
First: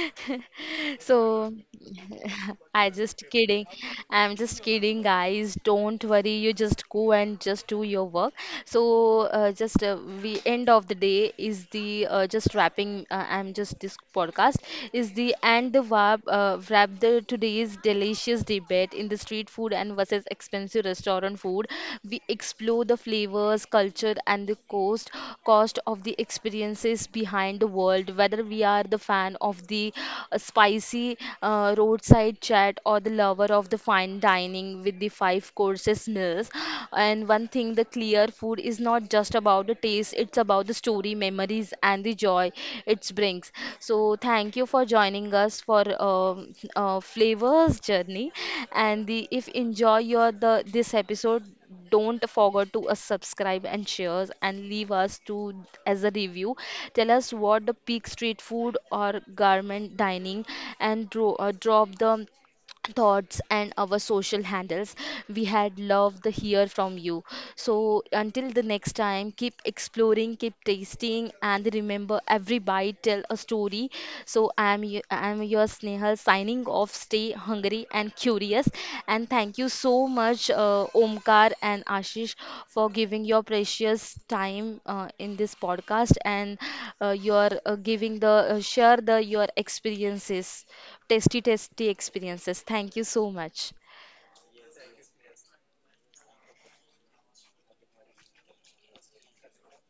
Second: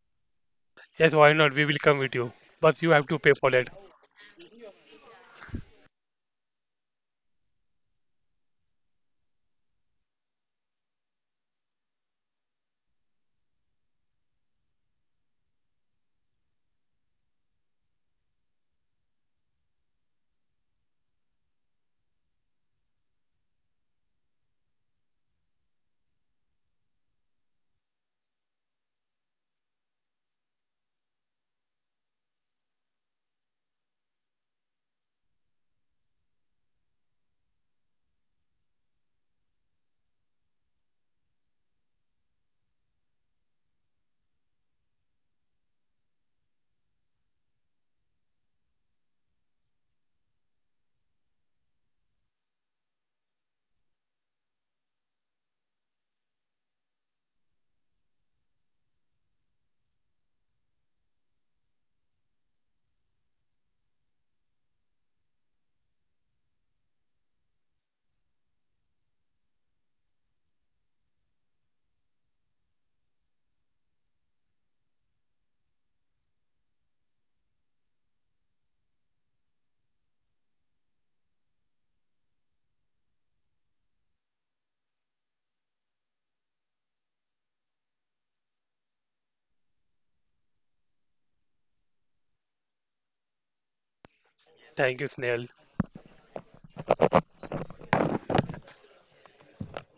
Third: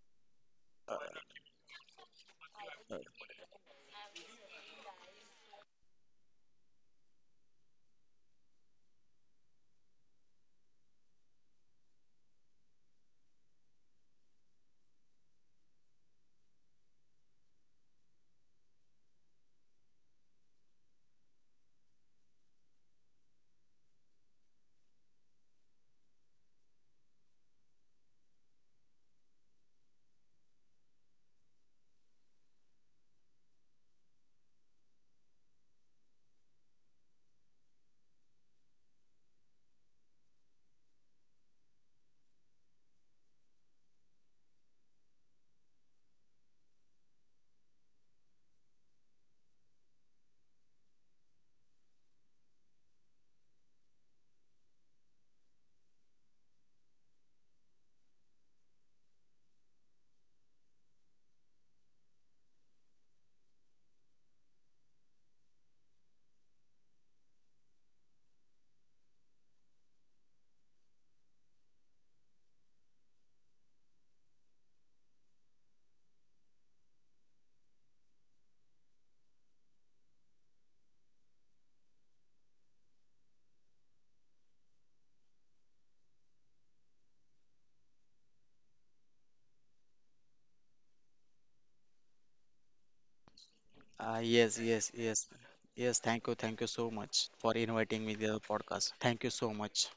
S1: [LAUGHS] [LAUGHS]
S2: Yes, why not?
S1: So
S2: We will come with you,
S1: [LAUGHS]
S2: but
S1: I
S2: you have to
S1: just
S2: pay for
S1: kidding.
S2: that.
S1: I'm just kidding, guys. Don't worry. You just go and just do your work. So just we end of the day is the just wrapping. I'm just this podcast is the and the wrap the today's delicious debate in the street food and versus expensive restaurant food. We explore the flavors, culture, and the cost of the experiences behind the world. Whether we are the fan of the spicy roadside chat or the lover of the fine dining with the five courses meals. And one thing, the clear food is not just about the taste; it's about the story, memories, and the joy it brings. So thank you for joining us for flavors journey. And the if enjoy your the this episode, don't forget to subscribe and shares and leave us to as a review. Tell us what the peak street food or garment dining and drop the thoughts and our social handles. We had loved to hear from you. So until the next time, keep exploring, keep tasting, and remember every bite tell a story. So I'm I'm your Snehal signing off. Stay hungry and curious, and thank you so much, Omkar and Ashish, for giving your precious time in this podcast and your giving the share the your experiences tasty, tasty experiences. Thank you so much.
S3: Yes, yes,
S2: Thank you,
S3: yes,
S2: Snail.
S3: yes. Thank you so much for inviting me to the podcast. Thank you so much.